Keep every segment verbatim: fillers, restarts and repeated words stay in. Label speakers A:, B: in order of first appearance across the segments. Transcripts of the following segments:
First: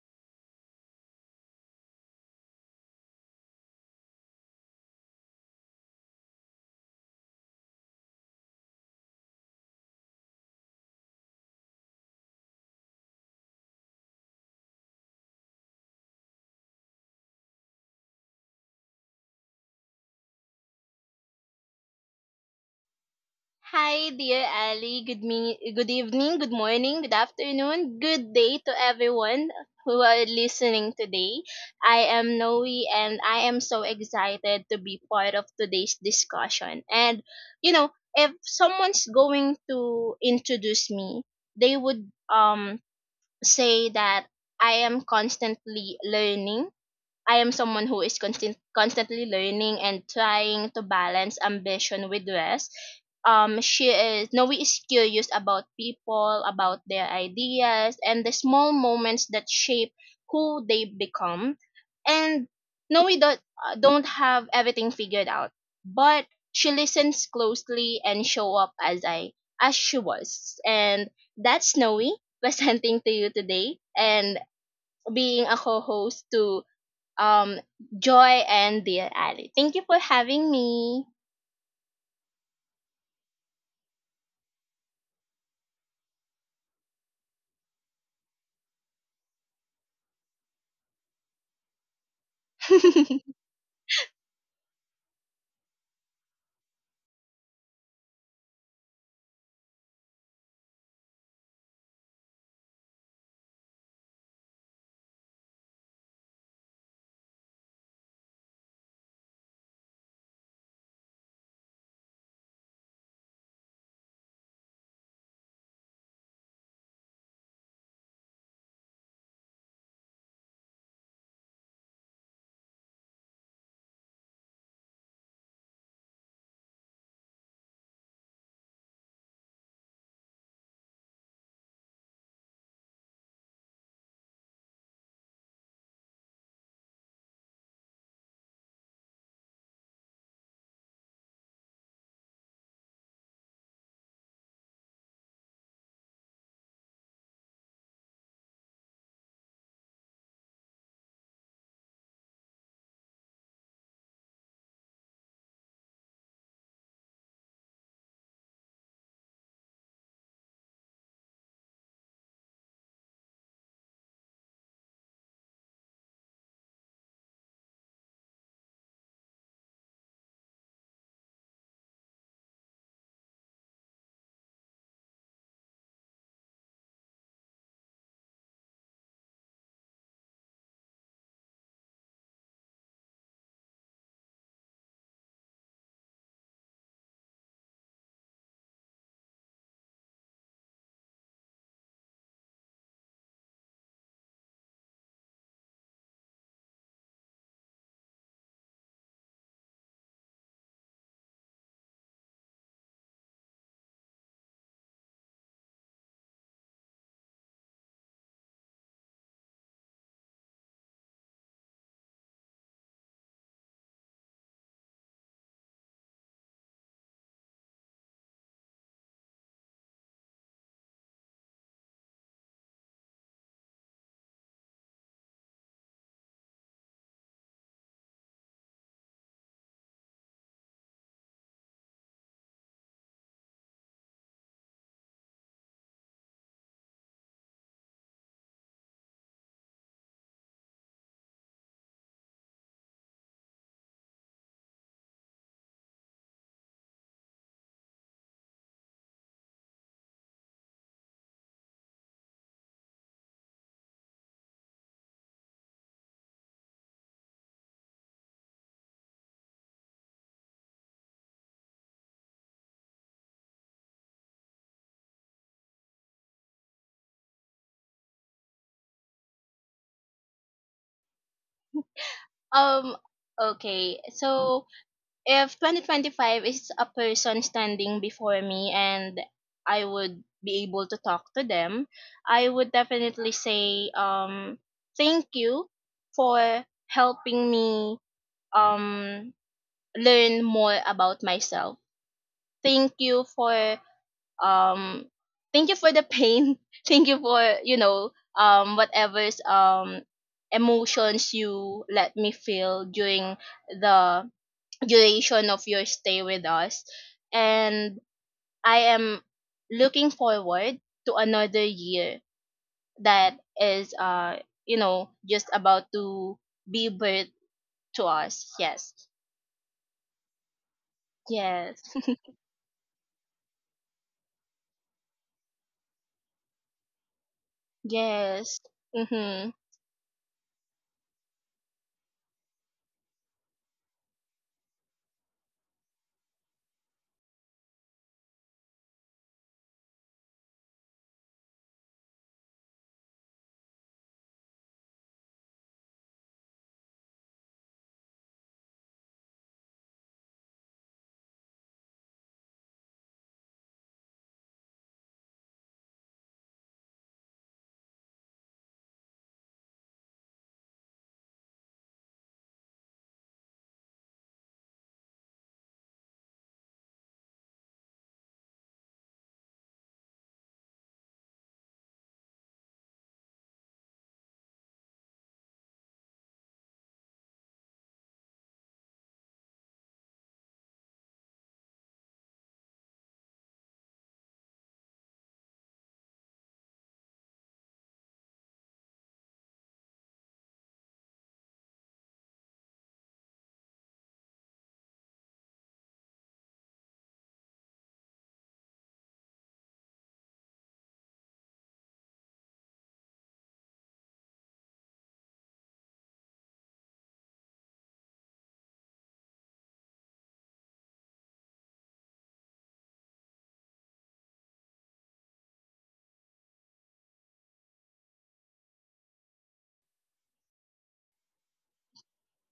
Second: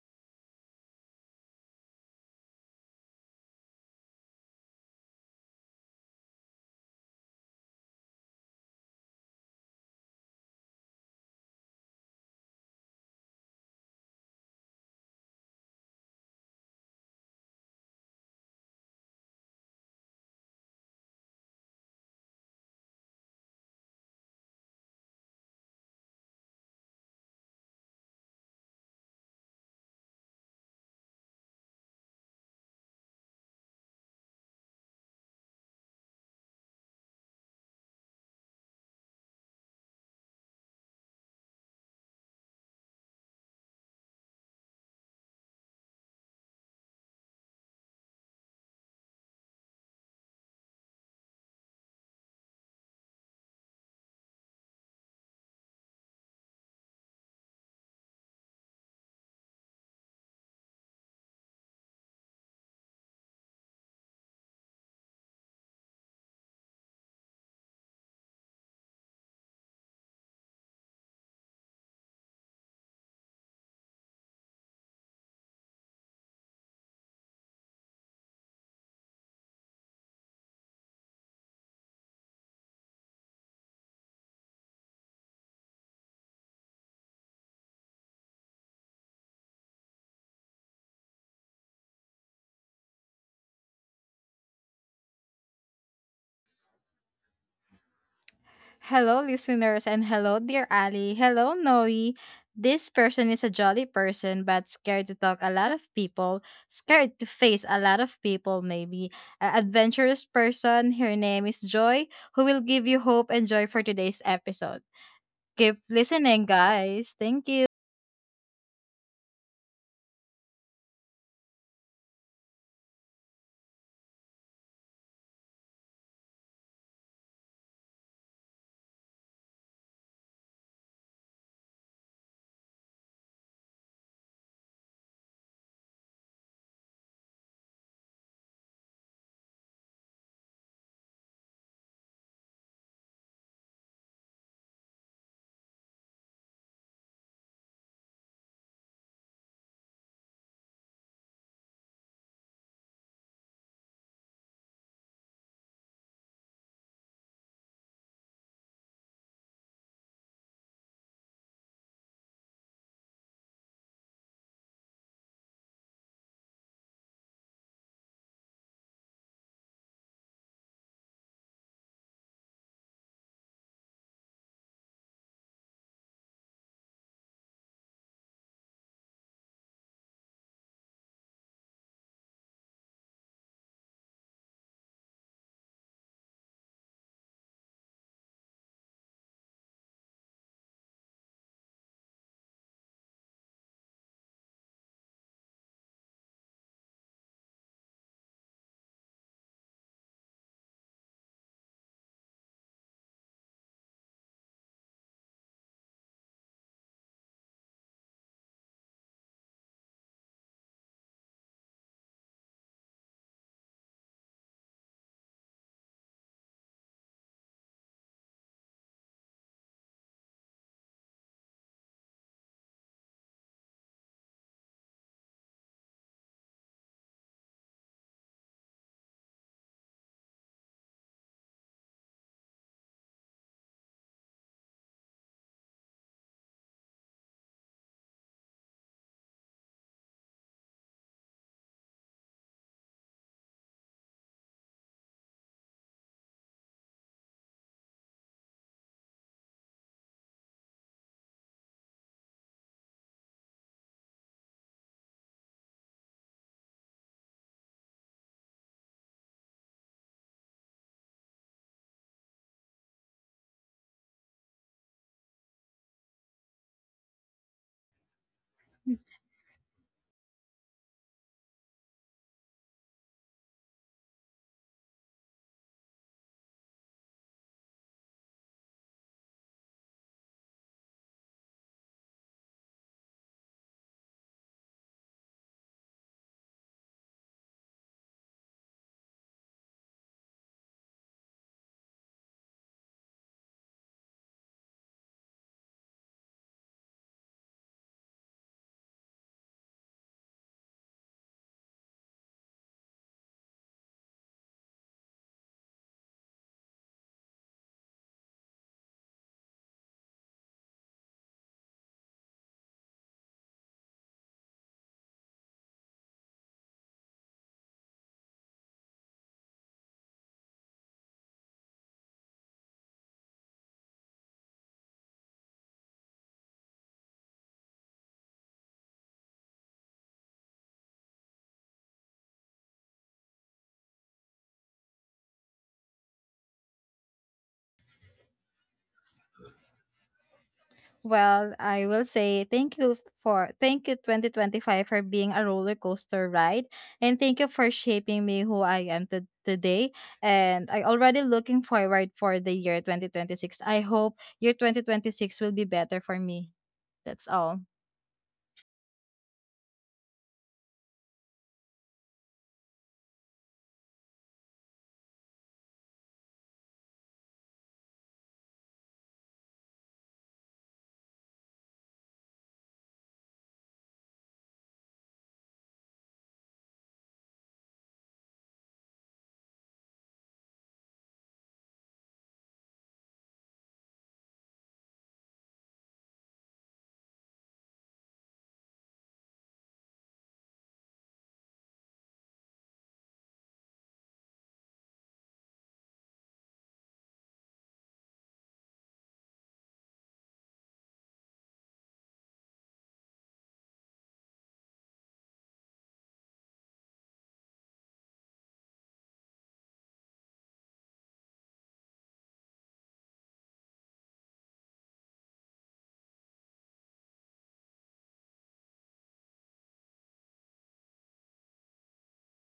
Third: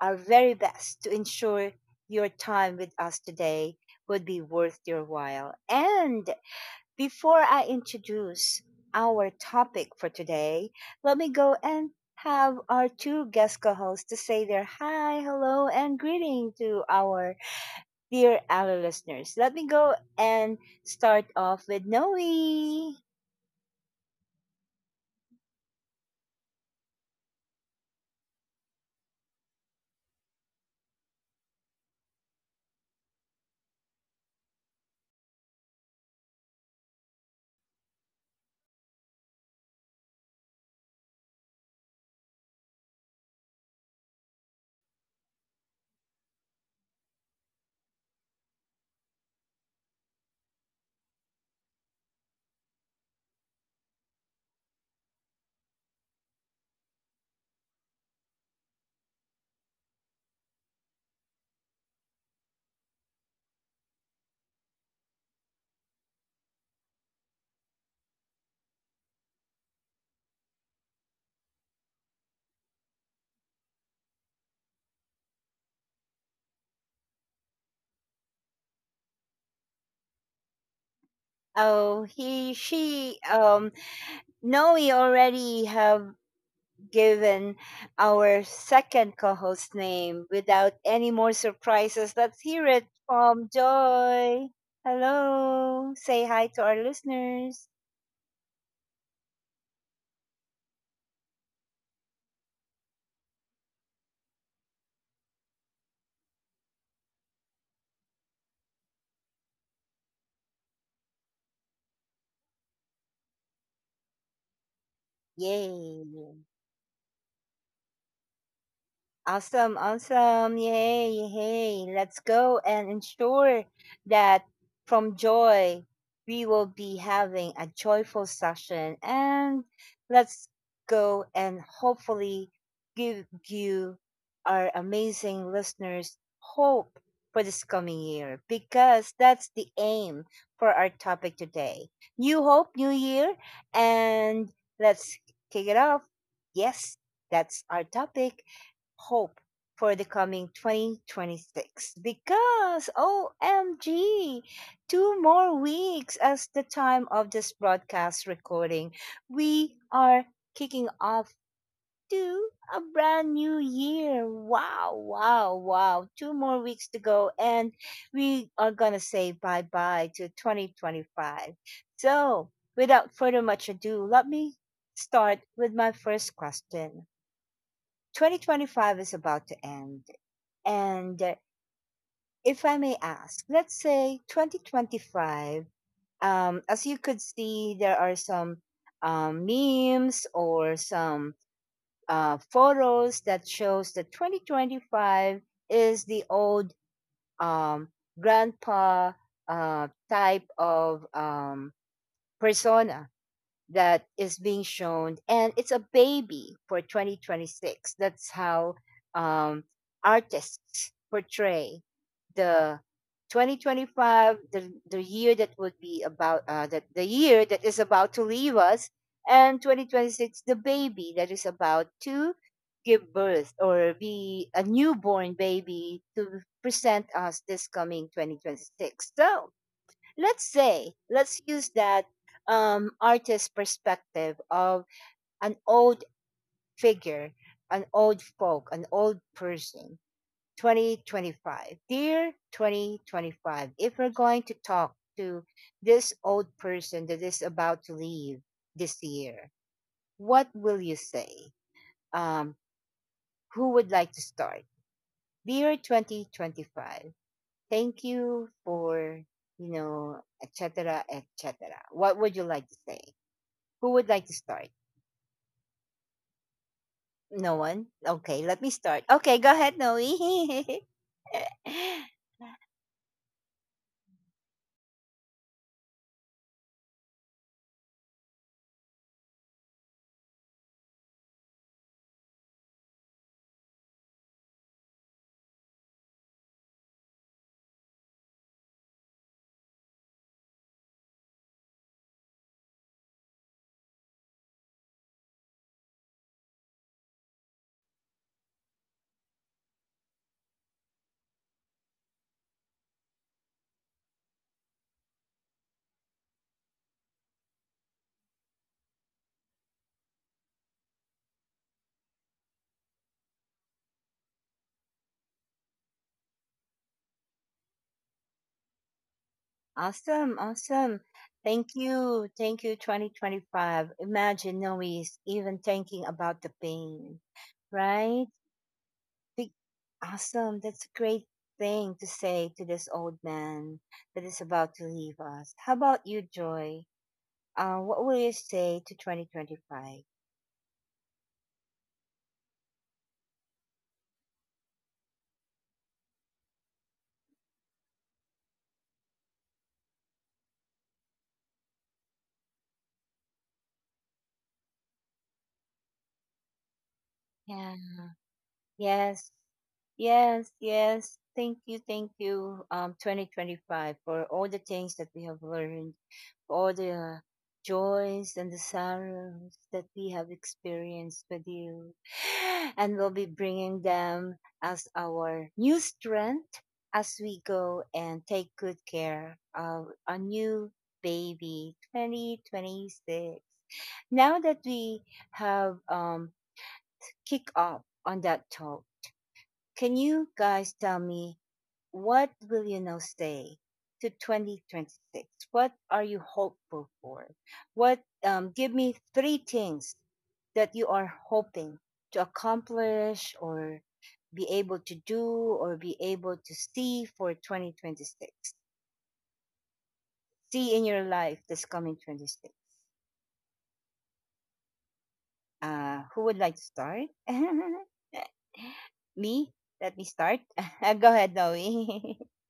A: our very best to ensure your time with us today would be worth your while. And before I introduce our topic for today, let me go and have our two guest co hosts to say their hi, hello, and greeting to our dear Ally listeners. Let me go and start off with Noe.
B: Hi, dear Ali. Good, me- good evening, good morning, good afternoon, good day to everyone who are listening today. I am Noe and I am so excited to be part of today's discussion. And, you know, if someone's going to introduce me, they would um say that I am constantly learning I am someone who is constant, constantly learning and trying to balance ambition with rest. Um, she is Noe is curious about people, about their ideas, and the small moments that shape who they become. And Noe don't uh, don't have everything figured out, but she listens closely and show up as I as she was. And that's Noe presenting to you today and being a co-host to um, Joy and dear Ali. Thank you for having me.
A: Oh, he, she, um, Noe already have given our second co host name. Without any more surprises, let's hear it from Joy. Hello. Say hi to our listeners.
C: Hello, listeners, and hello, dear Ali. Hello, Noe. This person is a jolly person, but scared to talk a lot of people, scared to face a lot of people, maybe. An adventurous person, her name is Joy, who will give you hope and joy for today's episode. Keep listening,
A: Yay.
C: guys. Thank you.
A: Awesome, awesome. Yay, yay. Let's go and ensure that from joy, we will be having a joyful session. And let's go and hopefully give you, our amazing listeners, hope for this coming year because that's the aim for our topic today. New hope, new year. And let's kick it off. Yes, that's our topic hope for the coming twenty twenty-six because O M G, two more weeks as the time of this broadcast recording, we are kicking off to a brand new year. Wow, wow, wow. Two more weeks to go and we are going to say bye-bye to twenty twenty-five. So, without further much ado, let me start with my first question. twenty twenty-five is about to end and uh, if I may ask, let's say twenty twenty-five, um, as you could see, there are some um, memes or some uh, photos that shows that twenty twenty-five is the old um, grandpa uh, type of um, persona that is being shown, and it's a baby for twenty twenty-six. That's how um, artists portray the twenty twenty-five, the, the year that would be about uh, that the year that is about to leave us, and twenty twenty-six, the baby that is about to give birth or be a newborn baby to present us this coming twenty twenty-six. So let's say let's use that um artist perspective of an old figure, an old folk, an old person, twenty twenty-five. Dear twenty twenty-five, if we're going to talk to this old person that is about to leave this year, what will you say? um who would like to start? Dear twenty twenty-five, thank you for you know etc cetera, etc cetera. What would you like to say? Who would like to start? No one? Okay, let me
C: Mm.
A: start. Okay, go ahead, Noe.
B: um, okay, so if twenty twenty-five is a person standing before me and I would be able to talk to them, I would definitely say, um, thank you for helping me, um, learn more about myself. Thank you for um Thank you for the pain. Thank you for you know um whatever's um emotions you let me feel during the duration of your stay with us, and I am looking forward to another year that is, uh you know, just about to be birth to us. Yes.
A: Awesome, awesome. Thank
B: Yes.
A: you. Thank you, twenty twenty-five. Imagine Noe is even thinking about the pain, right?
B: Yes.
A: Be-
B: Mhm.
A: Awesome. That's a great thing to say to this old man that is about to leave us. How about you, Joy? Uh, what will you say to twenty twenty-five?
C: Well, I will say thank you for thank you, twenty twenty-five, for being a roller coaster ride and thank you for shaping me who I am to- today, and I already looking forward for the year twenty twenty-six. I hope year twenty twenty-six will be better for me. That's all.
A: Yes. Yes, yes. Thank you, thank you, um, twenty twenty-five, for all the things that we have learned, all the joys and the sorrows that we have experienced with you. And we'll be bringing them as our new strength as we go and take good care of our new baby, twenty twenty-six. Now that we have um, kicked off on that talk, can you guys tell me what will you now say to twenty twenty-six? What are you hopeful for? What um, give me three things that you are hoping to accomplish or be able to do or be able to see for twenty twenty-six? See in your life this coming twenty-six. Uh, who would like to start? Me? Let me start. Go ahead, Noe.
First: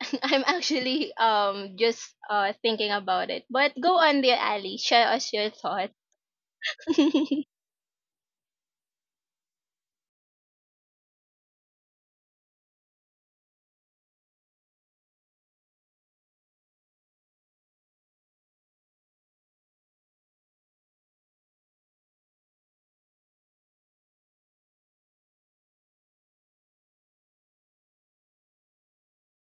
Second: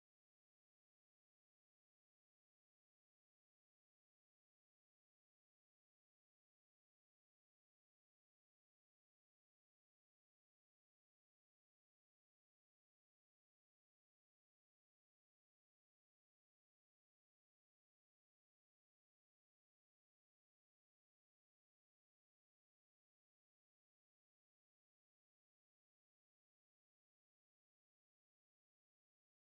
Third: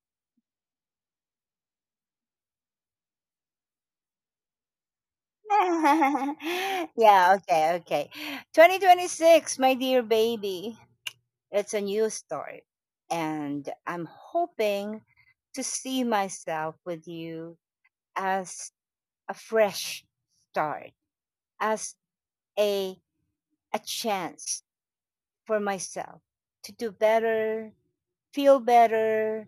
B: I'm actually um just uh thinking about it. But go on dear Ali, share us your thoughts.
A: Yeah, okay, okay. twenty twenty-six, my dear baby, it's a new start. And I'm hoping to see myself with you as a fresh start, as a, a chance for myself to do better, feel better,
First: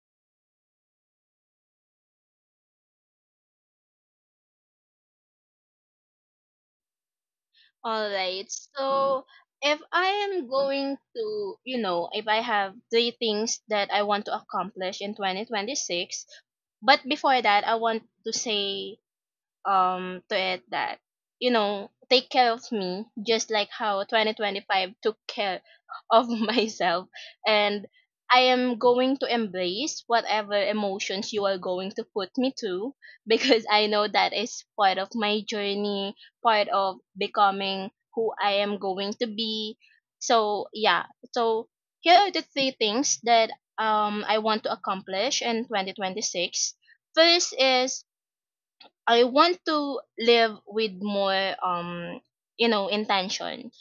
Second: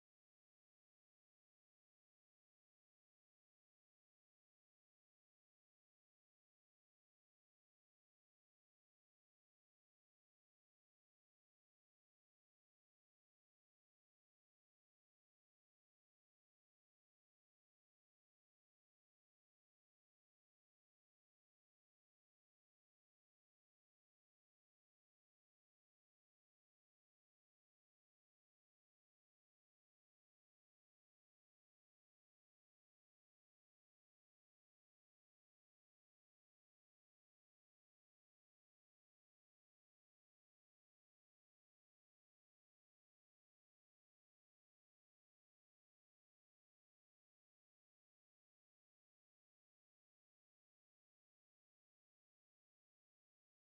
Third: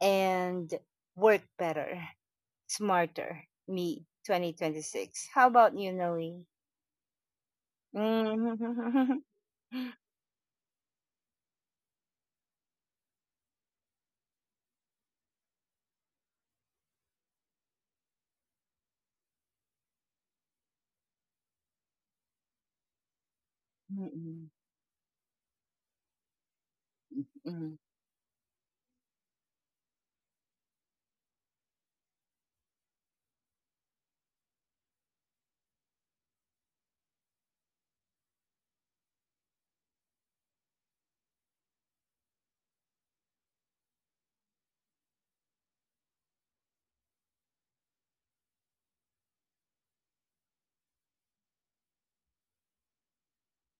A: and work better, smarter. Me, twenty twenty-six. How about you, Noe?
B: All right. So if I am going to, you know, if I have three things that I want to accomplish in twenty twenty-six, but before that, I want to say um to it that, you know, take care of me just like how
A: Mm-hmm.
B: twenty twenty-five took care of myself,
A: Mhm,
B: and I am going to embrace whatever emotions you are going to put me to because I know that is part of my journey, part of becoming who I am going to be. So, yeah. So, here are the three things that um I want to accomplish in twenty twenty-six. First is, I want to live with more, um you know, intention.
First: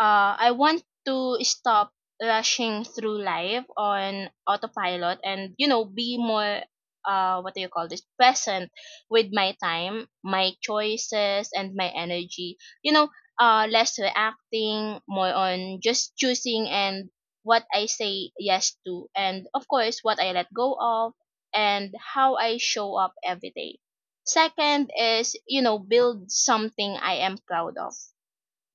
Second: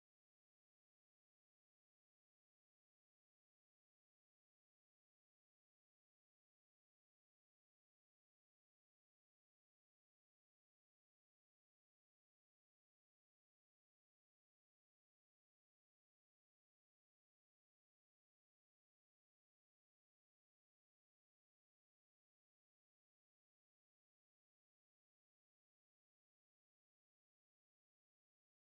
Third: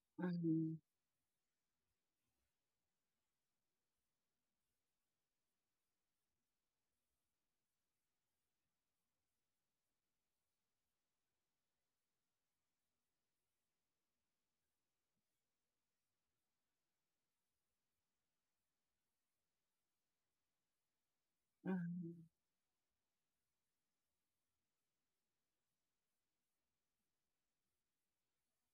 B: Uh, I
A: mhm,
B: want to stop rushing through life on autopilot and, you know, be more, uh, what do you call this, present with my time, my choices, and my energy. You know, uh, less reacting, more on just choosing and what I say yes to, and of course, what I let go of, and
A: mhm.
B: how I show up every day. Second is, you know, build something I am proud of,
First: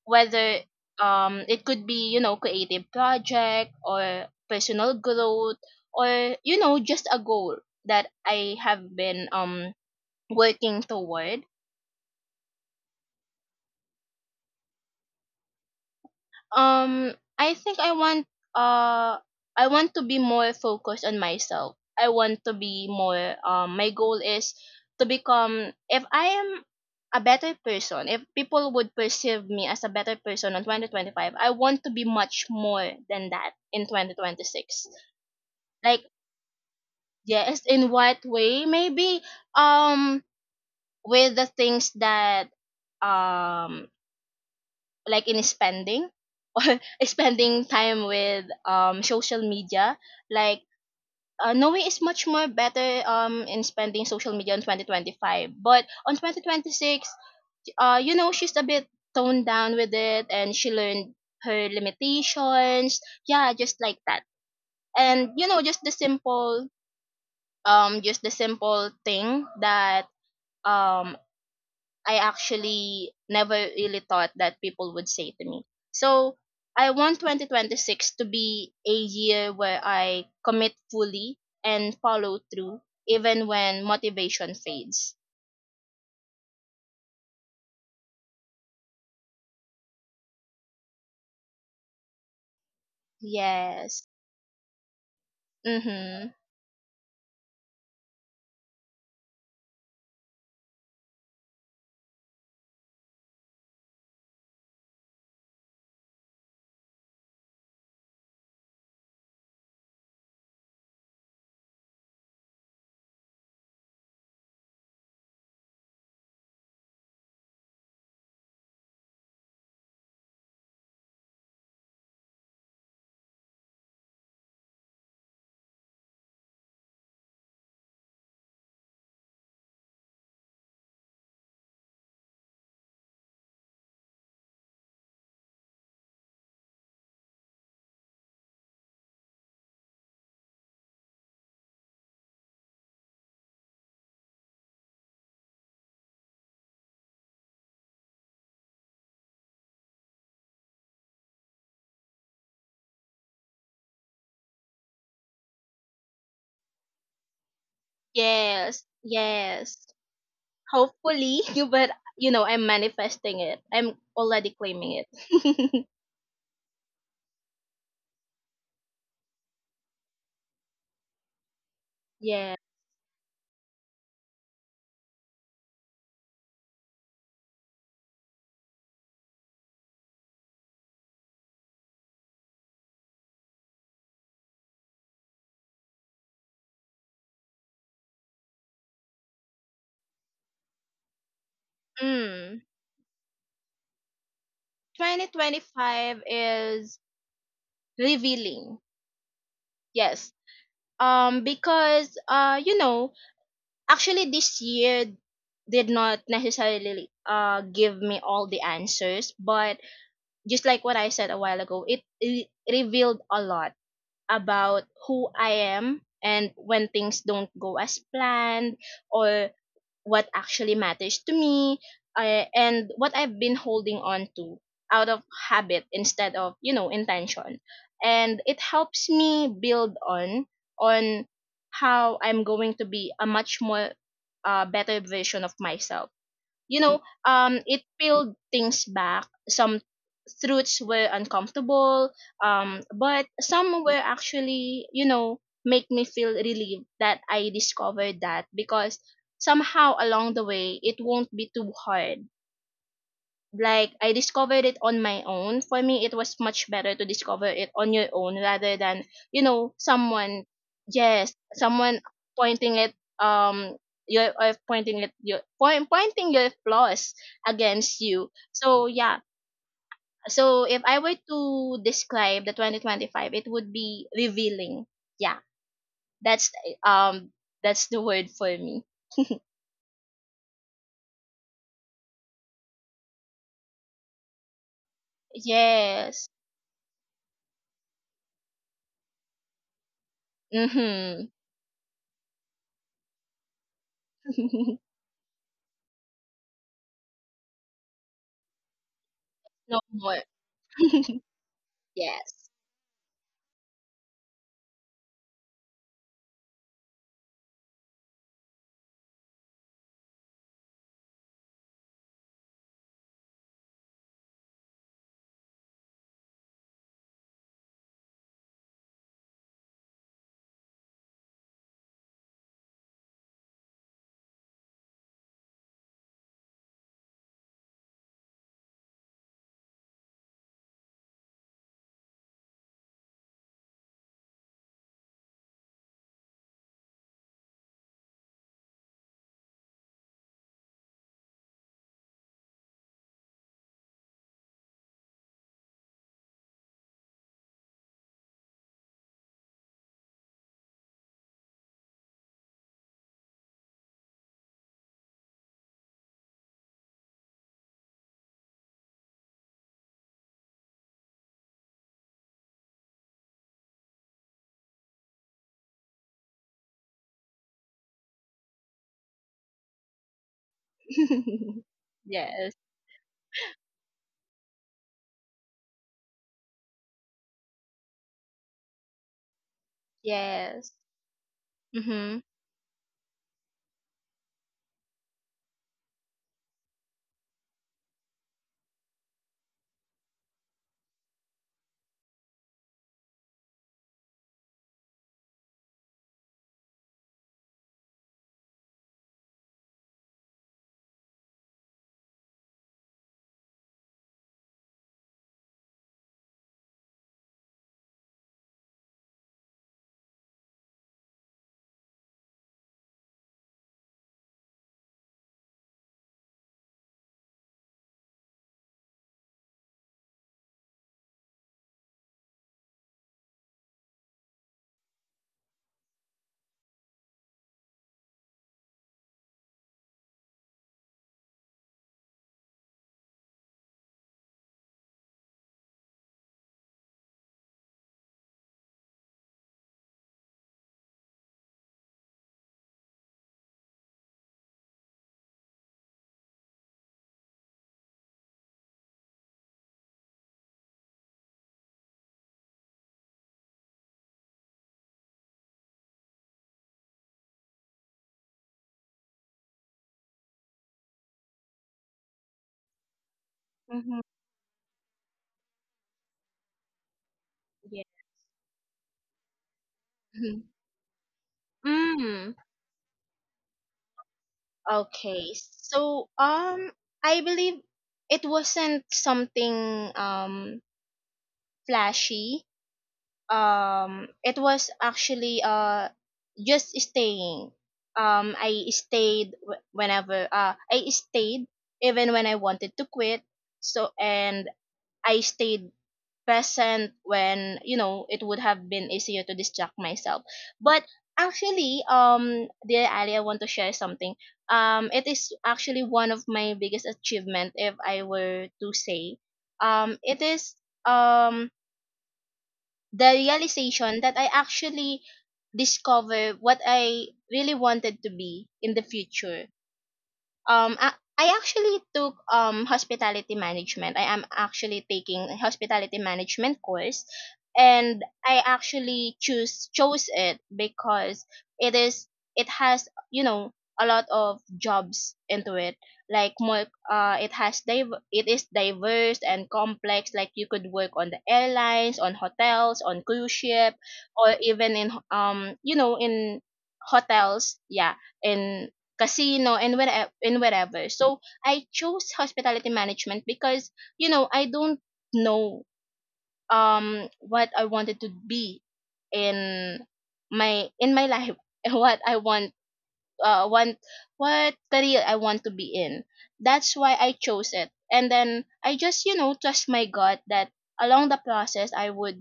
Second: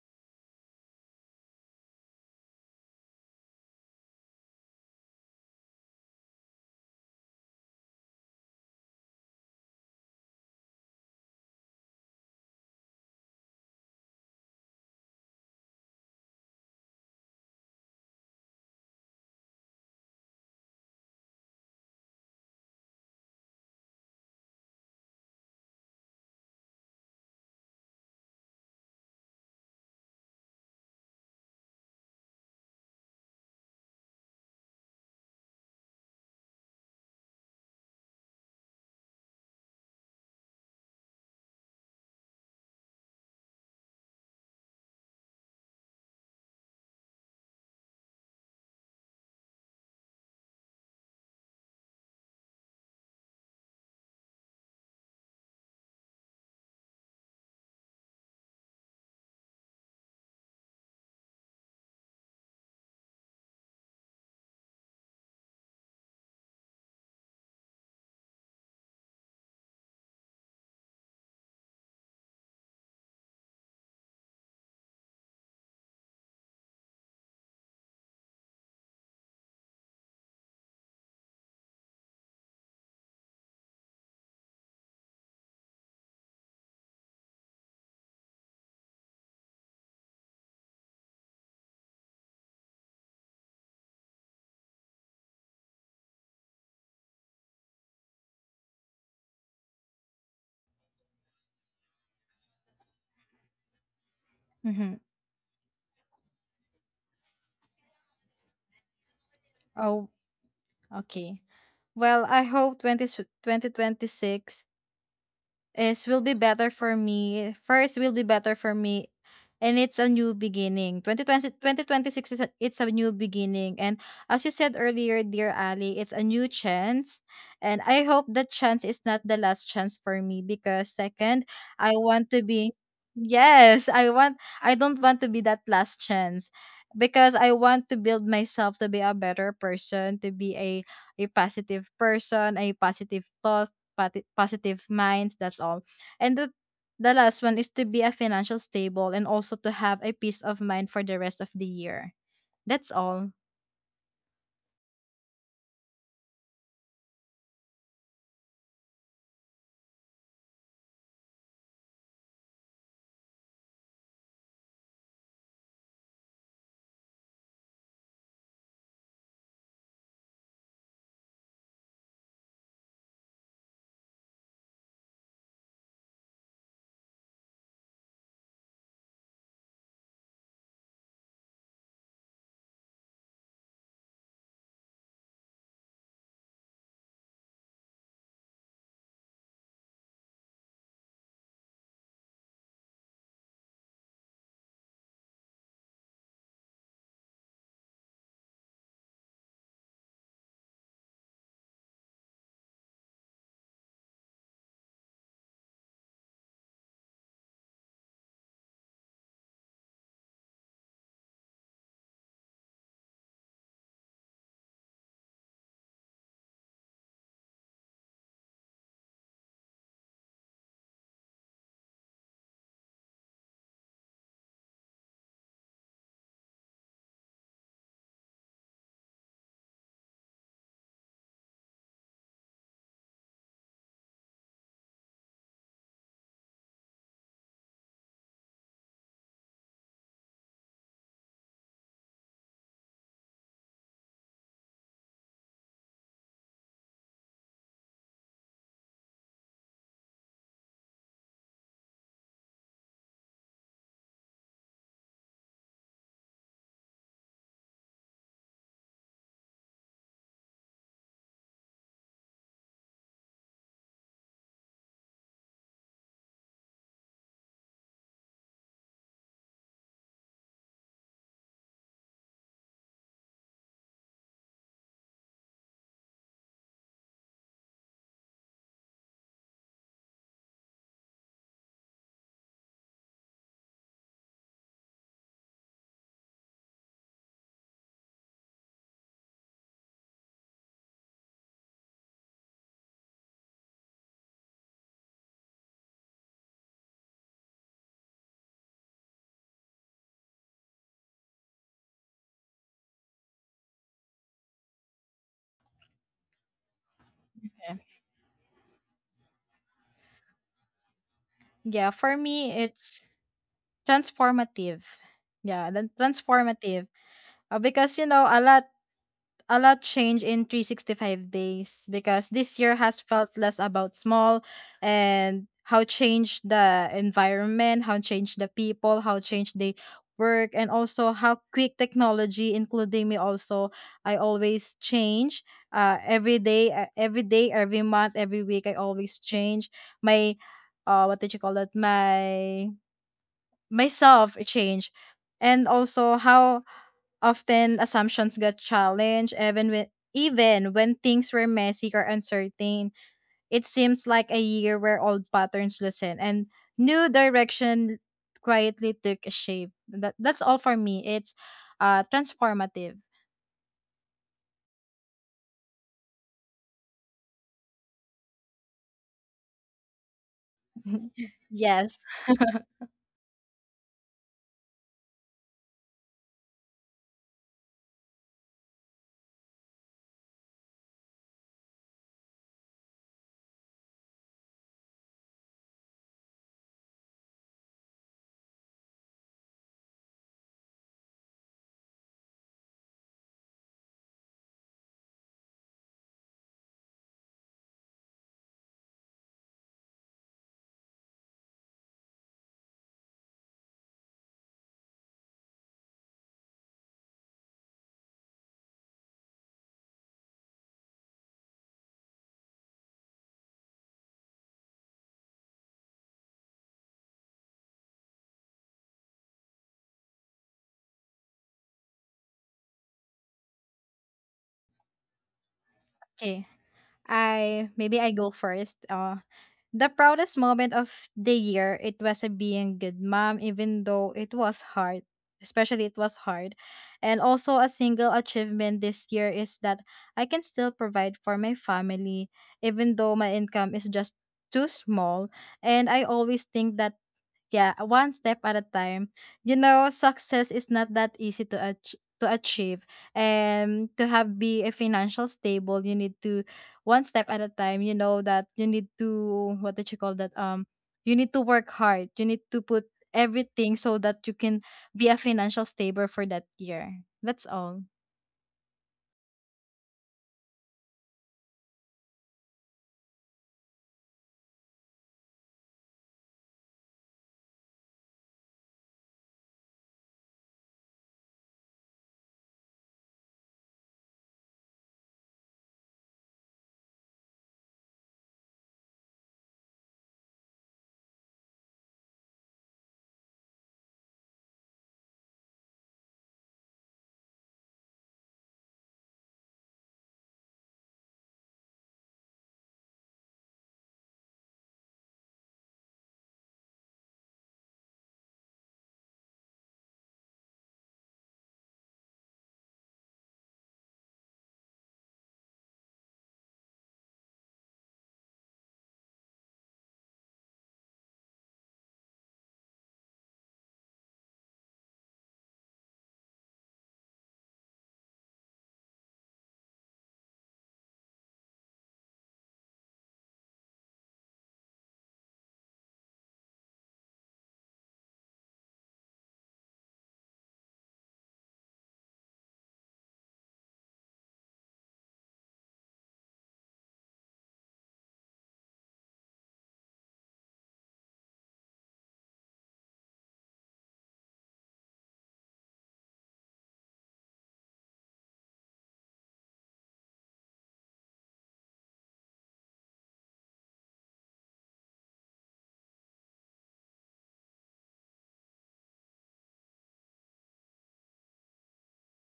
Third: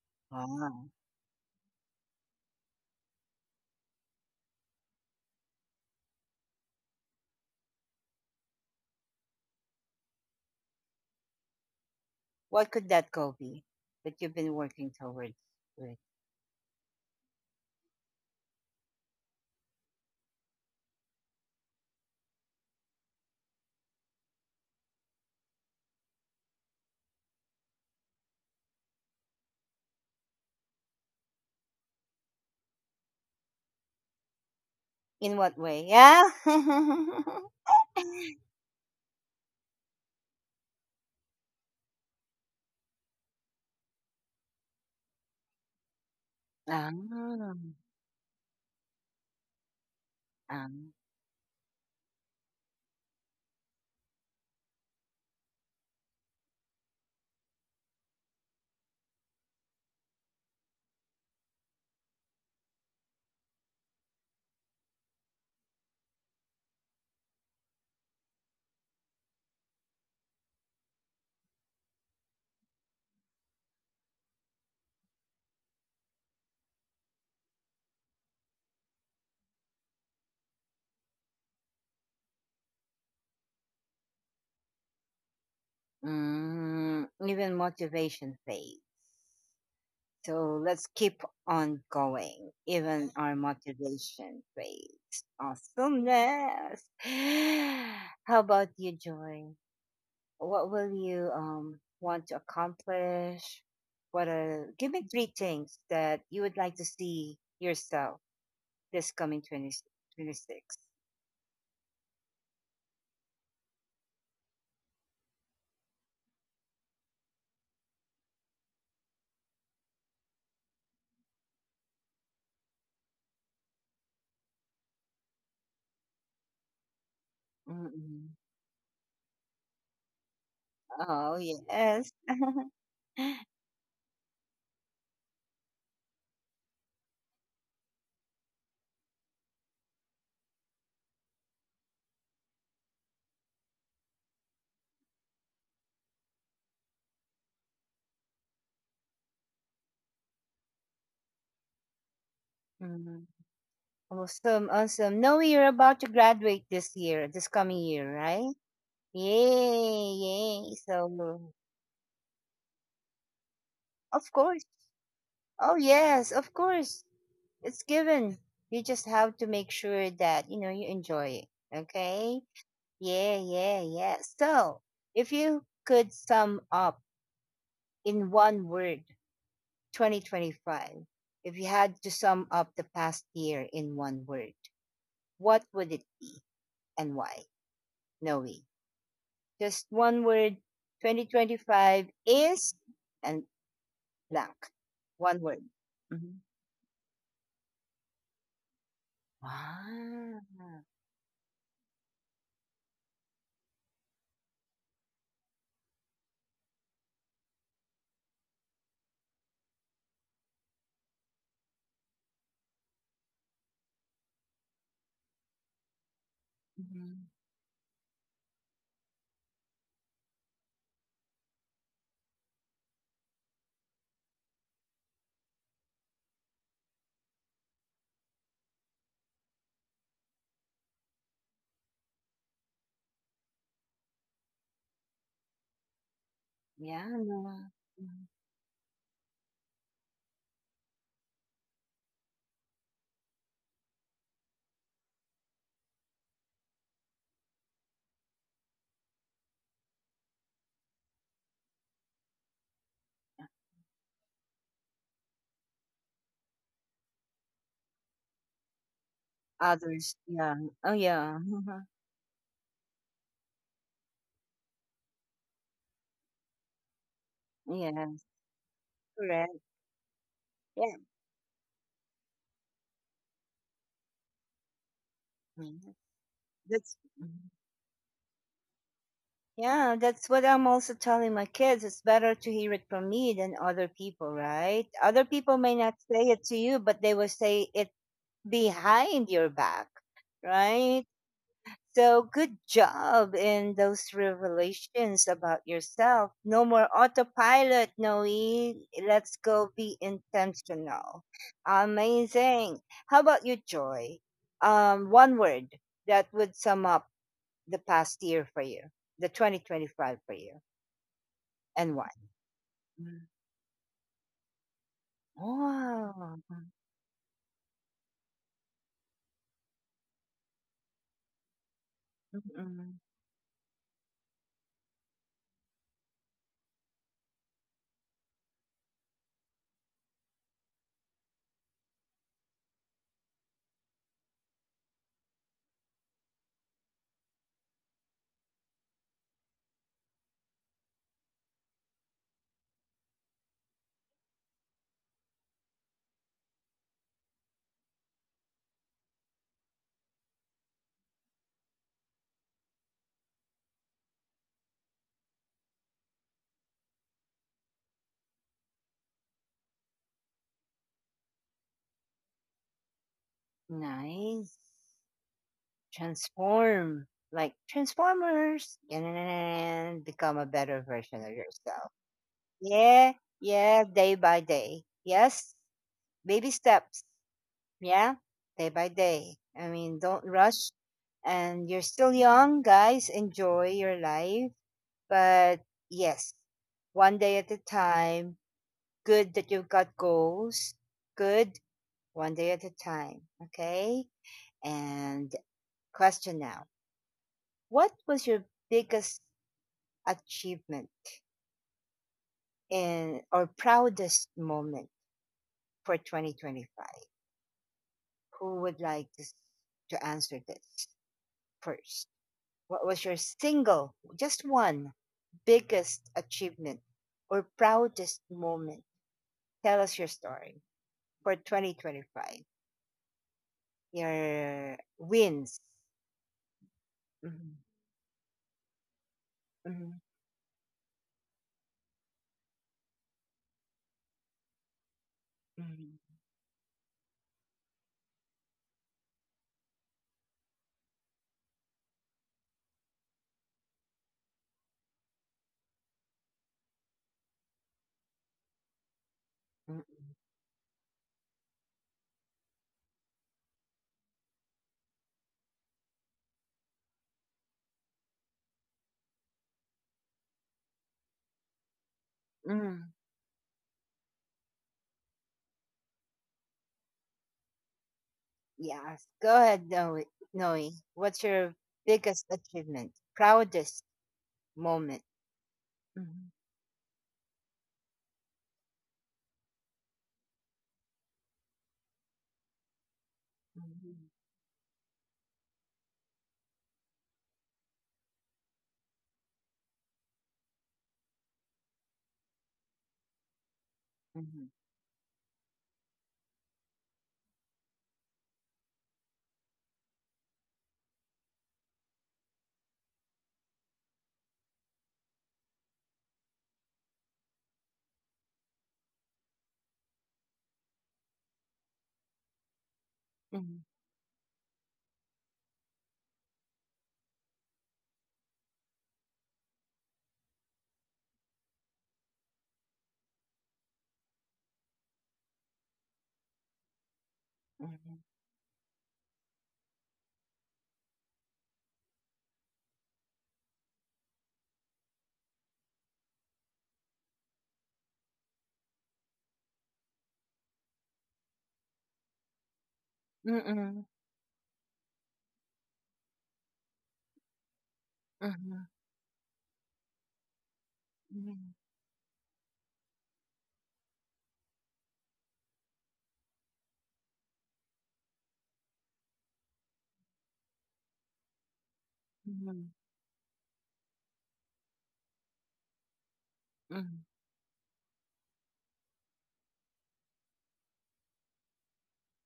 B: whether
A: Wow.
B: um it could be, you know, creative project or personal growth, or, you know, just a goal that I have been um working toward.
A: What could that goal be that you've been working towards with?
B: Um i think i want uh I want to be more focused on myself. I want to be more, um my goal is to become, if I am a better person, if people would perceive me as a better person in twenty twenty-five, I want to be much more than that in twenty twenty-six.
A: In what way?
B: Like,
A: Yeah.
B: yes, in what way maybe, um with the things that, um like in spending or
A: Ah,
B: spending time with, um social media, like
A: um,
B: uh, Norway is much more better um in spending social media in twenty twenty-five, but on twenty twenty-six, uh you know, she's a bit toned down with it and she learned her limitations. Yeah, just like that. And, you know, just the simple, um just the simple thing that um I actually never really thought that people would say to me. So I want twenty twenty-six to be a year where I commit fully and follow through even when motivation fades.
A: mm, even motivation phase. So let's keep on going, even our
B: Yes.
A: motivation phase.
B: Mhm.
A: Awesomeness. How about you, Joy? What will you um, want to accomplish? What are, give
C: Mm-hmm.
A: me three things that you would like to see yourself this coming twenty
C: Oh,
A: twenty six.
C: okay. Well, I hope twenty twenty twenty six is will be better for me. First will be better for me. And it's a new beginning. Twenty twenty twenty twenty six is a, it's a new beginning. And as you said earlier, dear Ali, it's a new chance. And I hope
A: Mm-mm.
C: that chance is not the last chance for me because,
A: Oh,
C: second, I
A: yes.
C: want to be, yes, I want I don't want to be that last chance because I want to build myself to be a better person, to be a a positive person, a positive thought, pati- positive minds. That's all. And the the last one is to be a financial stable and also to have a peace of mind for the rest of the year. That's all.
A: Mm. Awesome, awesome. No, you're about to graduate this year, this coming year, right?
B: Yes. Yes.
A: Yay, yay.
B: Hopefully,
A: So,
B: but you know, I'm manifesting it. I'm
A: of
B: already
A: course.
B: claiming
A: Oh,
B: it.
A: yes, of course. It's given. You just have to make sure that, you know, you enjoy it. Okay?
B: Yeah.
A: Yeah, yeah, yeah. So, if you could sum up in one word twenty twenty-five, if you had to sum up the past year in one word, what would it be and why? Noe. Just one word twenty twenty-five
B: Mm.
A: is and blank. One word.
B: twenty twenty-five
A: Hmm.
B: is revealing. Yes,
A: Wow.
B: um because uh you know, actually this year did not necessarily uh give me all the answers, but just like what I said a while ago, it, it revealed a lot about who I am, and when things
A: Mhm.
B: don't go as planned, or what actually matters to me, uh, and what I've been holding on to out of habit instead of, you know, intention. And it helps me build on on how I'm going to be a much more, uh, better version of myself. You know,
A: Yeah,
B: um,
A: Noah.
B: it
A: Mhm.
B: peeled things back. Some truths were uncomfortable, um, but some were actually, you know, make me feel relieved that I discovered that, because somehow along the way it won't be too hard, like I discovered it on my own. For me, it was much better to discover it on your own rather than, you know,
A: Others,
B: someone,
A: yeah. Oh, yeah.
B: yes, someone pointing it um your or pointing it your point pointing your flaws against
A: Yeah,
B: you. So yeah,
A: correct.
B: so if
A: Yeah.
B: I were to describe the twenty twenty-five, it would be revealing. Yeah,
A: Mhm.
B: that's
A: That's
B: um that's the word for me.
A: Yeah, that's what I'm also telling my kids. It's better to hear it from me than other people, right? Other people may not say
B: Yes.
A: it to you, but they will say it behind your back, right?
B: Mhm.
A: So good job in those revelations about yourself. No more autopilot, Noe. Let's go
B: No
A: be
B: more.
A: intentional.
B: Yes.
A: Amazing. How about you, Joy? Um, one word that would sum up
C: Yeah,
A: the past year for you, the twenty twenty-five for you?
C: yeah,
A: And
C: for
A: why?
C: me it's transformative. Yeah, then
A: Wow.
C: transformative. Uh, because you know a lot a lot change in 365 days, because this year has
A: Mm,
C: felt less about small and how change the environment, how change the people, how change the work, and also how quick technology, including me also, I always change. Uh, every day, uh, every day, every month, every week, I always change my, uh, what did you call it? My myself change, and also how often assumptions got challenged even when even when things were messy or uncertain. It seems like a year where old patterns loosen and new direction quietly took a shape. That that's all for me. It's uh transformative.
A: nice. Transform. Like Transformers. And become a better version of yourself.
C: yes.
B: Yes,
A: Yeah. Yeah. Day by day. Yes. Baby steps. Yeah. Day by day. I mean, don't rush.
B: yes.
A: And you're still
B: Mhm.
A: young, guys. Enjoy your life. But yes, one day at a time. Good that you've got goals. Good, one day at a time. Okay. And question now, what was your biggest achievement in or proudest moment for twenty twenty-five? Who would like to, s- to answer this first? What was your single, just one, biggest achievement or proudest moment? Tell us your story for twenty twenty-five. Your wins.
C: Okay.
A: Mm-hmm,
C: I maybe I go first. Uh, the
A: mm-hmm,
C: proudest moment of the year, it was a being good mom, even though it was hard. Especially it
A: mm-hmm,
C: was hard, and also a single achievement this year is that I can still provide for my family, even though my income is just too small. And I always think that, yeah, one step at a time. You know,
A: mm-hmm,
C: success is not that easy to ach- to achieve. And to have be a financial stable, you need to one step at a time. You know that you need to, what did you call that? Um, you need to work hard. You need to put
A: mm-hmm.
C: everything so
B: Mm-hmm.
C: that you can be a financial stable for that year. That's all.
B: Yeah.
A: Yeah, go ahead, Noe.
B: Mhm.
A: Noe. What's your biggest
B: Mm.
A: achievement, proudest moment?
B: Okay. So,
A: Mhm,
B: um, I believe it wasn't something um flashy.
A: mhm,
B: Um, it was actually uh just staying. Um, I stayed wh- whenever uh I stayed even when I wanted to quit. So,
A: mhm,
B: and I stayed present when, you know, it would have been easier to distract myself, but actually, um dear Ali, I want to share something. Um it is actually one of my biggest achievement, if I were to say, um it is um the realization that I actually discover what I really wanted to be in the future. Um, I, I actually took um hospitality management. I am actually taking a hospitality management course, and I actually choose chose it because it is, it has, you know, a lot of jobs into it. Like, more, uh, it has div- it is diverse and complex. Like, you could work on the airlines, on hotels, on
A: mhm,
B: cruise
A: mhm,
B: ship,
A: mhm,
B: or even in, um you know, in hotels. Yeah,
A: mhm,
B: in casino and wherever and wherever. So
A: mhm,
B: I chose hospitality management because, you know, I don't know, um what I wanted to be in my in my life, and what I want,
A: mhm,
B: uh want what career I want to be in. That's why
A: mhm,
B: I chose it, and then I just, you know, trust my god that along the process I would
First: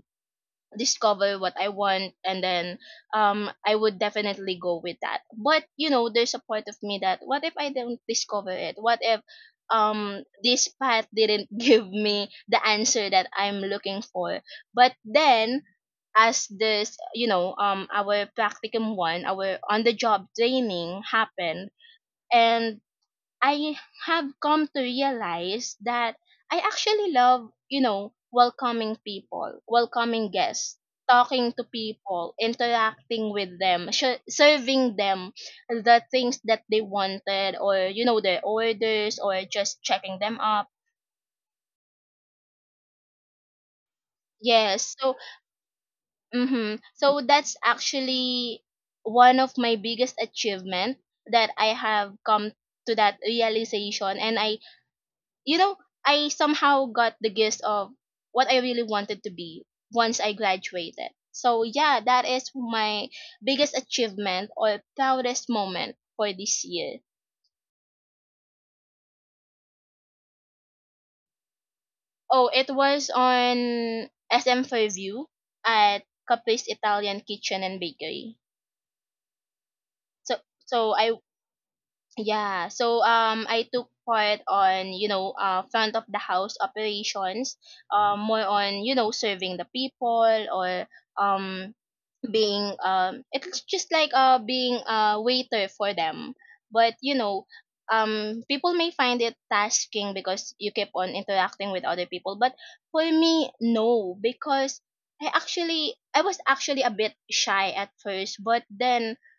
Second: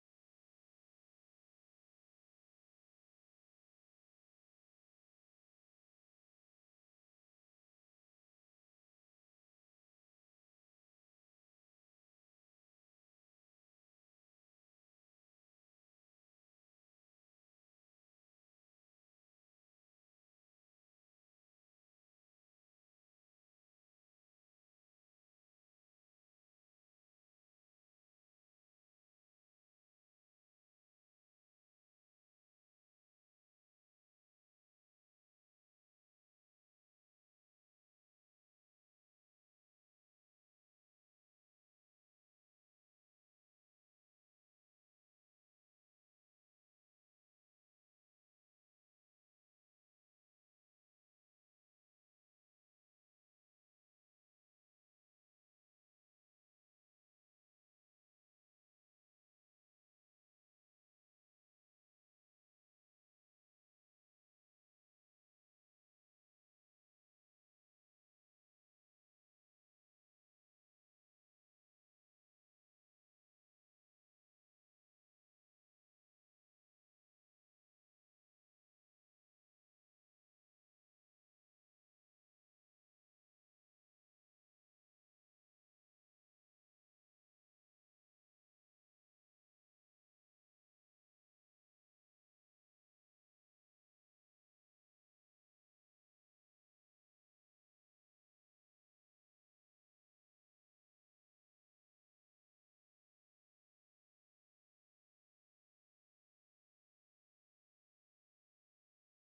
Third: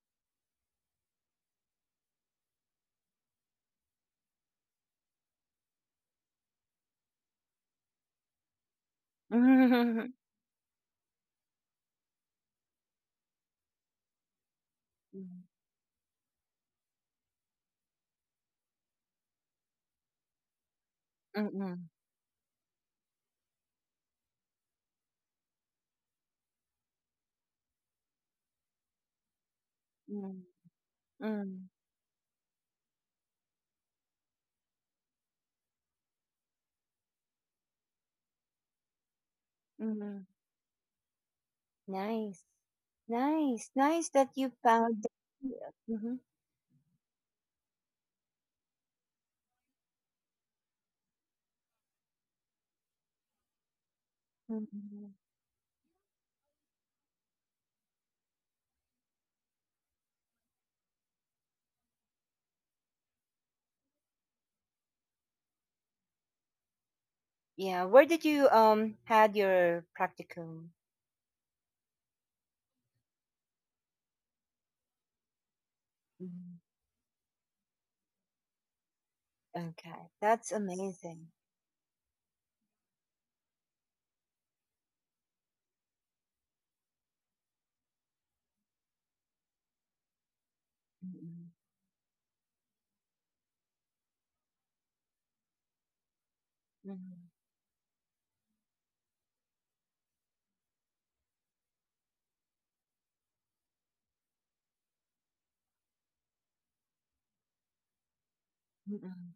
B: discover what I want, and then um I would definitely go with that. But you know, there's a part of me that, what if I don't discover it? What if,
A: mhm, mhm,
B: um this path didn't give me the answer that I'm looking for? But then, as this, you know, um our practicum one, our on the job training happened,
A: mhm,
B: and I have come to realize that I actually love, you know, welcoming people, welcoming
A: mhm,
B: guests, talking to
A: mhm.
B: people, interacting with them, sh- serving them the things that they wanted, or, you know, their orders, or just checking
A: Mhm.
B: them up.
A: Nice, nice, nice that you
B: Yes.
A: found.
B: So,
A: Mhm,
B: mhm. So that's actually one of my biggest achievement, that I have come to that realization, and I,
A: mhm.
B: you know, I somehow got the gist of what I really wanted to be once I graduated. So yeah, that is my biggest achievement or proudest moment for this year.
A: Yeah, where did you um had your practicum?
B: Oh, it was on S M Fairview at
A: Mhm.
B: Capri's Italian Kitchen and Bakery.
A: Okay,
B: So
A: that's
B: so I
A: amazing.
B: yeah, so um I took part on, you know, uh, front of the house operations, um more on, you know, serving the people, or
A: Mhm,
B: um being, um it's just like, uh, being a waiter for them. But, you
A: mhm.
B: know, um people may find it tasking because you keep on interacting with other people, but for me, no, because i actually i was actually a bit shy at first, but then
A: Mm,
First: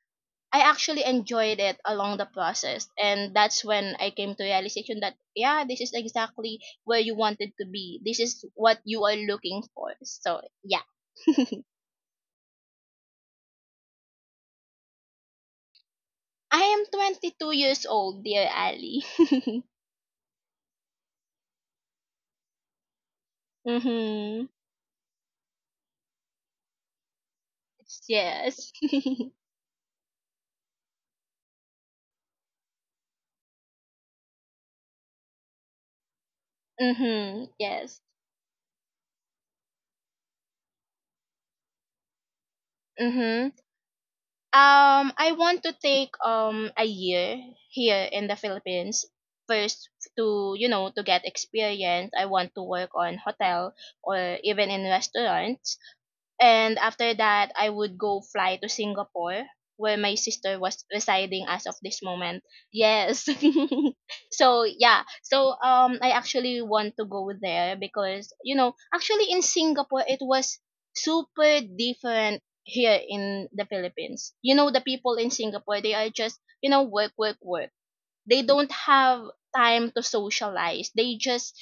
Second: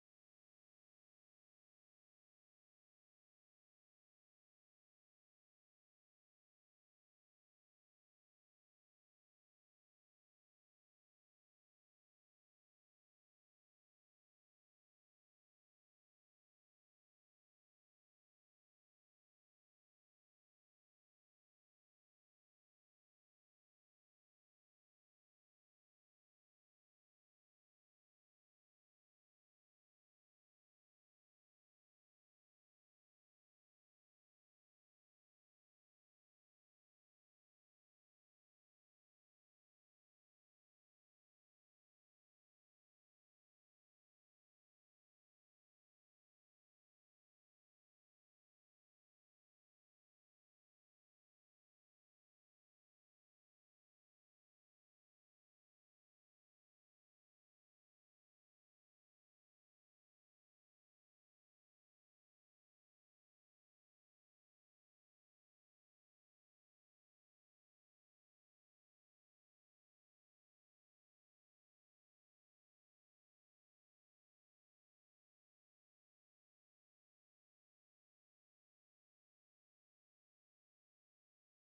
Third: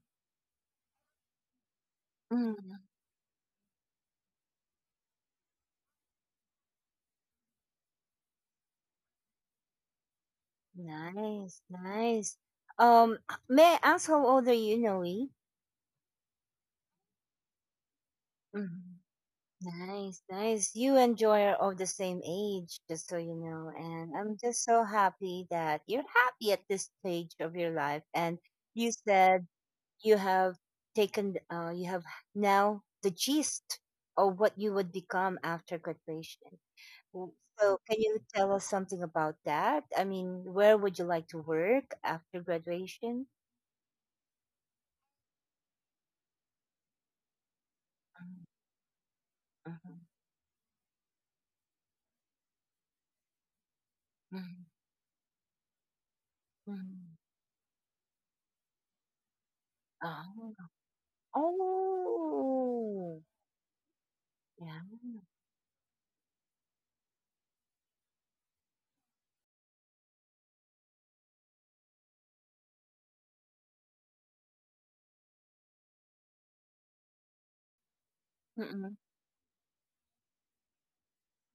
B: I actually enjoyed it along the
A: mm.
B: process, and that's when I came to realization that, yeah, this is exactly where you wanted to be, this is what you are looking for. So yeah.
A: Nice, nice. Um, may I ask how old are you, Noe?
B: I am twenty-two years old, dear
A: Mhm.
B: Ali.
A: Nice, nice. You and Joy are of the same age, just so you know. And I'm
B: Mhm.
A: just so happy that you're happy at this stage of your life. And
B: Yes.
A: you said you have taken, uh, you have now the gist of what you would become after graduation. W-
B: Mhm.
A: So, can
B: Yes.
A: you tell us something about that? I mean, where would you like to work after graduation?
B: Mhm. Um, I want to take um a year here in the
A: Mhm,
B: Philippines first,
A: mhm,
B: to, you know, to get experience. I want to work on hotel or even
A: mhm,
B: in restaurants. And after
A: mhm.
B: that, I would go fly to Singapore, where my sister
A: Oh.
B: was residing as of this moment. Yes.
A: Oh!
B: So, yeah.
A: Yeah.
B: So, um I actually want to go there because, you know, actually in Singapore it was super different here in the Philippines. You know, the people in Singapore, they are just, you know, work work work, they don't
A: Mm-mm.
B: have time to socialize, they just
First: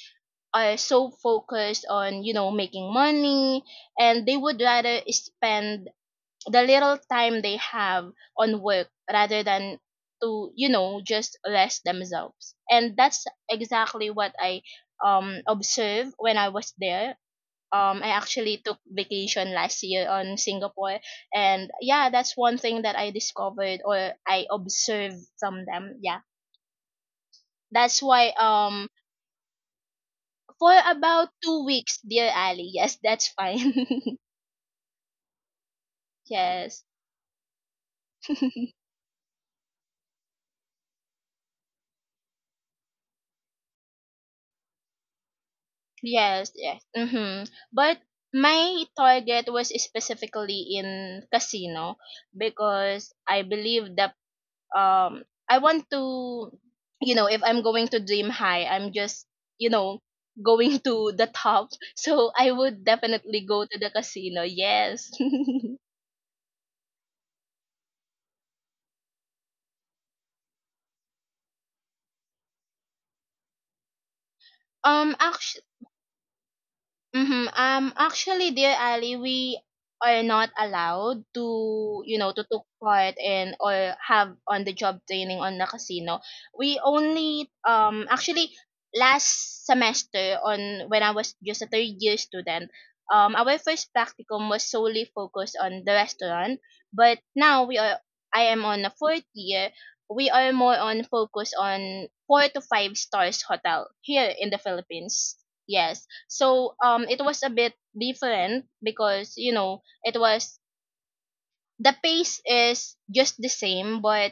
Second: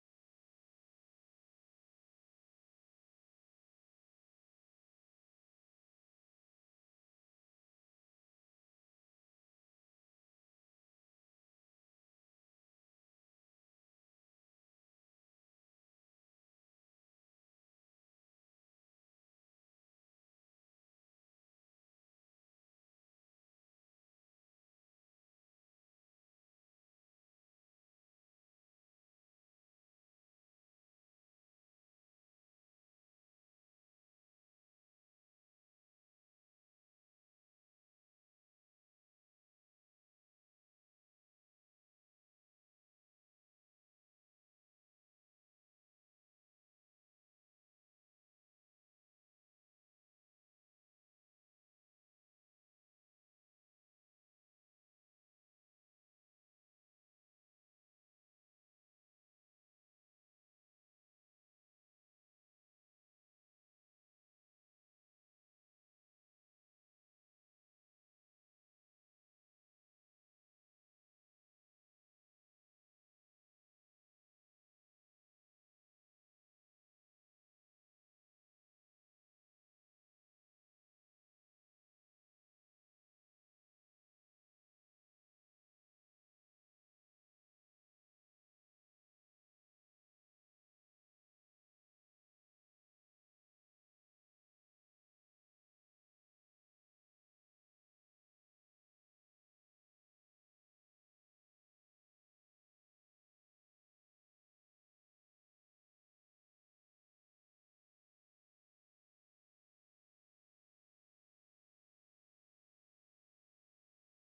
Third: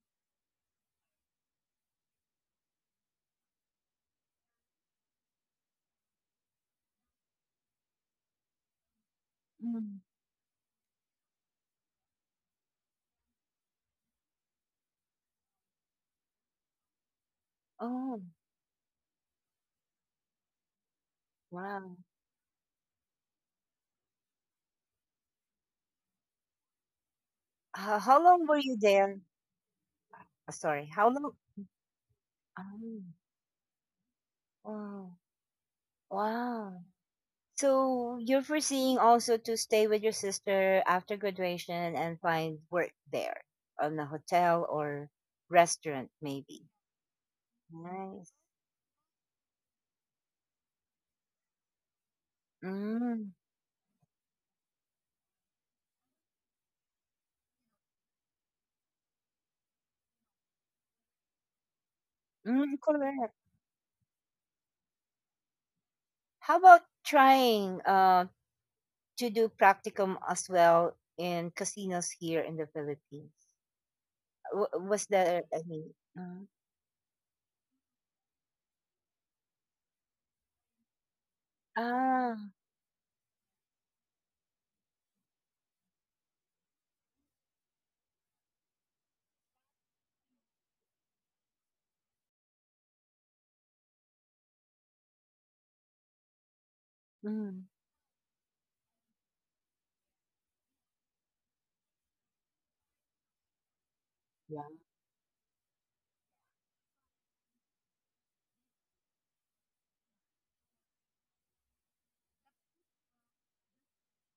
B: are so focused on, you know, making money, and they would rather spend the little time they have on work rather than
A: Mm.
B: to, you know, just rest themselves. And that's exactly what I, um observed when I was there. Um, I
A: Oh,
B: actually took vacation last year on Singapore, and
A: wow.
B: yeah, that's one thing that I discovered or I observed from them. Yeah,
A: How,
B: that's
A: how
B: why,
A: long were you
B: um
A: there? Uh,
B: for
A: sorry, how long?
B: about two weeks, dear Ali. Yes,
A: Oh,
B: that's fine.
A: wow. Wow.
B: Yes.
A: So you're foreseeing also to stay with your sister after graduation and find work there on a hotel or restaurant,
B: Yes,
A: maybe.
B: yes. Mm-hmm. But
A: Nice.
B: my target was specifically in casino because
A: Mm,
B: I believe that um I want to, you know if I'm going to dream high, I'm just, you know going to the top. So I
A: mm,
B: would
A: correct.
B: definitely go to the casino, yes.
A: How about trying uh, to do practicum as well in casinos here in the Philippines. W- was
B: um
A: there
B: Actually.
A: any? Uh,
B: Mhm. Um, actually, Dear Ali, we are not allowed to, you know, to
A: ah,
B: take part in or have on the job training on the casino. We only, um, actually, last semester on when I was just a third year student, um, our first practicum was solely focused on the restaurant. But
A: mm,
B: now we are, I am on a fourth year. We are more on focus on four to five stars hotel here in the
A: yeah,
B: Philippines. Yes, so um it was a bit different because, you know, it was, the pace is just the same, but,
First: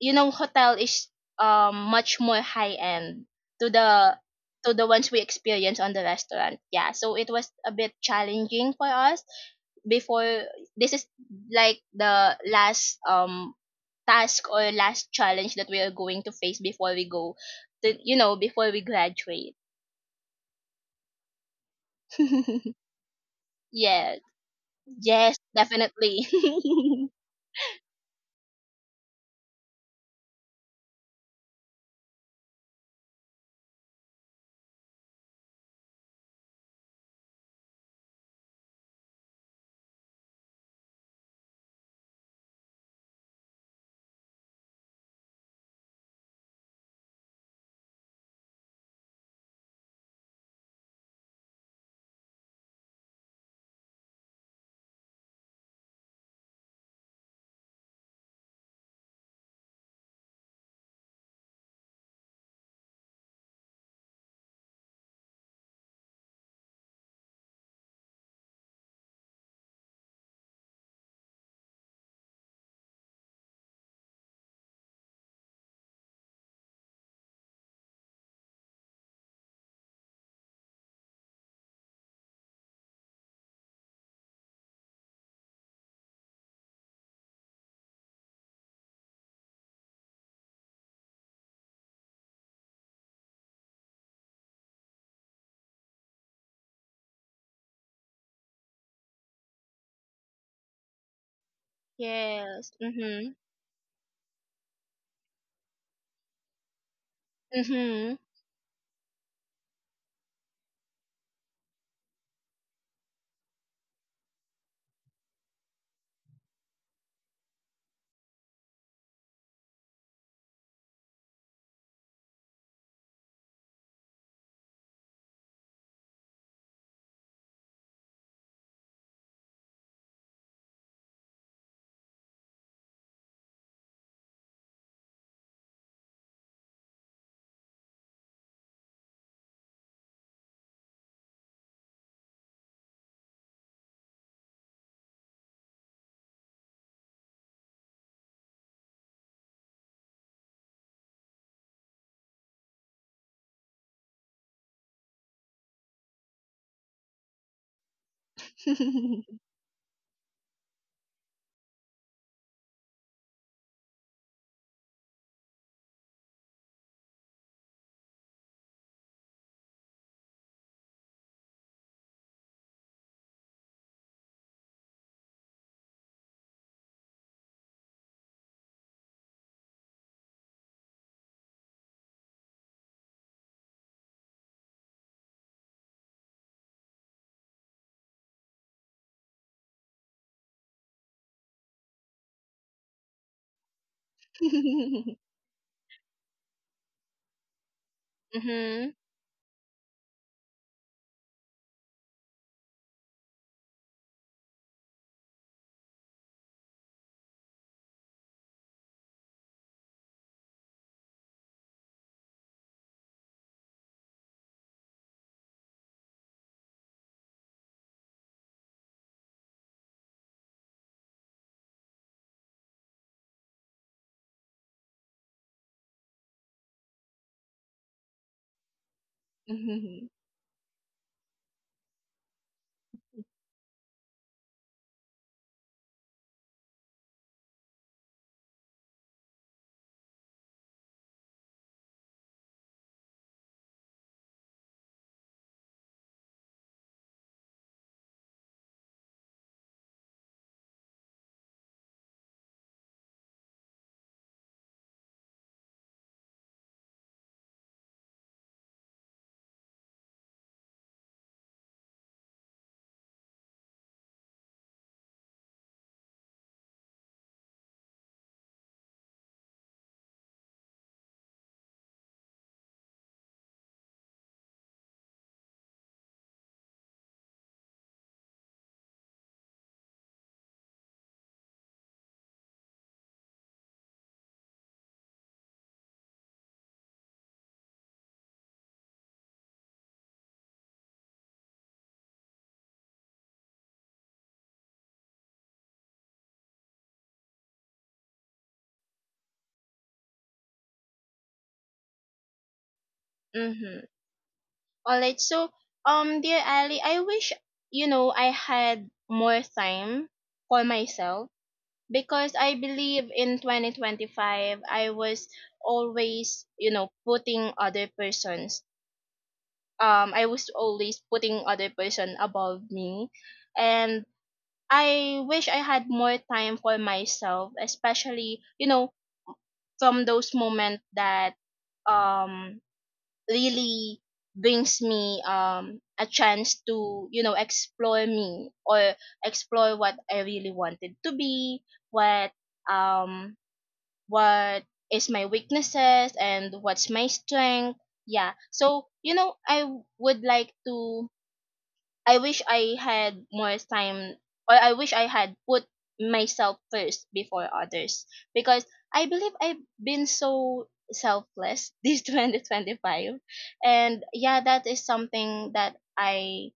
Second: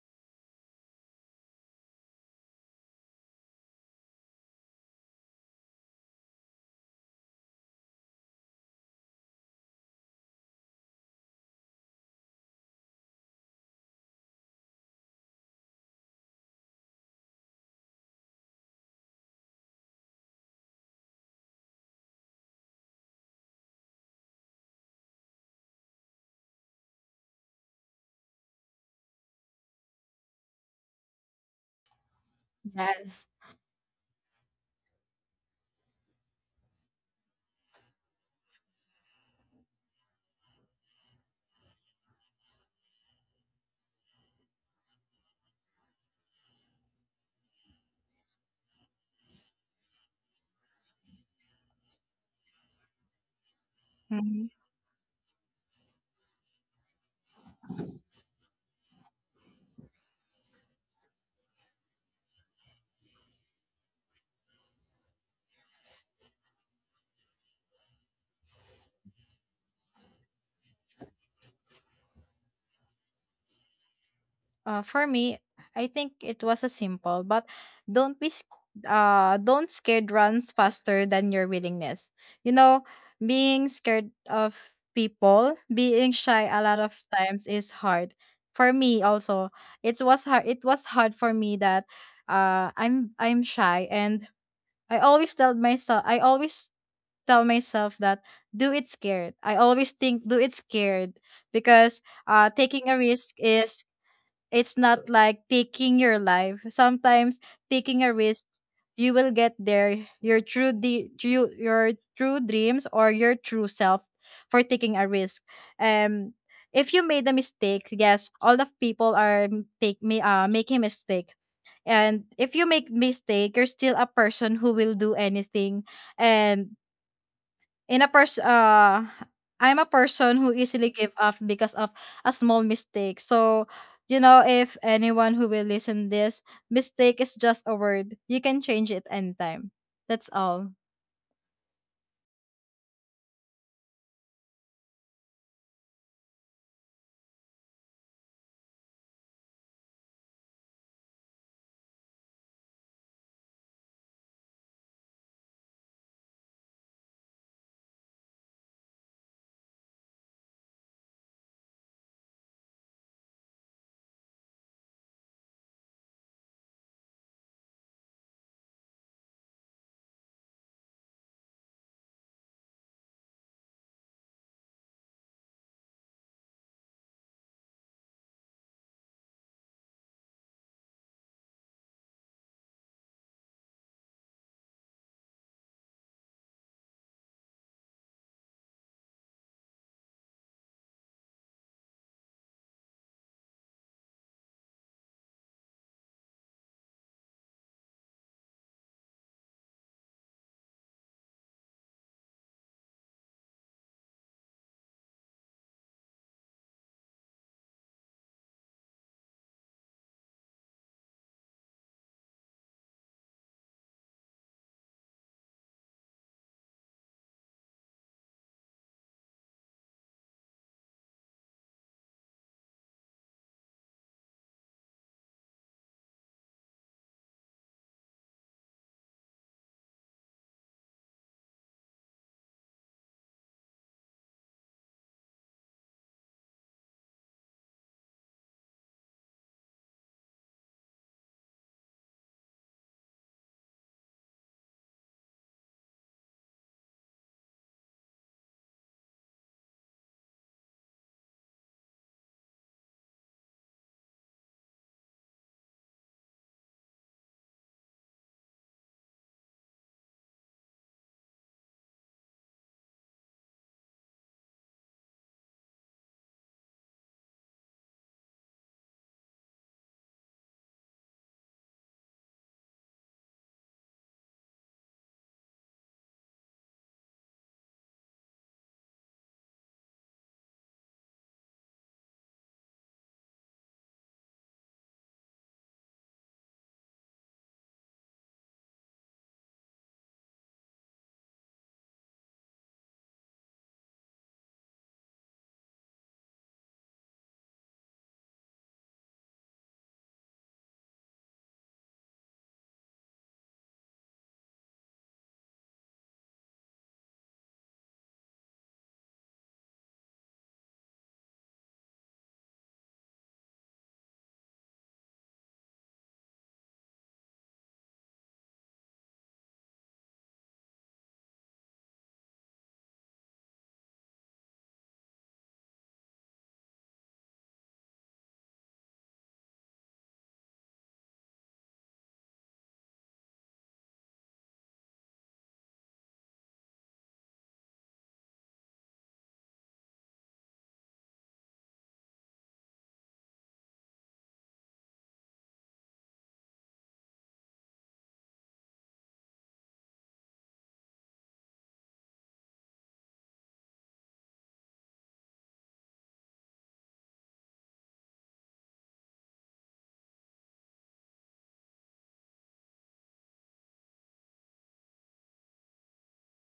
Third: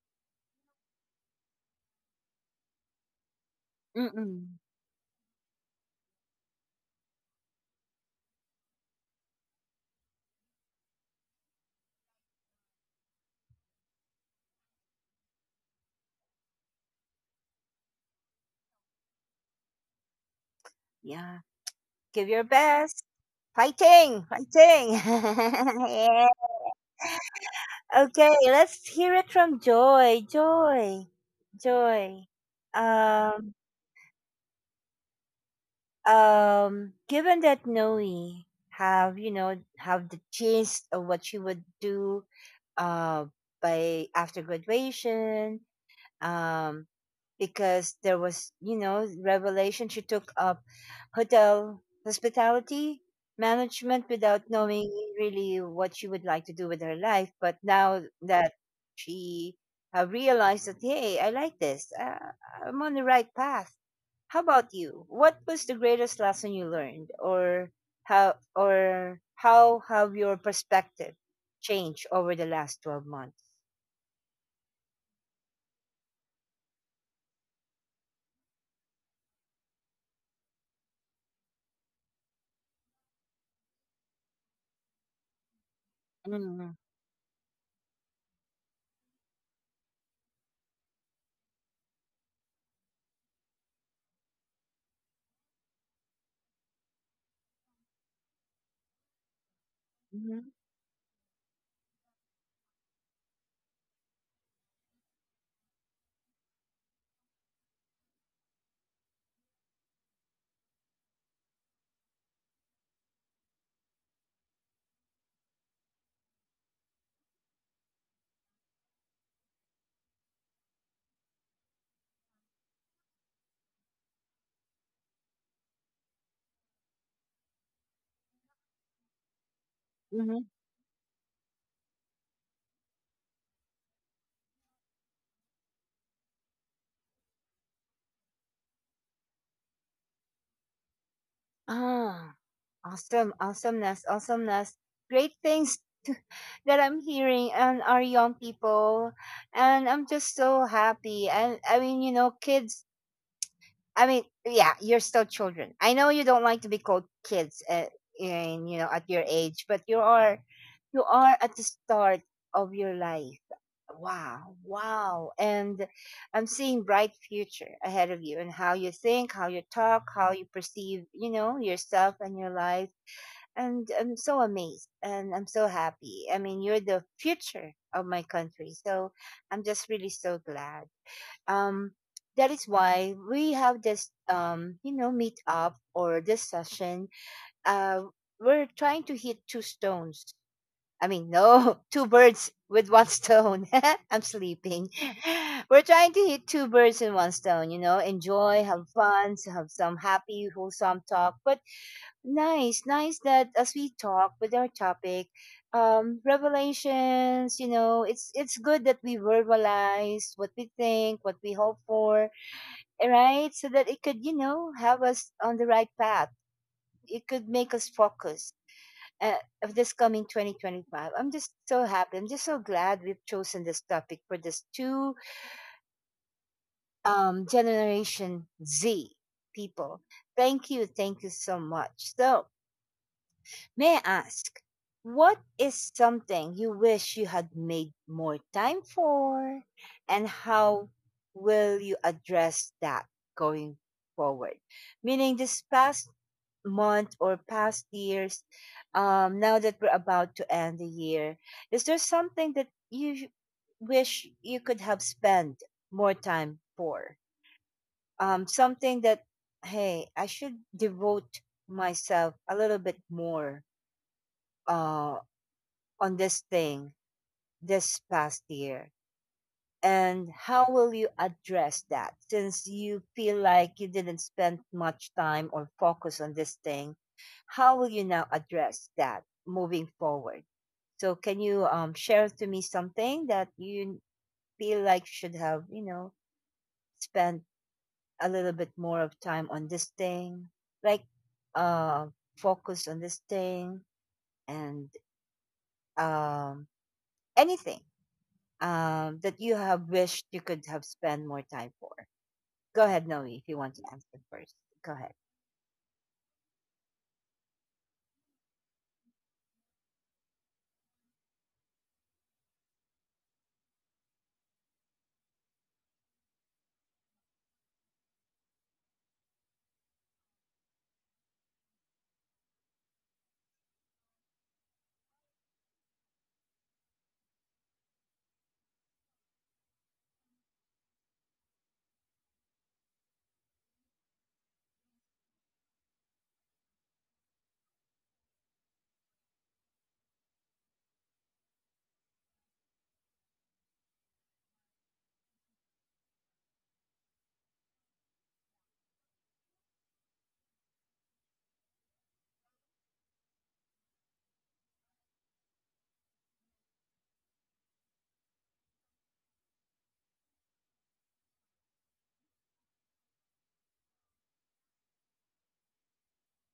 B: you know, hotel is um much more high end to the
A: mm-mm,
B: to the ones we experience on the restaurant. Yeah, so it was a bit challenging for us before. This is like the last um task or last challenge that we are going to face before we go to, you know before we graduate.
A: yeah. Give your best.
B: Yes.
A: Fighting, fighting.
B: Yes,
A: Yeah.
B: definitely.
A: Okay, let's hear it from Joy. Joy, Joy.
C: Yes.
A: Um, um. Given that Noe have you know have the gist of what she would do, uh, by after graduation, um, because there was, you know, revelation. She took up hotel hospitality management without knowing really what she would like to do with her life. But now that she uh, realized that, hey, I like this, uh, I'm on the right path. How about you? What was the greatest lesson you learned, or how, or how have your perspective changed over the last twelve months?
C: Uh, for me, I think it was a simple, but don't be sc- uh don't scared runs faster than your willingness. You know, being scared of people, being shy a
A: Mm-hmm.
C: lot of times is hard. For me also, it was hard it was hard for me that uh I'm I'm shy, and I always tell myself I always tell myself that do it scared. I always think do it scared, because uh
B: yes.
C: taking a
B: Mhm.
C: risk is it's not like taking your life. Sometimes taking a
B: Mhm.
C: risk, you will get there. Your true, de- true your true dreams or your true self for taking a risk. Um, if you made a mistake, yes, all the people are take me uh making mistake. And if you make mistake, you're still a person who will do anything, and in a person uh I'm a person who easily give up because of a small mistake. So, you know, if anyone who will listen this, mistake is just a word. You can change it anytime. That's all.
A: Mm-hmm. Awesome, awesomeness, awesomeness. Great things to, that I'm hearing and our young people. And I'm just so happy. And I mean, you know, kids, I mean, yeah, you're still children. I know you don't like to be called kids at, in, you know, at your age, but you are you are at the start of your life. Wow, wow. And I'm seeing bright future ahead of you and how you think, how you talk, how you perceive, you know, yourself and your life, and I'm so amazed and I'm so happy. I mean, you're the future of my country. So I'm just really so glad. Um, that is why we have this, um, you know, meet up or this session. Uh, we're trying to hit two stones. I mean, no, two birds with one stone. I'm sleeping. We're trying to hit two birds in one stone, you know, enjoy,
B: mhm.
A: have
B: Mhm.
A: fun, have some happy, wholesome talk, but nice, nice that as we talk with our topic, um, revelations, you know, it's it's good that we verbalize what we think, what we hope for, eh, right? So that it could, you know, have us on the right path. It could make us focus uh, of this coming twenty twenty-five. I'm just so happy. I'm just so glad we've chosen this topic for this two um, generation Z people. Thank you, thank you so much. So may I ask, what is something you wish you had made more time for? And how will you address that going forward? Meaning, this past month or past years, um, now that we're about to end the year, is there something that you wish you could have spent more time for? Um, something that, hey, I should devote myself a little bit more uh, on this thing this past year? And how will you address that since you feel like you didn't spend much time or focus on this thing? How will you now address that moving forward? So, can you um, share to me something that you feel like should have, you know, spent a little bit more of time on this thing, like uh, focus on this thing and um, anything? um, that you have wished you could have spent more time for? Go ahead, Noe, if you want to
B: Mhm.
A: answer first. Go
B: All
A: ahead.
B: right. So, um, dear Ali, I wish you know I had more time for myself because I believe in twenty twenty-five I was always you know putting other persons um I was always putting other person above me and I wish I had more time for myself, especially, you know, from those moments that um really brings me um a chance to, you know, explore me or explore what I really wanted to be, what um what is my weaknesses and what's my strength. Yeah. So, you know, I would like to I wish I had more time or I wish I had put myself first before others because I believe I've been so selfless this twenty twenty-five and yeah that is something that I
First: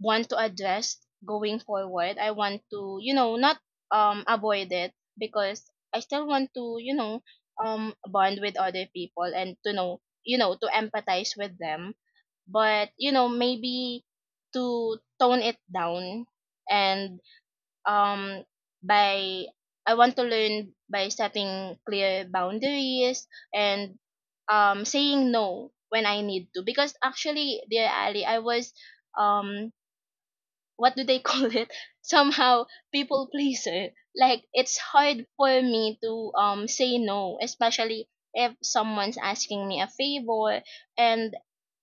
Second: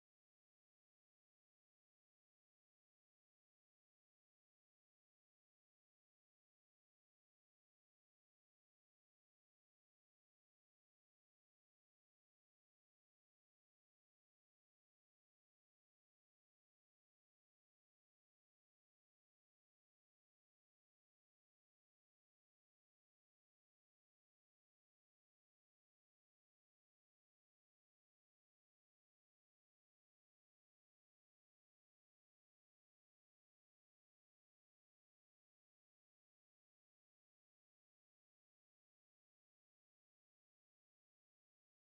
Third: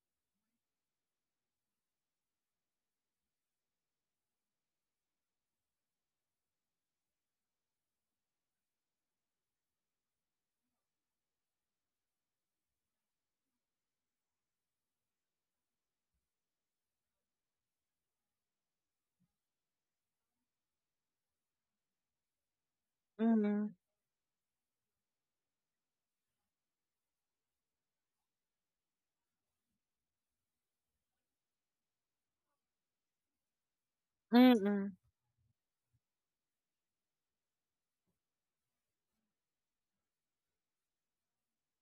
B: want to address going forward I want to you know not um avoid it because I still want to you know um bond with other people and to know you know to empathize with them but you know maybe to tone it down and um by I want to learn by setting clear boundaries
A: Mm-hmm.
B: and um saying no when I need to because actually dear Ali I was um what do they call it somehow people pleaser like it's
A: Mm-hmm.
B: hard for me to um say no especially if someone's asking me a favor and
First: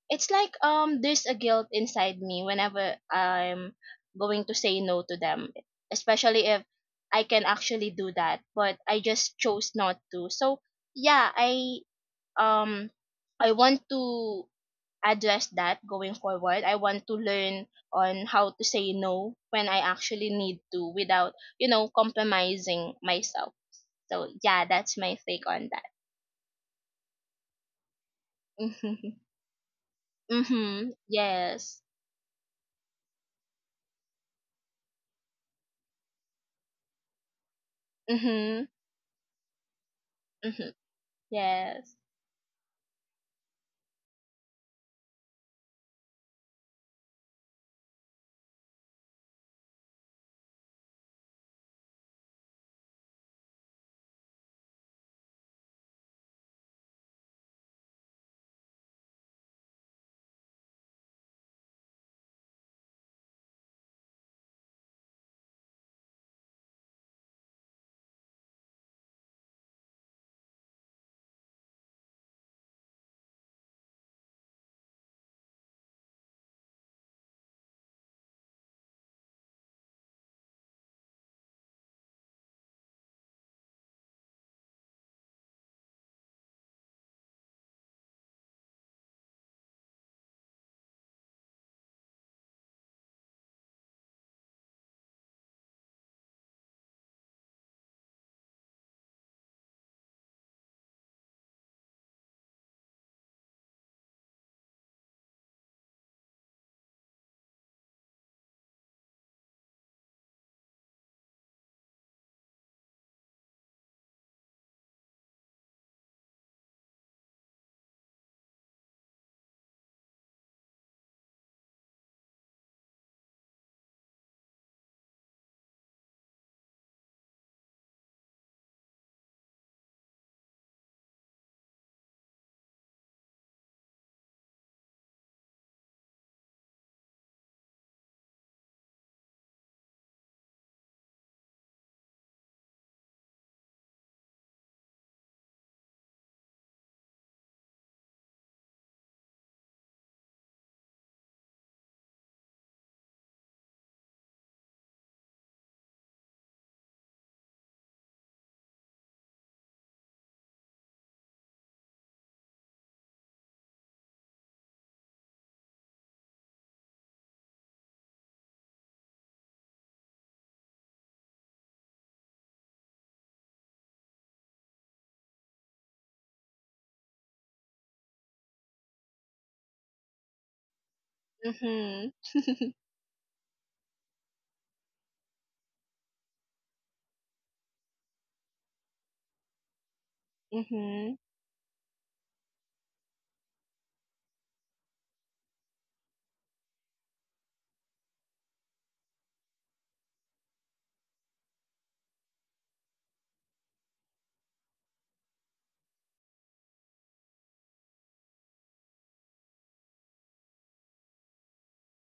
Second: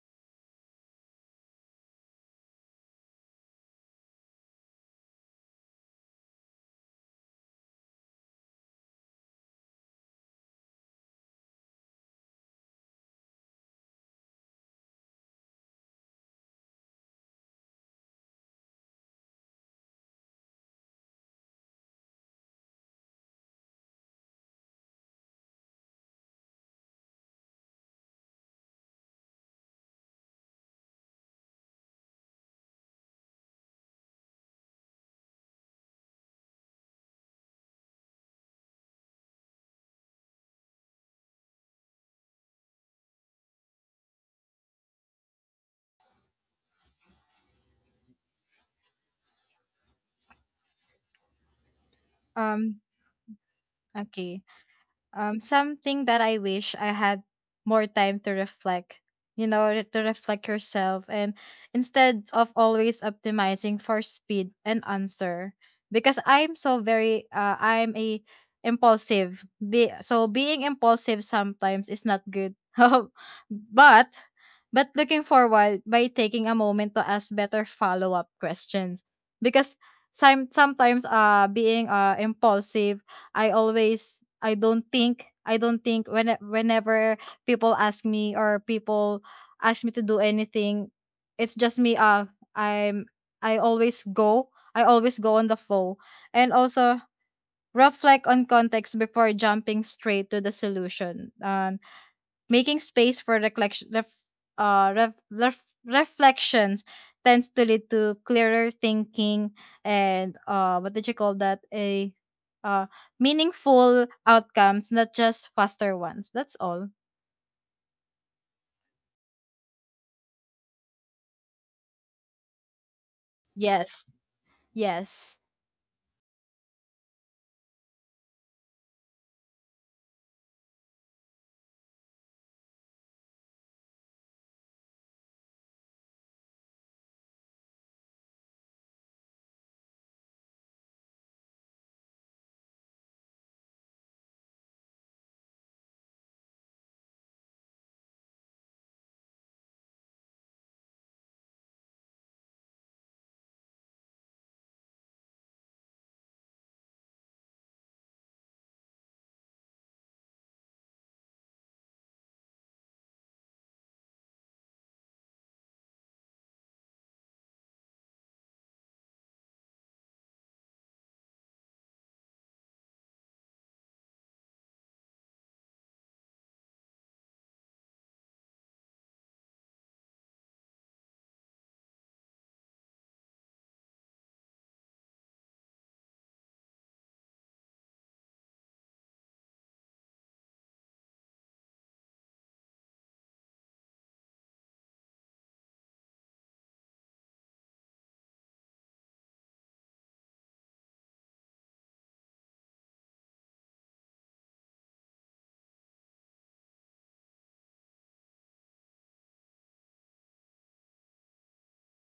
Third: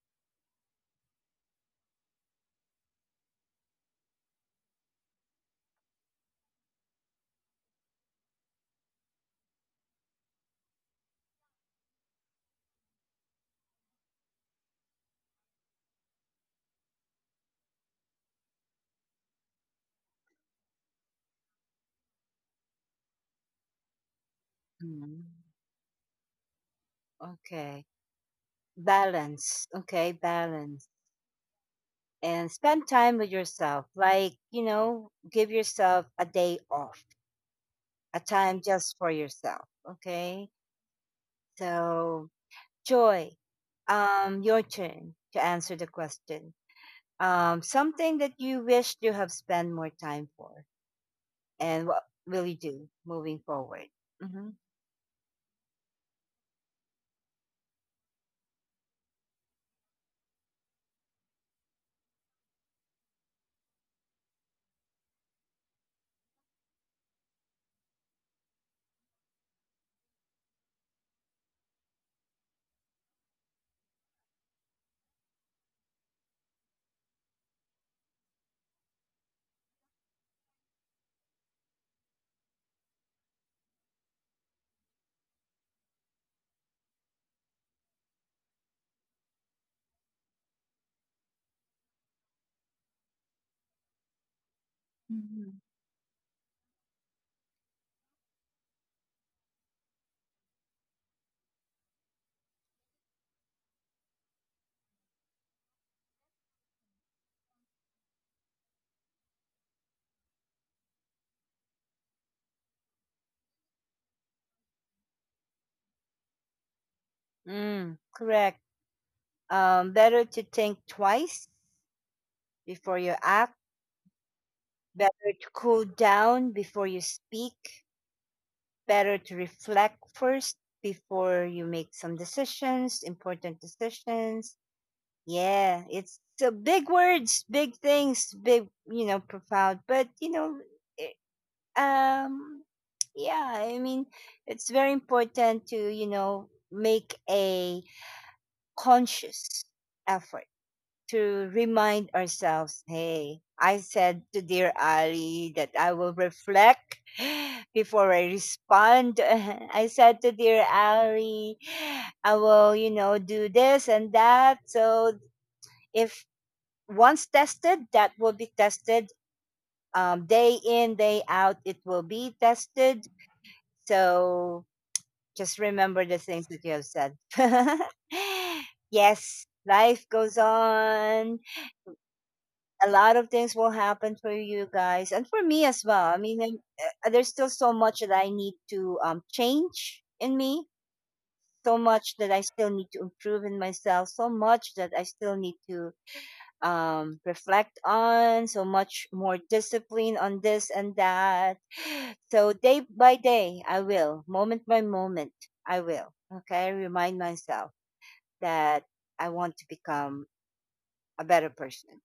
B: it's like um there's a guilt inside me whenever I'm going to say no to them, especially if I can actually do that, but I just chose not to. So yeah, I um I want to address that going forward. I want to learn on how to say no when I actually need to without, you know, compromising myself. So yeah, that's my
A: Mm,
B: take on that.
A: okay.
B: Mhm.
A: Balance. Okay, balance.
B: Mhm. Yes.
A: And spend time with yourself. Like, you know, give yourself a day off, a time
B: Mhm.
A: just for yourself. Okay?
B: Mhm. Yes.
A: So, joy. Um, your turn to answer the question. Um, something that you wished you have spent more time for. And what will you
C: Um
A: do moving forward?
C: okay.
A: hmm
C: Um, something that I wish I had more time to reflect, you know, re- to reflect yourself, and instead of always optimizing for speed and answer. Because I'm so very uh, I'm a impulsive. Be so being impulsive sometimes is not good. but but looking forward by taking a moment to ask better follow-up questions, because some, sometimes uh being uh impulsive, I always I don't think I don't think when whenever people ask me or people ask me to do anything, it's just me. Uh, I'm I always go. I always go on the
A: Mhm.
C: flow, and also reflect on context before jumping straight to the solution. Um, Making space for reflection, ref, uh, ref, ref, reflections tends to lead to clearer thinking and, uh, what did you call that? A uh, Meaningful outcomes, not just faster ones. That's all.
A: Mm, correct. Um, better to think twice before you act,
C: Yes. Yes.
A: better to cool down before you speak, better to reflect first before you make some decisions, important decisions. Yeah, it's the big words, big things, big, you know, profound, but you know, um yeah, I mean it's very important to, you know, make a conscious effort to remind ourselves, hey, I said to dear Ali that I will reflect before I respond. I said to dear Ali I will, you know, do this and that. So if once tested, that will be tested, um, day in day out it will be tested. So just remember the things that you have said. Yes, life goes on.
B: Mhm.
A: A lot of things will happen for you guys and for me as well. I mean, I'm- uh, there's still so much that I need to um, change in me,
B: Mhm.
A: so much that I still need to improve in myself, so much that I still need to um, reflect on, so much more discipline on this and that. So day by day, I will, moment by moment, I will. Okay, remind myself that I want to become a better person.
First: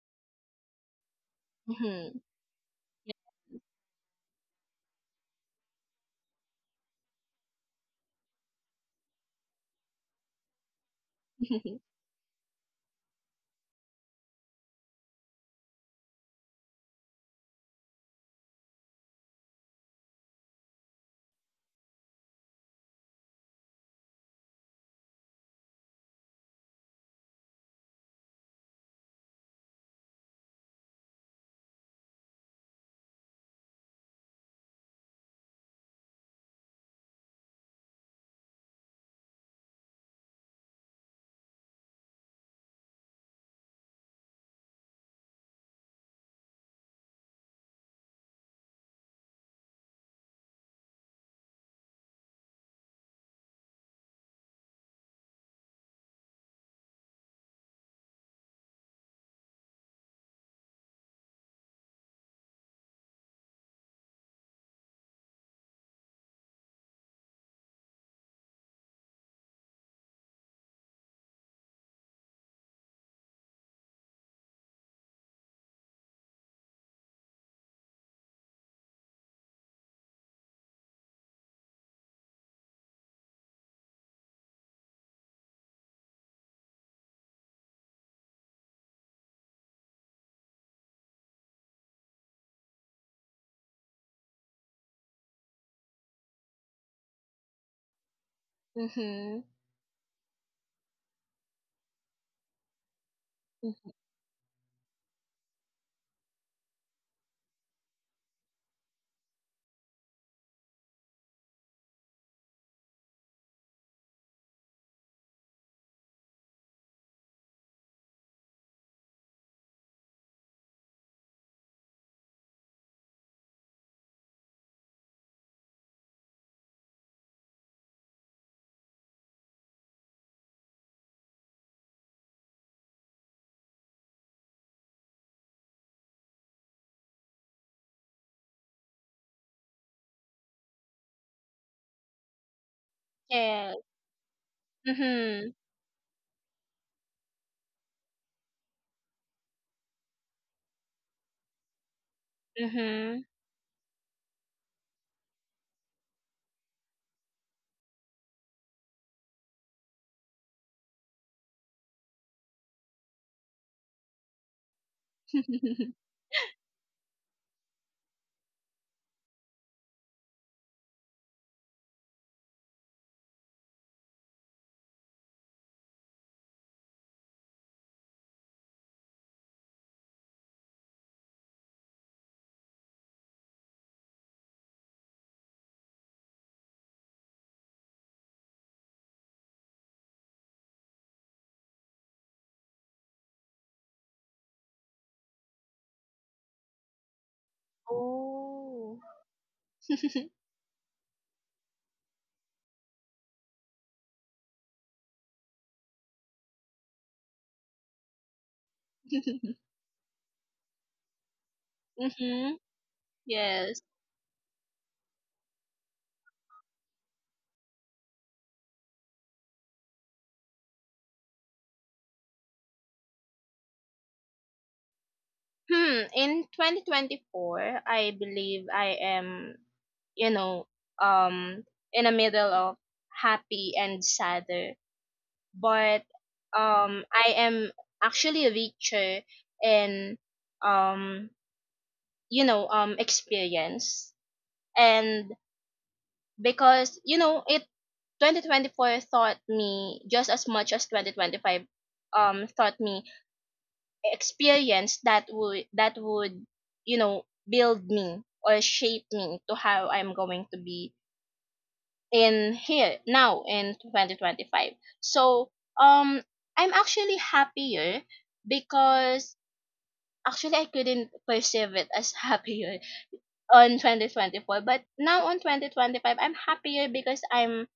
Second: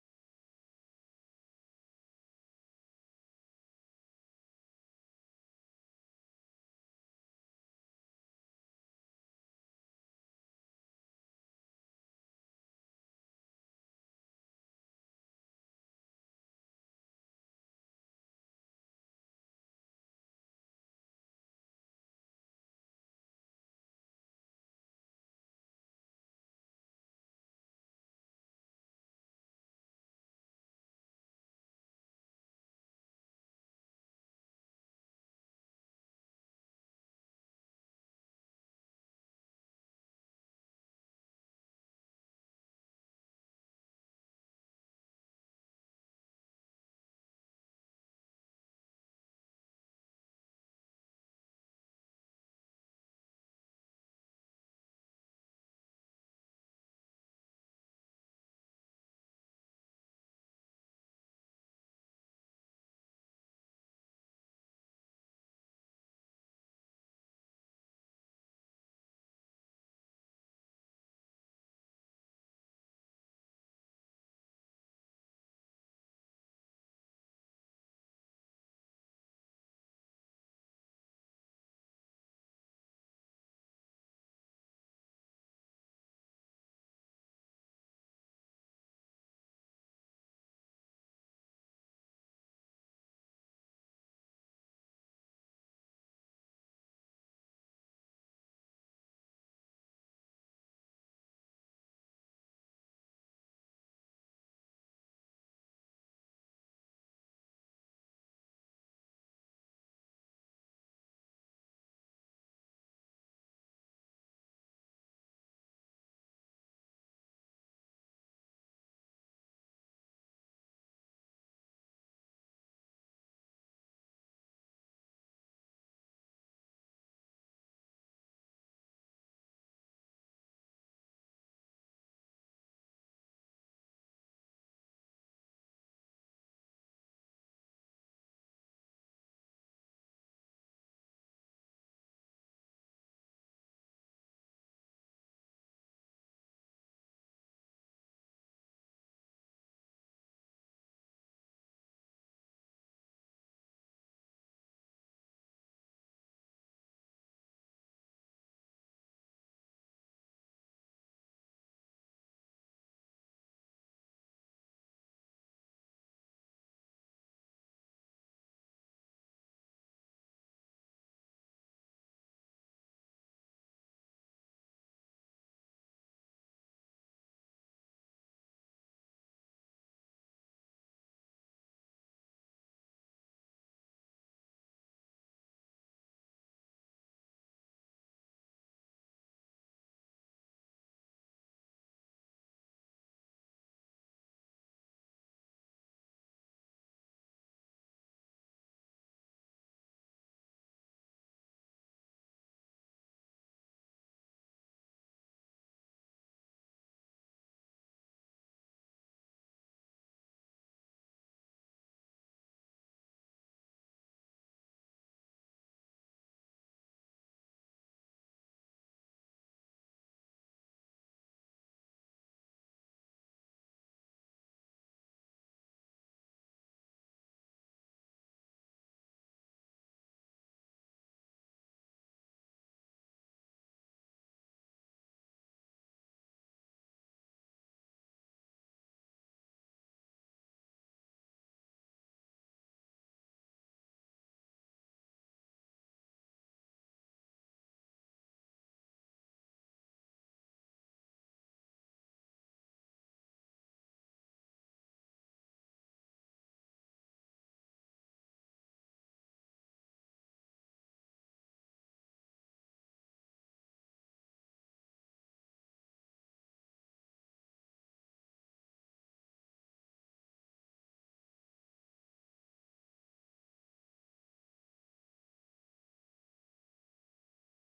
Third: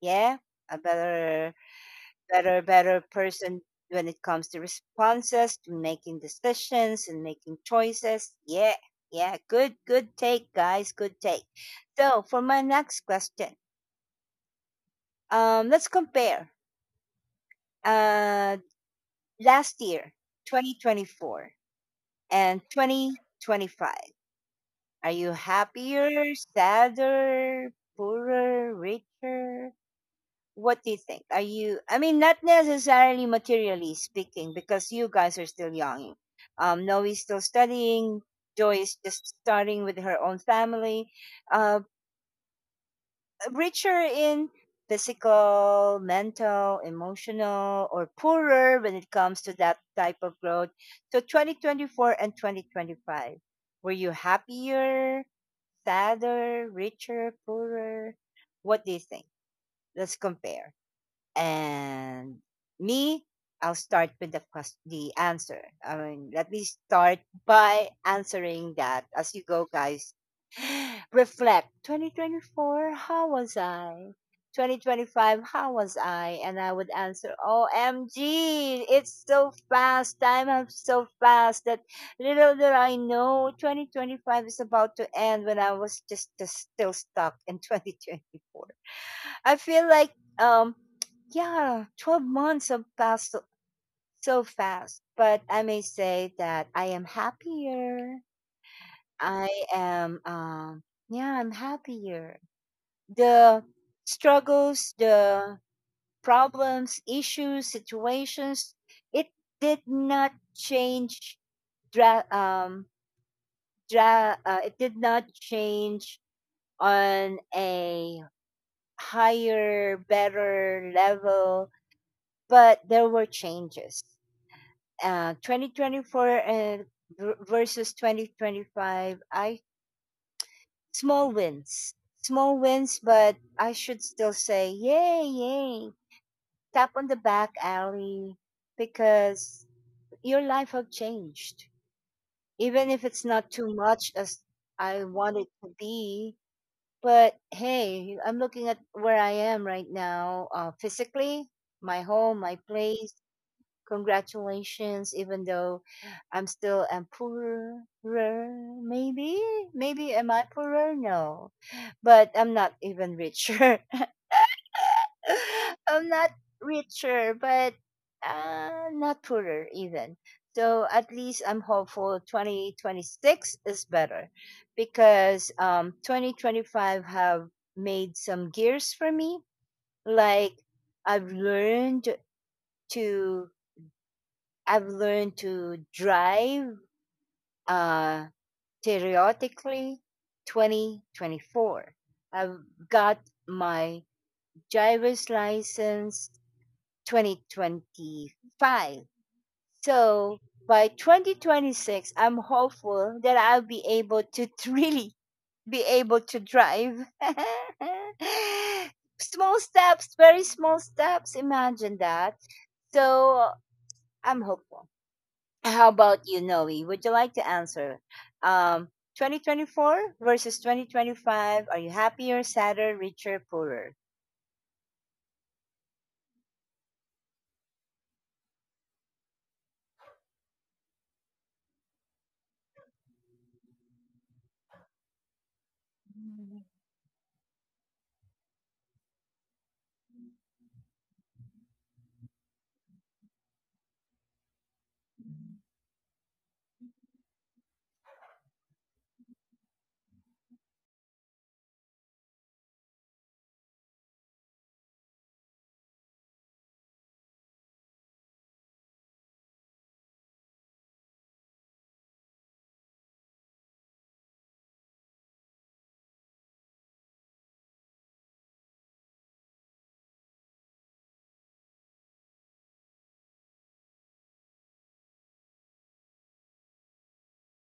A: Yeah, a better,
B: Mhm.
A: better, better person when it comes to responses, to making decisions and making choices. Yeah, yeah, good, good take, guys, good take.
B: Mhm. Mhm.
A: So for my next question, um, let's compare Uh, last year, twenty twenty-four and twenty twenty-five. Are you happier, sadder, poorer, richer? What do you think? Are you, I mean, not necessarily materially speaking, because you guys are still young. Um, Noe's still studying. Joy is just starting with her own family. Uh, richer in physical, mental, emotional, or poorer when it comes to that type of growth. So twenty twenty-four and twenty twenty-five, were you happier, sadder, richer, poorer? What do you think? Let's compare. And me, I'll start with the quest- the answer. I mean, let me start by answering that as you go, guys. Reflect. twenty twenty-four, how was I? twenty twenty-five, how was I? And I would answer, O M G, it's so fast. Time is so fast that little did I know twenty twenty-five is about to end when I was just, just still stuck in twenty twenty-four. I feel like um yeah, twelve months have passed so so fast, but I may say that I am happier. I am um yeah, I'm happier. The struggles, the problems, issues, situations, it did not change dra- um dra- uh, it did not change on a higher, better level, but there were changes. Uh, two thousand twenty-four and ver- versus twenty twenty-five, I small wins, small wins, but I should still say, yay, yay, tap on the back, alley, because your life have changed, even if it's not too
B: Yes.
A: much as I want it
B: Mhm.
A: to be. But hey, I'm looking at where I am right now, uh, physically, my home, my place.
B: Mhm.
A: Congratulations, even though I'm still am poorer, maybe, maybe am I poorer? No, but I'm not even richer. I'm not richer, but uh, not poorer even. So at least I'm hopeful twenty twenty-six is better because um, twenty twenty-five have made some gears for me. Like I've learned to I've learned to drive uh, theoretically twenty twenty-four. I've got my driver's license
B: Oh.
A: twenty twenty-five. So by twenty twenty-six, I'm hopeful that I'll be able to really be able to drive. Small steps, very small steps. Imagine that.
B: Mhm.
A: So
B: Yes.
A: I'm hopeful. How about you, Noe? Would you like to answer? Um, twenty twenty-four versus twenty twenty-five. Are you happier, sadder, richer, poorer?
B: Hmm. In twenty twenty-four, I believe I am, you know, um, in the middle of happy and sadder, but um, I am actually richer in um, you know, um, experience. And because, you know, it, twenty twenty-four taught me just as much as twenty twenty-five um taught me, experience that would that would, you know, build me or shape me to how I'm going to be in here now in twenty twenty-five. So um I'm actually happier because actually I couldn't perceive it as happier on twenty twenty-four, but now on twenty twenty-five I'm happier because I'm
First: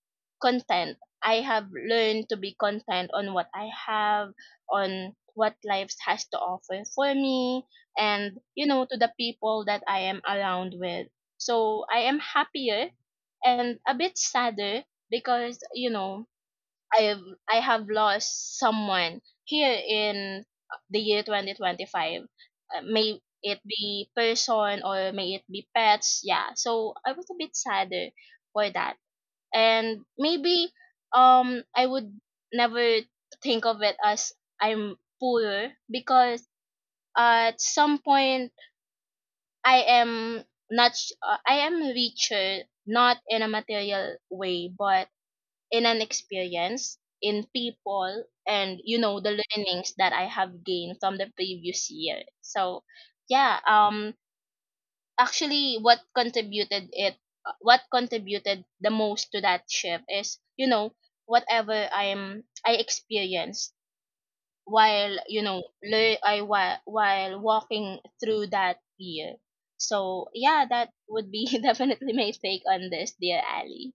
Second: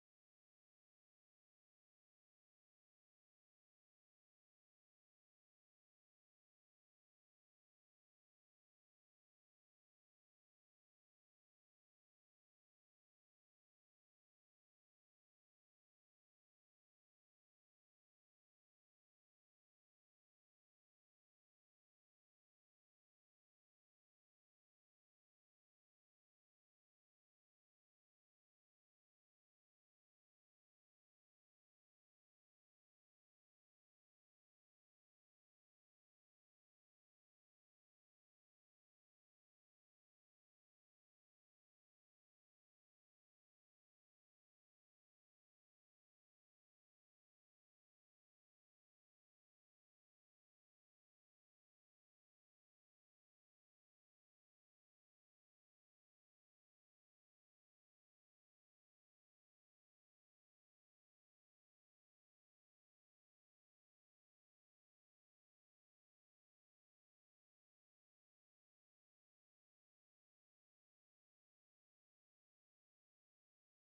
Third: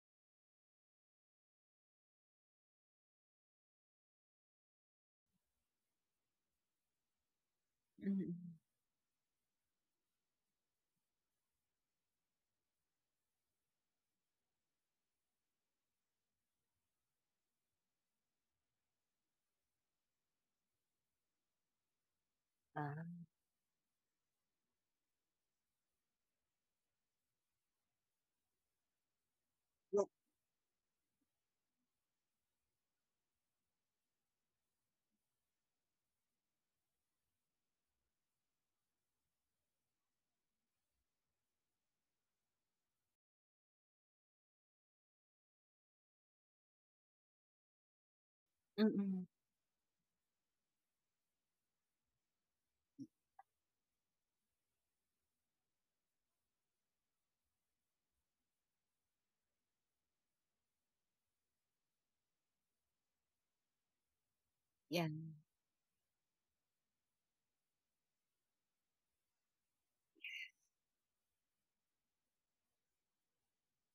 B: content. I have learned to be content on what I have, on what life has to offer for me,
A: Mm-mm.
B: and, you know, to the people that I am around with. So I am happier and a bit sadder because, you know, I've, I have lost someone here in the year twenty twenty-five. Uh, may
A: Uh,
B: it be person or may it be pets. Yeah. So I was a bit sadder for that.
A: yeah.
B: And maybe um I would never think of it as I'm poorer because at some point I am not sh- uh, I am richer, not in a material way but in an experience, in people, and, you know,
A: Mm-mm.
B: the learnings that I have gained from the previous year. So, yeah, um, actually, what contributed it, what contributed the most to that shift is, you know, whatever I'm I experienced
A: Yeah.
B: while, you know, lear- I while while walking through that year. So yeah, that would be definitely my take on this, dear Ali.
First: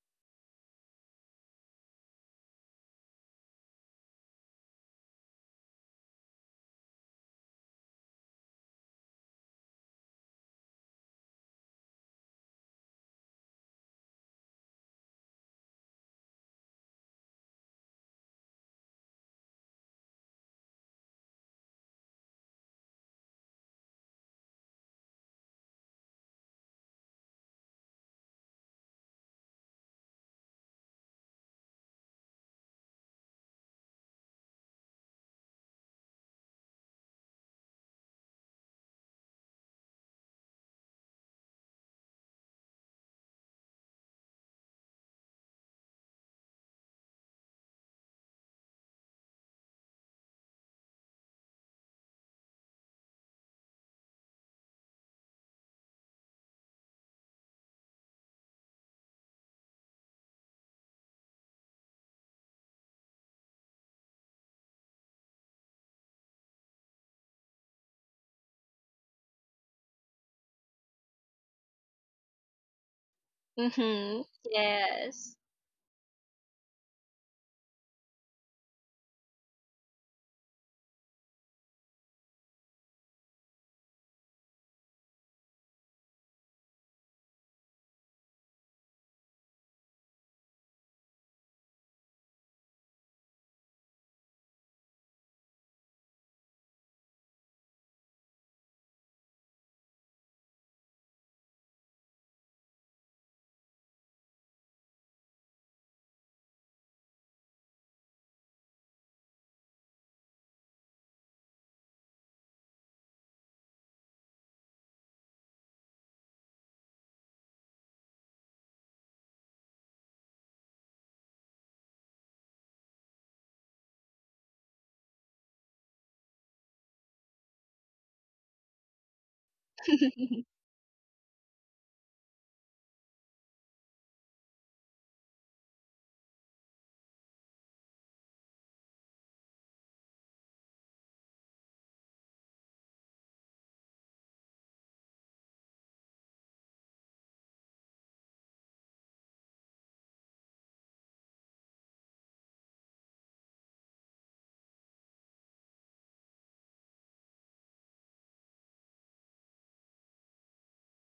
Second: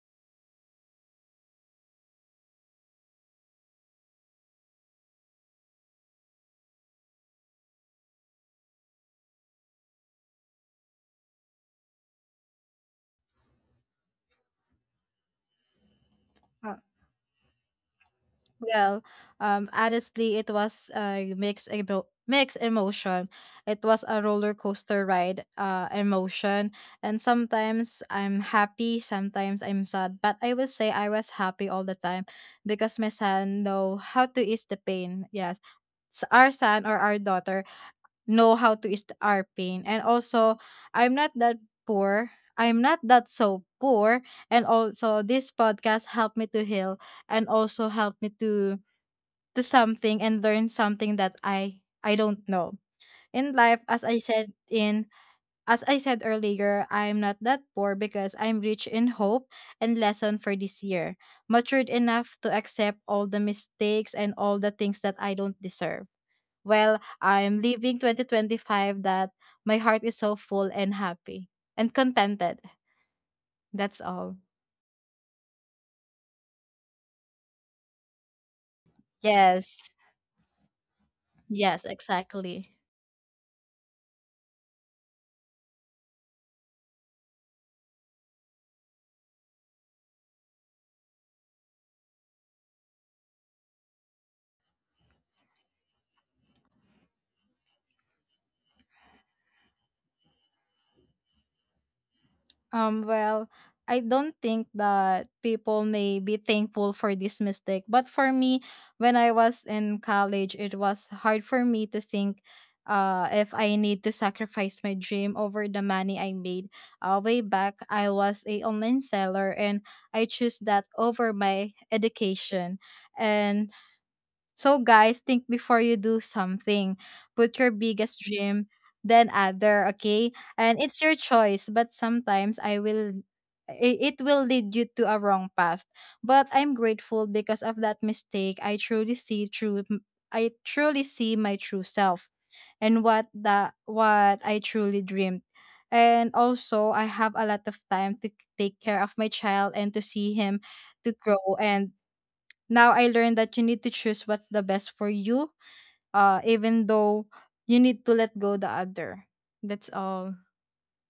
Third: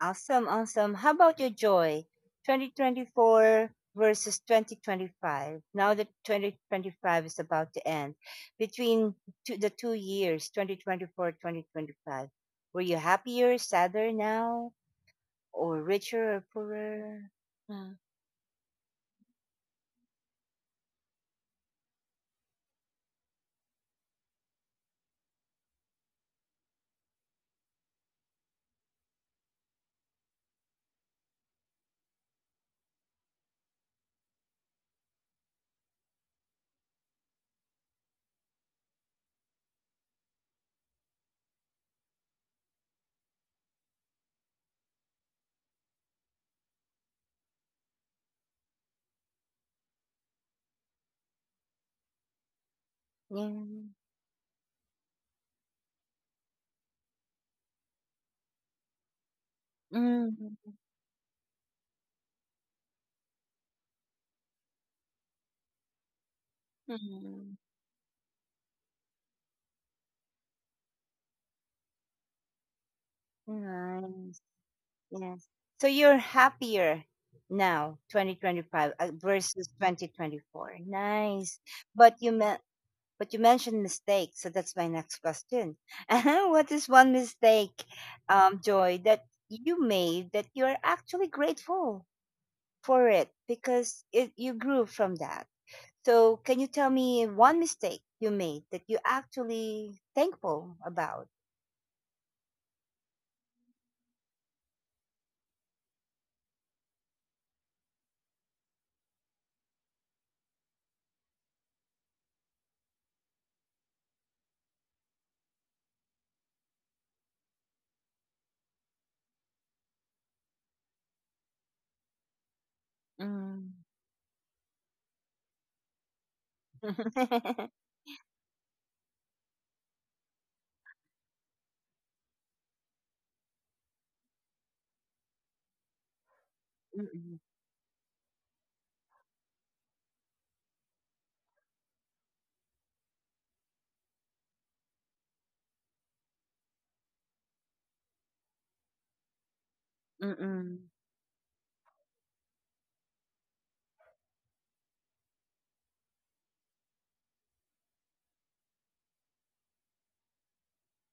A: Awesome, awesome. How about your joy? two thousand twenty-four versus twenty twenty-five. Now that twenty twenty-five is about to end, between two, the two years, twenty twenty-four, twenty twenty-five, were you happier, sadder now, or richer or poorer? Uh,
C: Well, um, honestly, it was a mixed emo- mixed emotion. It was a roller coaster ride, uh, emotion, and sometimes I'm happy, sometimes I'm sad. But I will say I was happy all the time because my son know how to ease the pain. Yes, S- our son or our daughter know how to ease our pain, and also I'm not that poor. I'm not that so poor, and also this podcast helped me to heal and also helped me to to something and learn something that I I don't know.
A: Yeah.
C: In life, as I said in as I said earlier, I'm not that poor because I'm rich in hope and lesson for
A: Mhm,
C: this year. Matured enough to accept all the mistakes and all the things that I don't deserve. Well,
A: mhm.
C: I'm leaving twenty twenty-five that my heart is so full and happy and contented. That's
B: Mm-hmm.
C: all.
A: Nice,
B: Yes.
A: yes. So you're happier now, twenty twenty-five uh, versus
C: Yes.
A: twenty twenty-four. Nice.
C: Yes,
A: But you men
C: exactly.
A: but you mentioned mistakes, so that's my next question. What is one mistake, um, Joy, that you made that you're actually grateful for it because it, you grew from that? So can you tell me one mistake you made that you actually thankful about?
C: Um, well, I don't think that people may be thankful for this mistake. But for me, when I was in college, it was hard for me to think, uh, if I need to sacrifice my dream over the money I made. Uh, way back, I was a online seller and I chose that over my education. And
A: Mm.
C: so guys, think before you do something. Put your biggest dream, then other, okay? And it's your choice, but sometimes I will i- it will lead you to a wrong path. But I'm grateful
A: Mm,
C: because of that mistake. I truly see true I truly see my true self and what the what I truly dreamed. And also, I have a lot of time to take care of my child and to see him
A: mm.
C: to grow, and now I learned that you need to choose what's the best for you, uh, even though you need to let go the other. That's all.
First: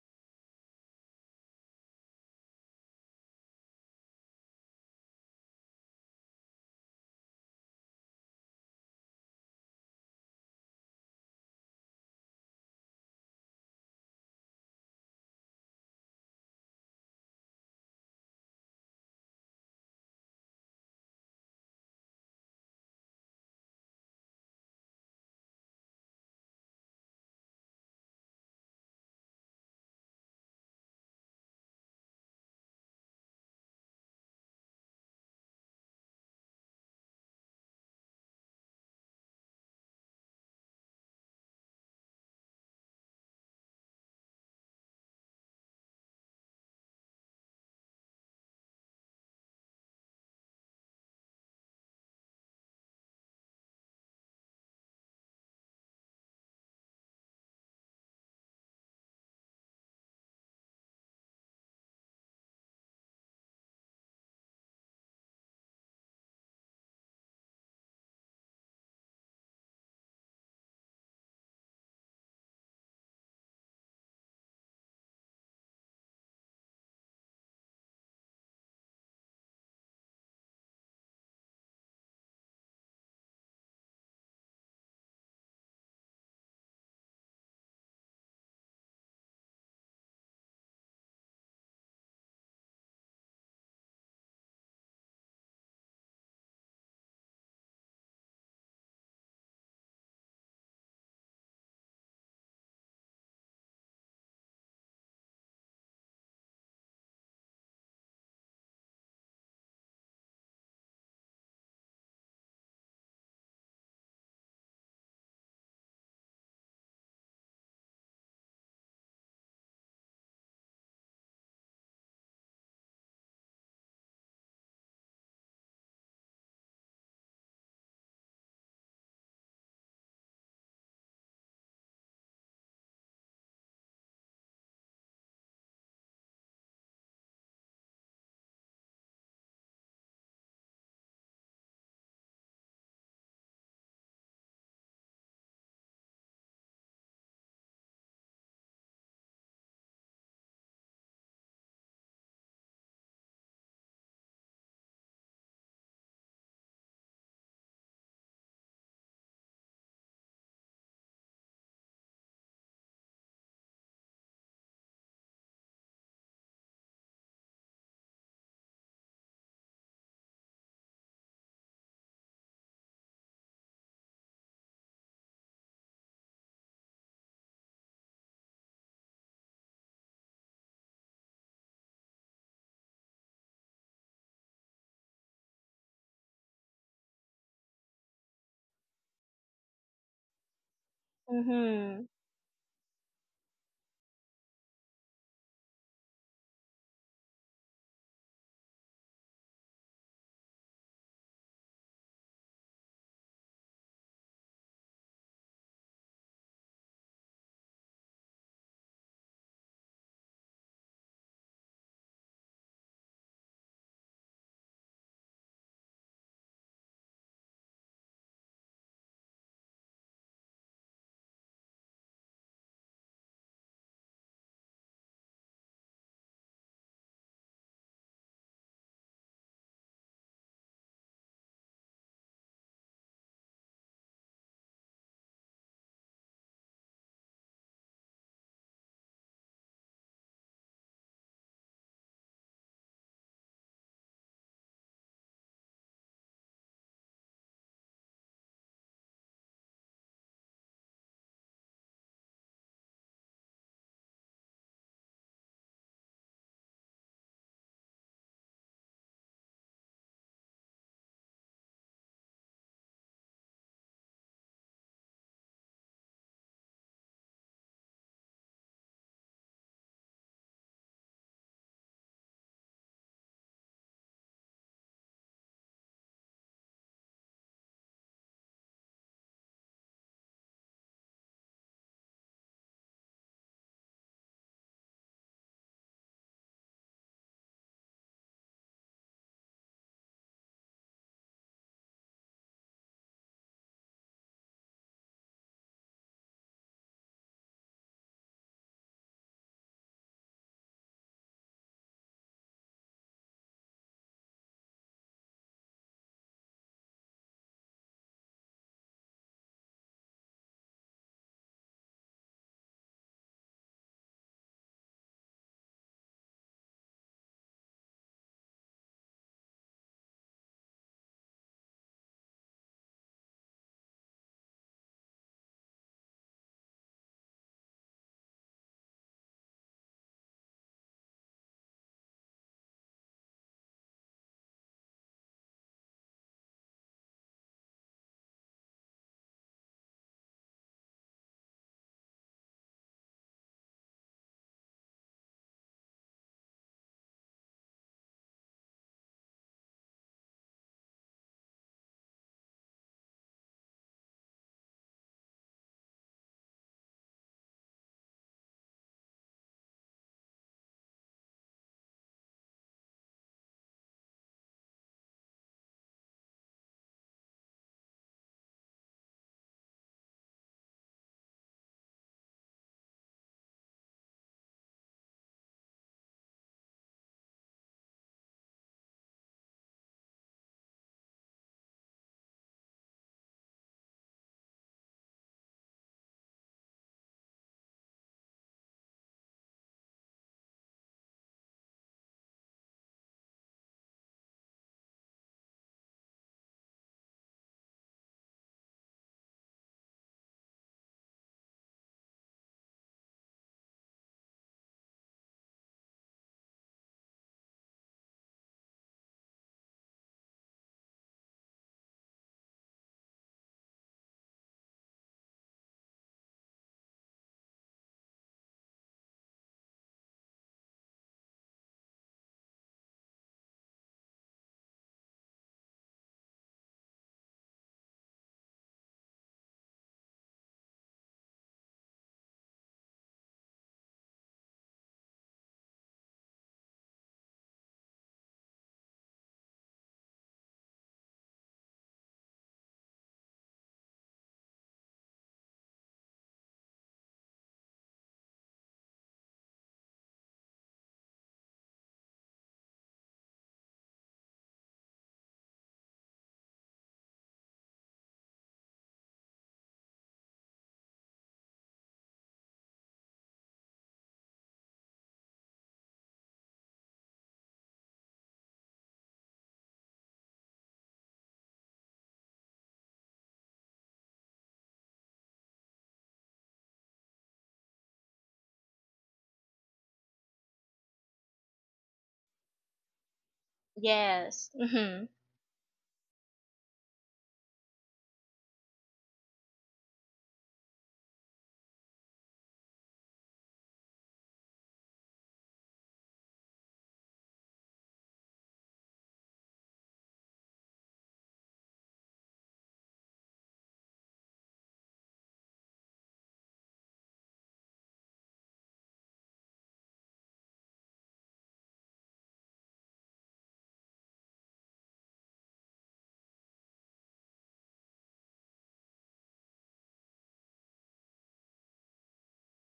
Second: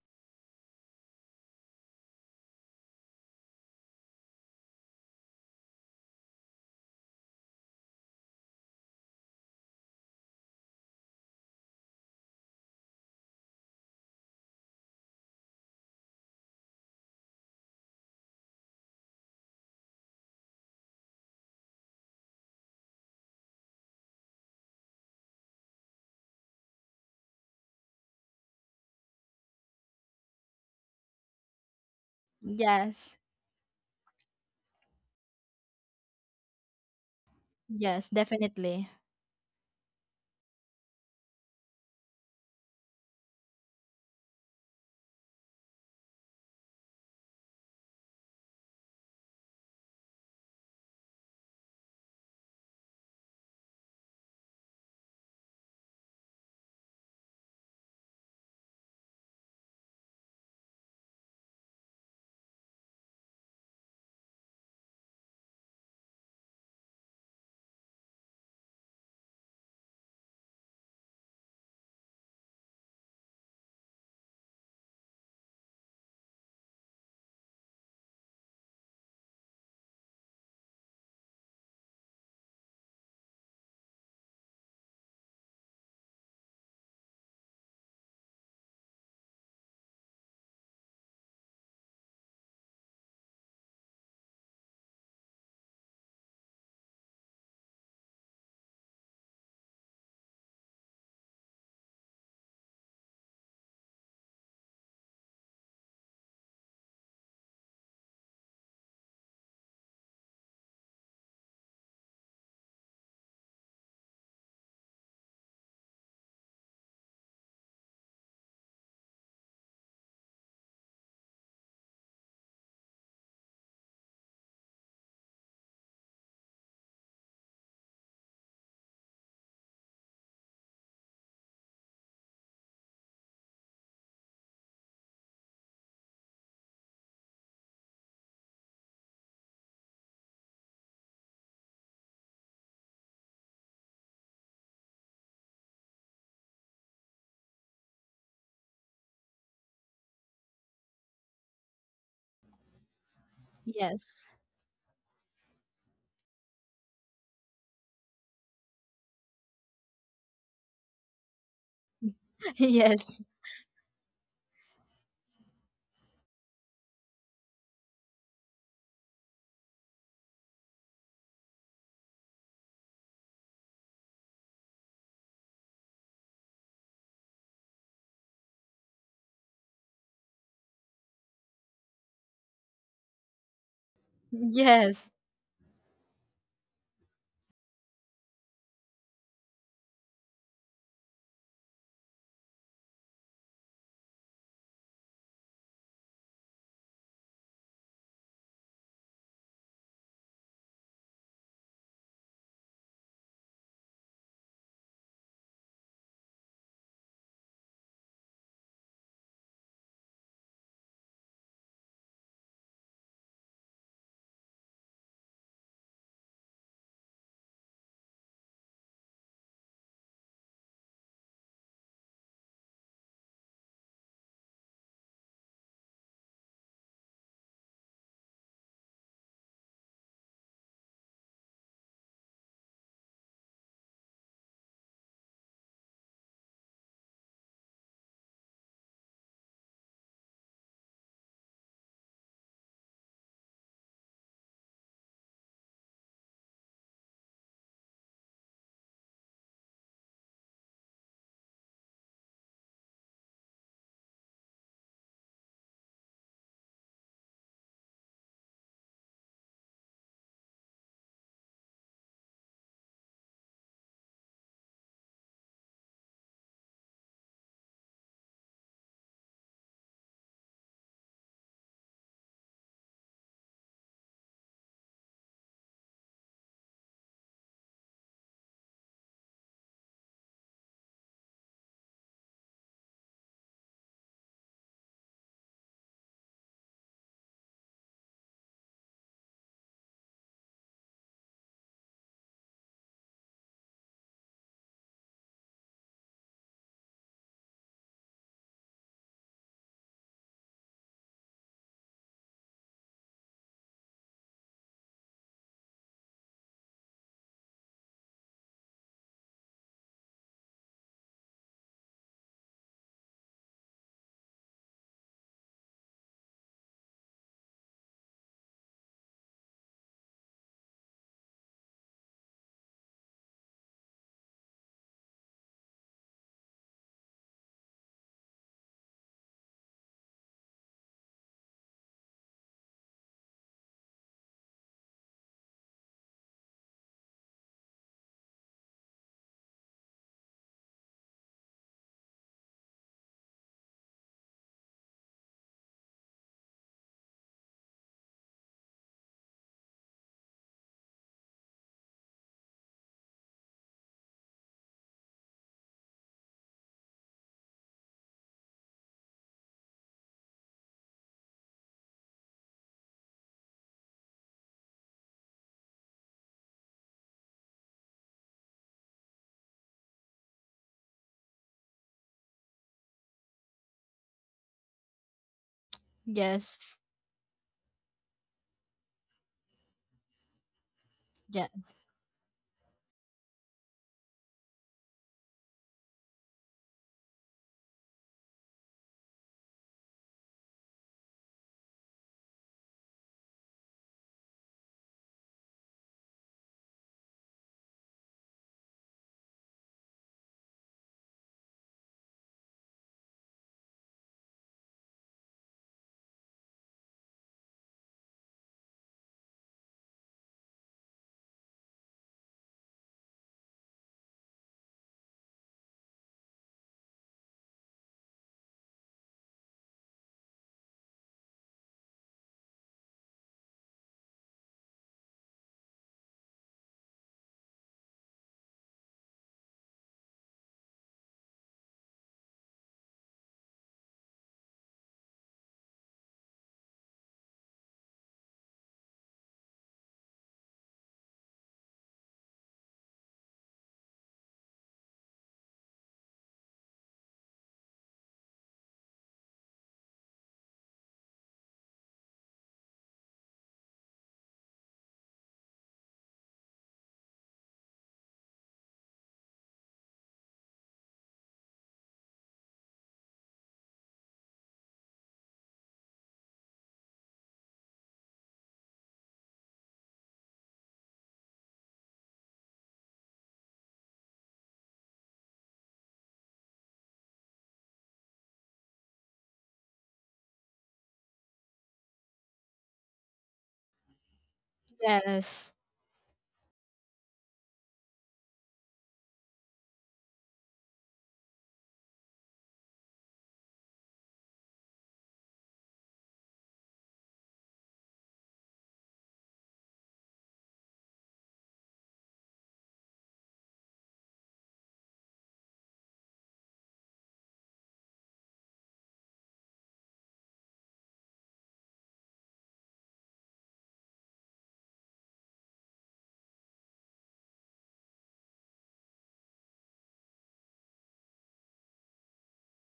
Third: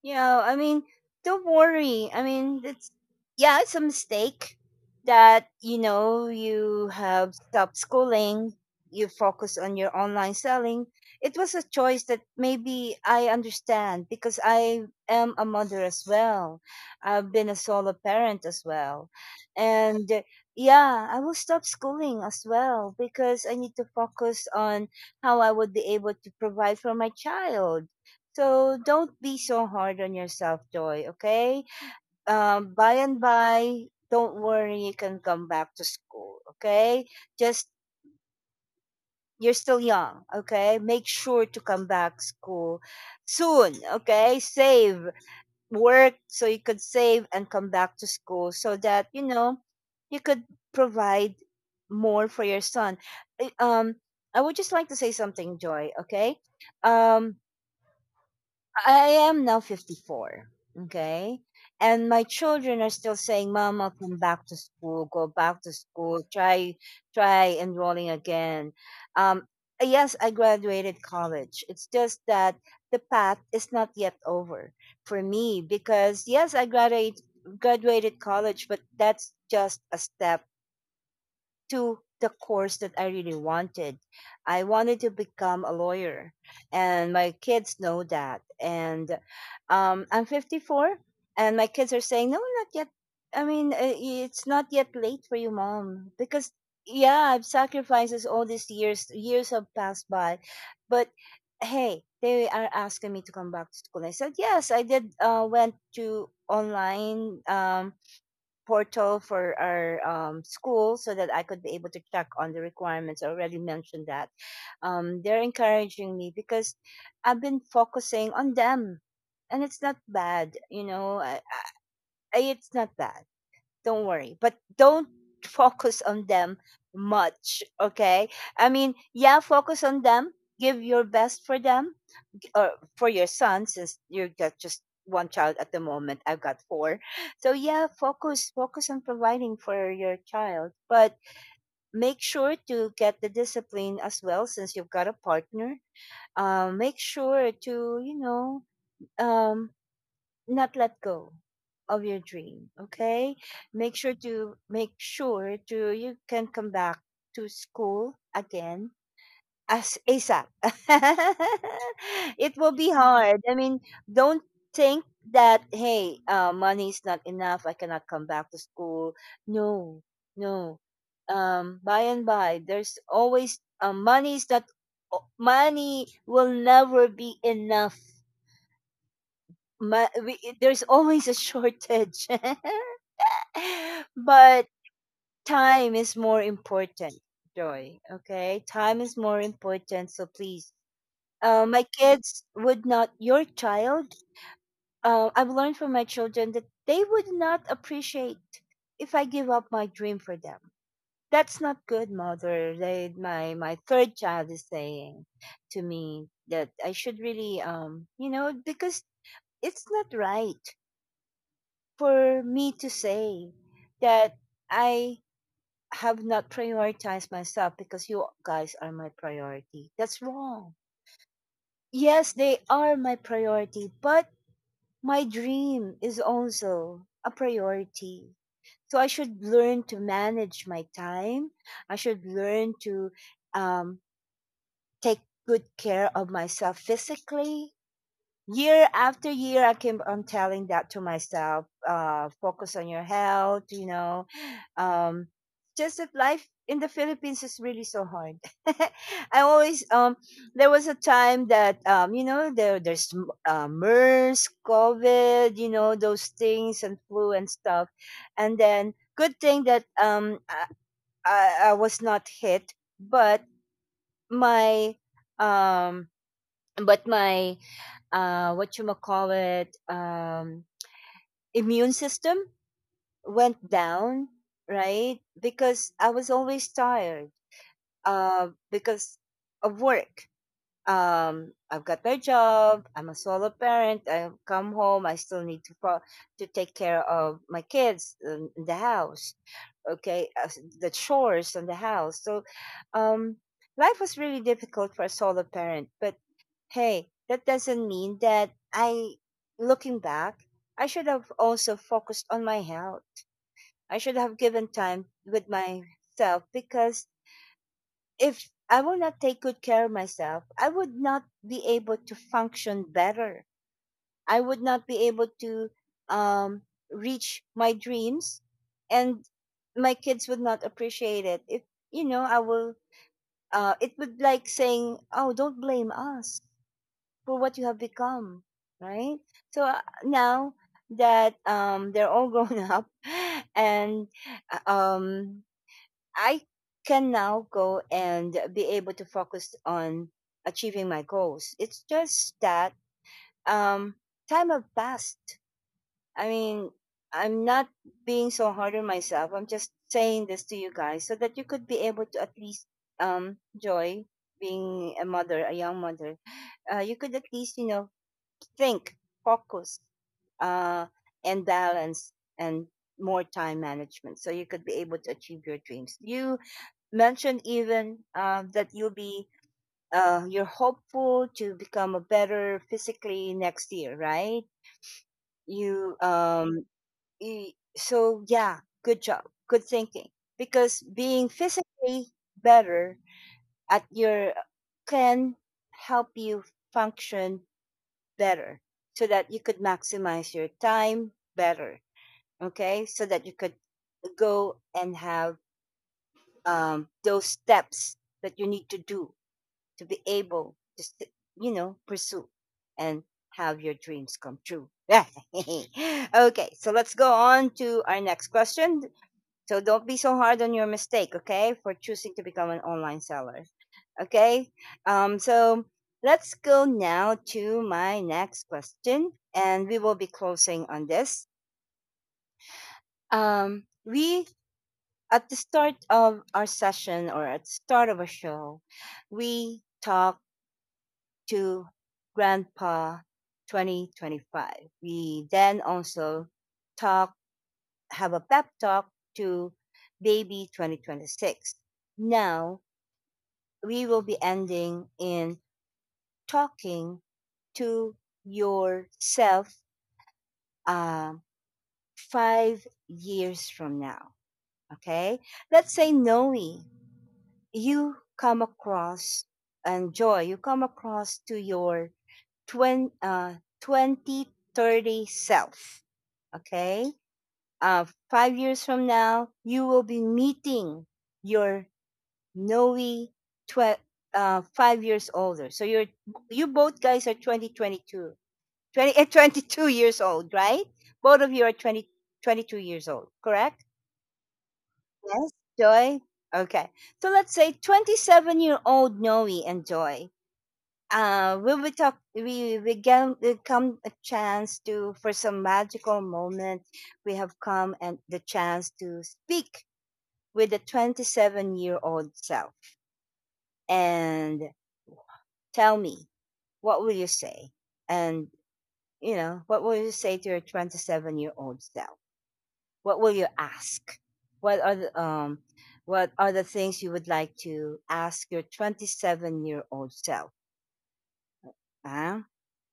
A: Yeah, I mean, don't worry. I mean, it's yeah, it's a mistake that you know you have stopped schooling, you focus on your online selling. It was a choice that maybe I understand because I am a mother as well. I've been a solo parent as well. And uh, yeah, I will stop schooling as well because I need to focus on how I would be able to provide for my child. So don't be so hard on yourself, Joy, okay? Um, by
C: Yes.
A: and by, don't worry, you can come back to school, okay? Just,
C: Yes, definitely.
A: you're still young, okay? Make sure to come back school soon, okay? Save, work so you could save and come back to school so that, you know, you could provide more for your son. I- Um, I would just like to say something, Joy, okay? Um, I am now fifty-four. Okay. And my children are still saying, Mama, come back to school, go back to school, try, try enrolling again. Um, yes, I graduated college. It's just that the path is not yet over for me because, yes, I graduated, graduated college, but that's just a step to the course that I really wanted. I wanted to become a lawyer, and my kids know that. And um, I'm fifty-four, and my kids are saying, "No, not yet. I mean, uh, it's not yet late for you, mom, because." Yeah, I've sacrifices all these years. Years have passed by, but hey, they are asking me to come back to school. I said yes. I did. Uh, went to online um, portal for our um, school so that I could be able to check on the requirements. I already mentioned that. Um, they're encouraging me because I've been focusing on them and it's not bad, you know, I, I, it's not bad. Don't worry, but don't focus on them much, okay? I mean, yeah, focus on them, give your best for them, uh, for your son since you got just one child at the moment. I've got four. So yeah, focus focus on providing for your child, but make sure to get the discipline as well since you've got a partner. um, make sure to, you know, um, not let go of your dream, okay? make sure
C: Yes.
A: to make sure to you can come back to school again as ASAP. It will be
C: yes.
A: hard. I mean, don't think that, hey, uh, money is not enough. I cannot come back to school. No, no. Um, by and by, there's always uh, money is not o- money will never be enough. Ma- we, there's always a shortage, but
C: Yes.
A: time is more important. Joy, okay? Time is more important, so please uh, my
B: Mm-hmm.
A: kids would not your child uh, I've learned from my children that they would not appreciate if I give up my dream for them. That's not good mother. They my my third child is saying to me that I should really, um, you know, because it's not right for me to say that I have not prioritized myself because you guys are my priority. That's wrong. Yes, they are my priority, but my dream is also a priority. So I should learn to manage my time. I should learn to um, take good care of myself physically. Year after year, I keep on telling that to myself, uh focus on your health. you know um just that life in the Philippines is really so hard. I always, um there was a time that um you know there there's uh, MERS, COVID, you know those things, and flu and stuff. And then, good thing that um i i, I was not hit. But my, um but my uh what you call it um immune system went down, right? Because I was always tired, uh because of work. um I've got my job, I'm a solo parent, I come home, I still need to fo- to take care of my kids in in the house. Okay. Uh, the chores in the house. So um life was really difficult for a solo parent. But hey, that doesn't mean that I, looking back, I should have also focused on my health. I should have given time with myself, because if I will not take good care of myself, I would not be able to function better. I would not be able to um, reach my dreams, and my kids would not appreciate it. If you know, I will. Uh, it would like saying, "Oh, don't blame us for what you have become, right?" So, uh, now that um, they're all grown up, and uh, um, I can now go and be able to focus on achieving my goals. It's just that um, time have passed. I mean, I'm not being so hard on myself. I'm just saying this to you guys so that you could be able to at least um, enjoy being a mother, a young mother. Uh, you could at least, you know, think, focus, uh, and balance, and more time management, so you could be able to achieve your dreams. You mentioned even um, that you'll be, uh, you're hopeful to become a better physically next year, right? You, um,
C: Yes.
A: y- so, yeah, good job, good thinking. Because being
C: Yeah.
A: physically better at your can help you function better, so that you could maximize your time better. Okay. So that you could go and have um, those steps that you need to do to be able to, s- you know, pursue and have your dreams come true. Okay, so let's go on to our next question. So don't be so hard on your mistake, okay, for choosing to become an online seller. Okay. Um, so let's go now to my next question, and we will be closing on this. Um, we, at the start of our session or at the start of a show, we talked to Grandpa twenty twenty-five. We then also talk, have a pep talk to Baby twenty twenty-six. Now, we will be ending in talking to yourself um, five years from now. Okay. Let's say, Noe, you come across, and Joy, you come across to your twenty, uh, twenty thirty self. Okay. Uh, Five years from now, you will be meeting your Noe, tw- uh, five years older. So you're you both guys are twenty twenty-two twenty, eh, twenty-two years old, right? Both of you are twenty, twenty-two years old, correct?
B: Yes. Mm-hmm.
A: Yes.
C: Yes.
A: Joy? Okay. So let's say twenty-seven year old Noe and Joy. Uh, will we talk? We we get we come a chance to for some magical moment. We have come and the chance to speak with the twenty-seven year old self, and tell me, what will you say, and you know what will you say to your twenty-seven year old self? What will you ask? What are the, um, what are the things you would like to ask your twenty-seven year old self? Huh?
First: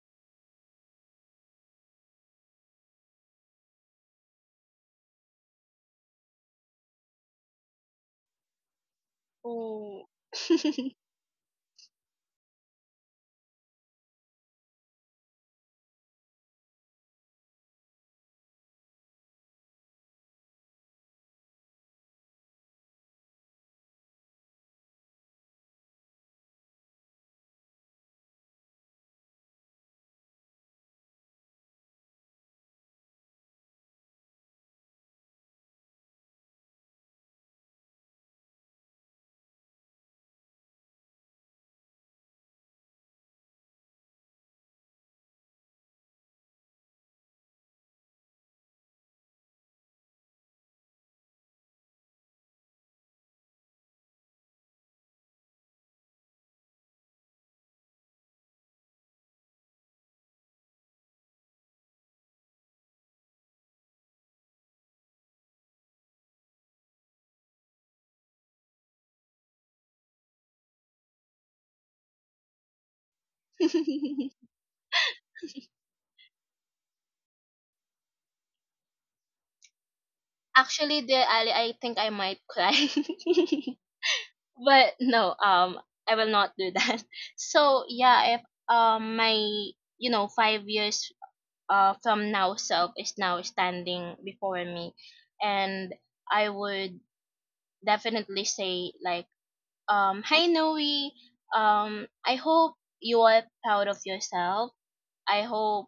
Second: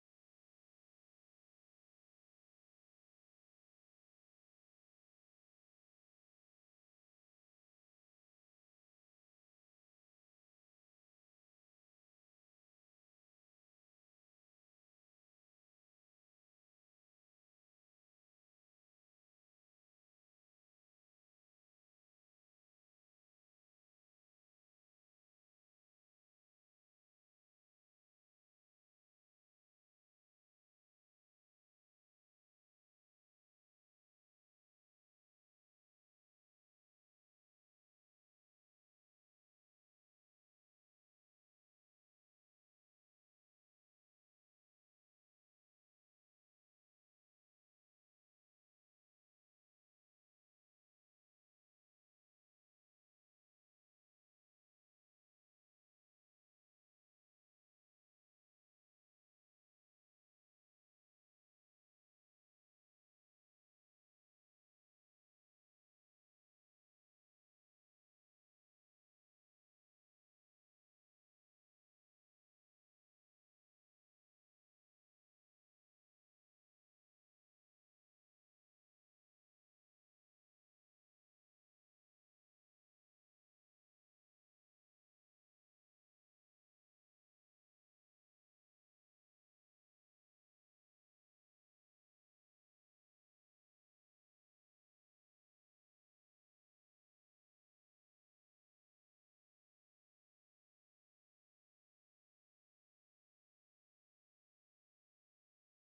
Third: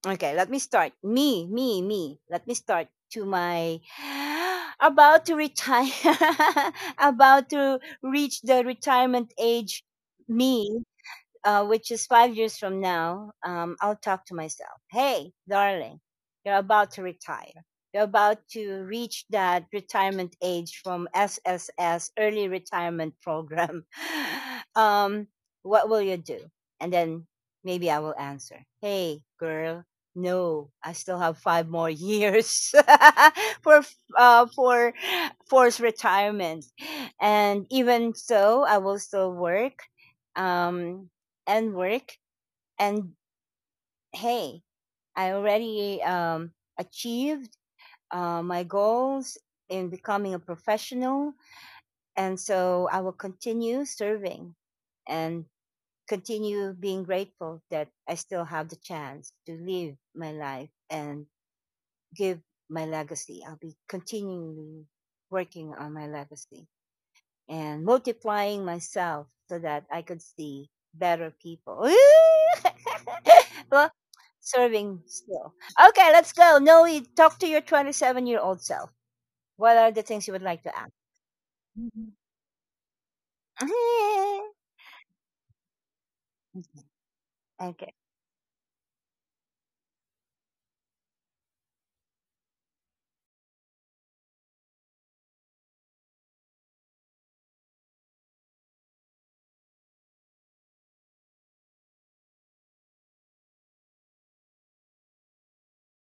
A: Okay, let me start. Me, me, me. Let me start to my about to retire, about to reach the retirement age.
B: Oh.
A: Me, uh, which is five years from now, um, I'll talk to myself. Hey, darling, you're about to retire. You're about to reach that retirement age from S S S, early retirement program. um, what will you do? And then maybe I will answer, "Hey, girl, no, I still have five more years for uh, for forced retirement. And even so, I will still work, um, and work, and, hey, I already um, achieved, uh, my goals in becoming a professional. And so I will continue serving and continue being grateful that I still have the chance to live my life and give my legacy. I'll be continually working on my legacy and multiplying myself so that I could see better people." Well, serving still. Okay, let's go. Noe, talk to your twenty-seven year old self. What are the things you would like to ask?
B: Actually, dear Ali, I think I
A: Mhm.
B: might cry. But no, um, I will not do that. So
A: Okay.
B: yeah, if um my, you know, five years uh from now self is now standing before me, and I would definitely say like, Um, hi Noe. Um, I hope you are proud of yourself. I hope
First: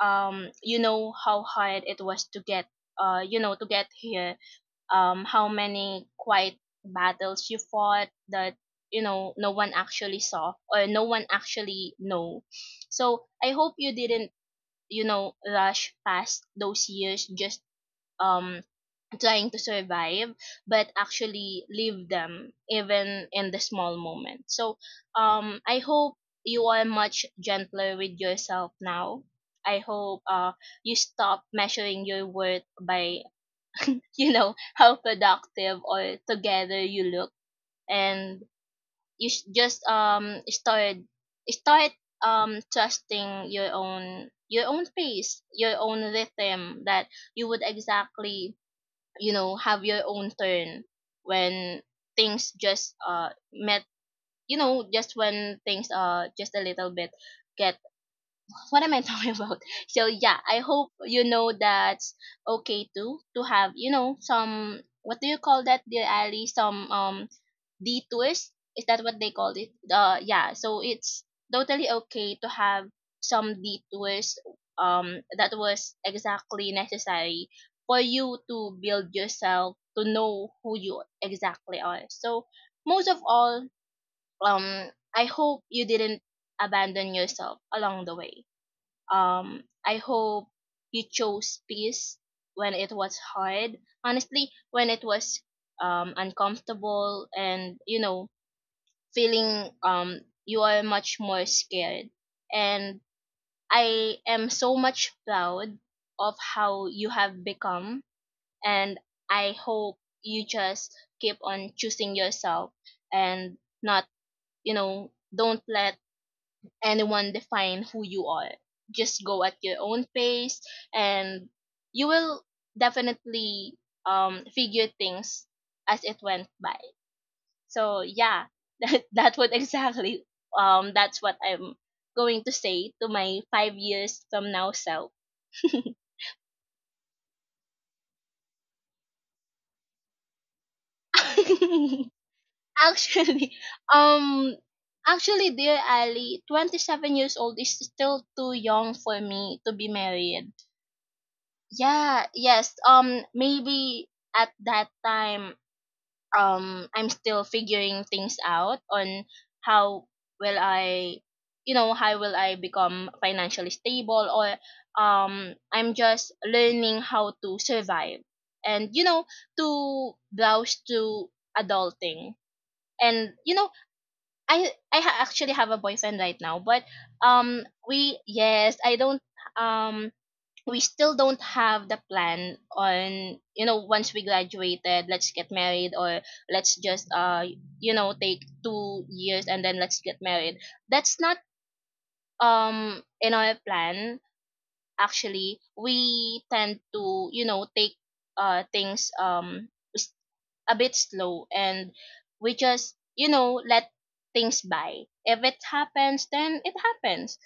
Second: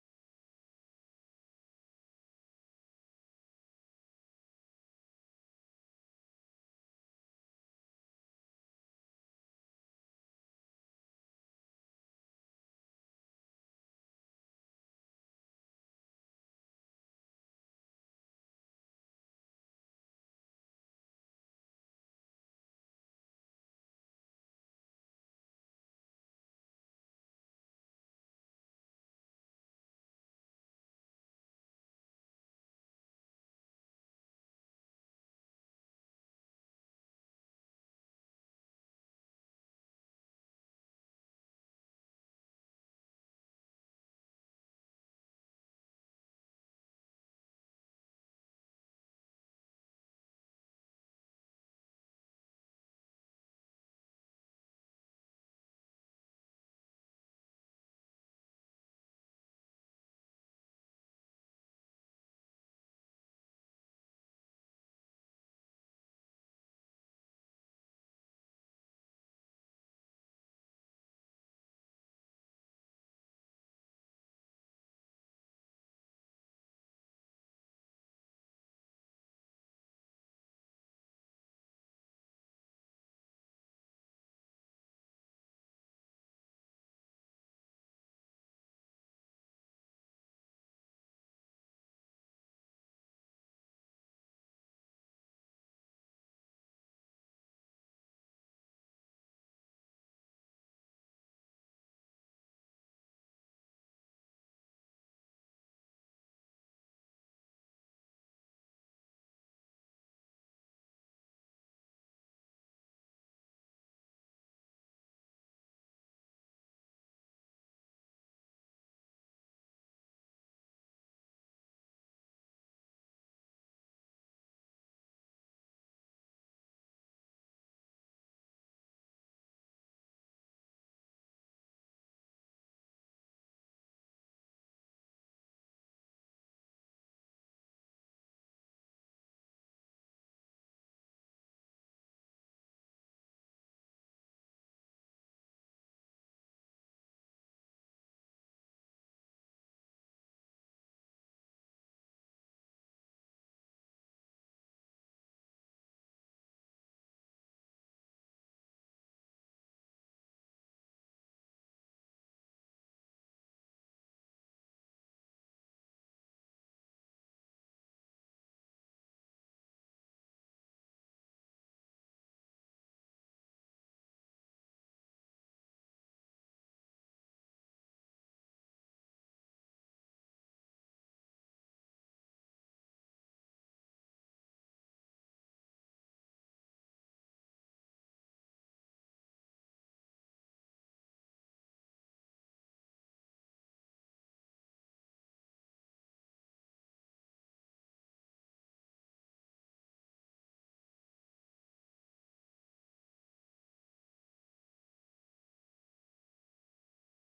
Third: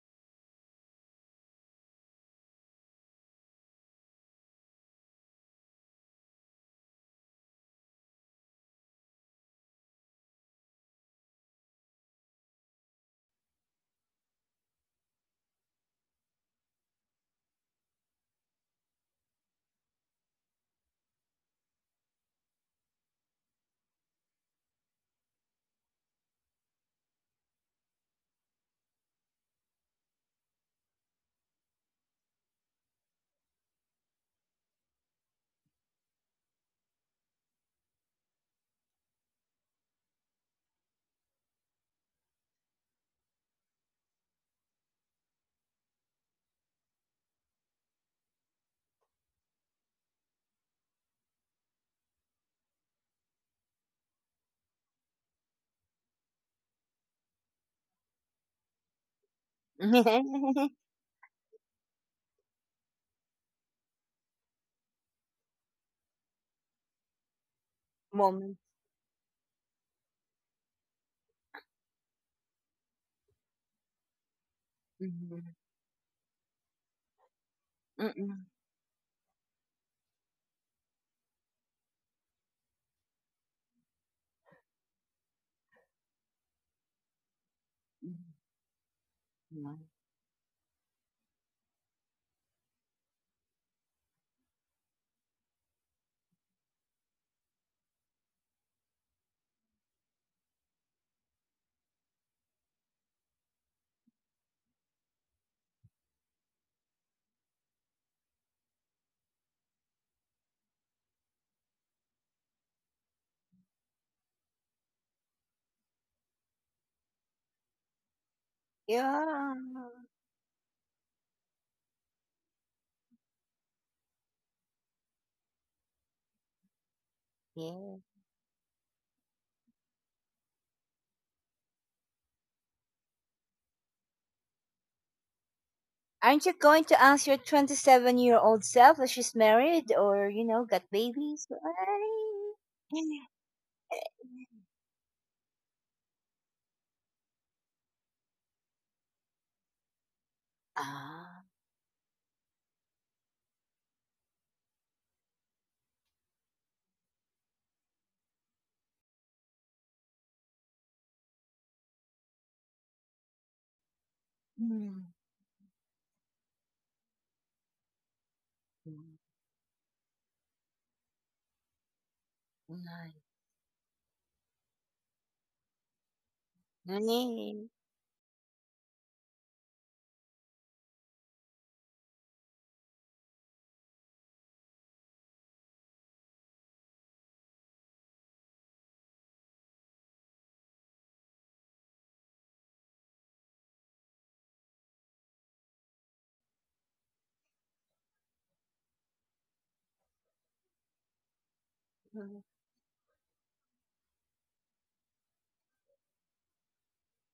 B: um you know how hard it was to get, uh you know to get here. Um, how many quiet battles you fought that, you know, no one actually saw or no one actually know. So I hope you didn't, you know, rush past those years just um trying to survive, but actually live them even in the small moment. So um I hope you are much gentler with yourself now. I hope uh you stop measuring your worth by, you know, how productive or together you look, and you s- just um start start um trusting your own, your own pace, your own rhythm, that you would exactly, you know, have your own turn when things just uh met you know, just when things uh just a little bit get, what am I talking about. So yeah, I hope, you know, that's okay too, to have, you know, some, what do you call that, dear Ali, some um detours.
A: Moment.
B: Is that what they called it? Uh, yeah. So it's totally okay to have some detours. Um, that
A: Mhm.
B: was exactly necessary for you
A: Mm-mm.
B: to build yourself, to know who you exactly are. So most of all, um, I hope you didn't abandon yourself along the
A: Mhm.
B: way. Um, I hope you chose peace when it was hard. Honestly, when it was um uncomfortable and, you know, feeling um you are much more scared. And I am so much proud of how you have become, and I hope you just keep on choosing yourself, and not, you know, don't let anyone define who you are. Just go at
A: Yeah.
B: your own pace, and you will definitely um figure things as it went by. So
A: Yeah.
B: yeah, that that would exactly um that's what I'm going to say to my five years from now self.
A: Aren't you going to ask your twenty-seven year old self if she's married or, you know, got babies? ああ、うん、うん、ない、なに、うん、yay!
B: actually, um, actually, dear Ali, twenty seven years old is still too young for me to be married.
A: Ah,
B: Yeah, yes. Um, maybe at that time um I'm still figuring things out on how will I, you know how will I become financially stable, or
A: Mm.
B: um I'm just learning how to survive and, you know,
A: Mm.
B: to browse to adulting. And,
A: Nice.
B: you know, I I ha- actually have a boyfriend right now, but um
A: Mm.
B: we, yes, I don't um we still don't have the plan on, you know, once we graduated let's get married, or let's just uh you know, take two years and then let's get married. That's not um in our plan. Actually we tend to, you know, take uh things, um s- a bit slow, and we just, you know, let things by. If it happens then it happens,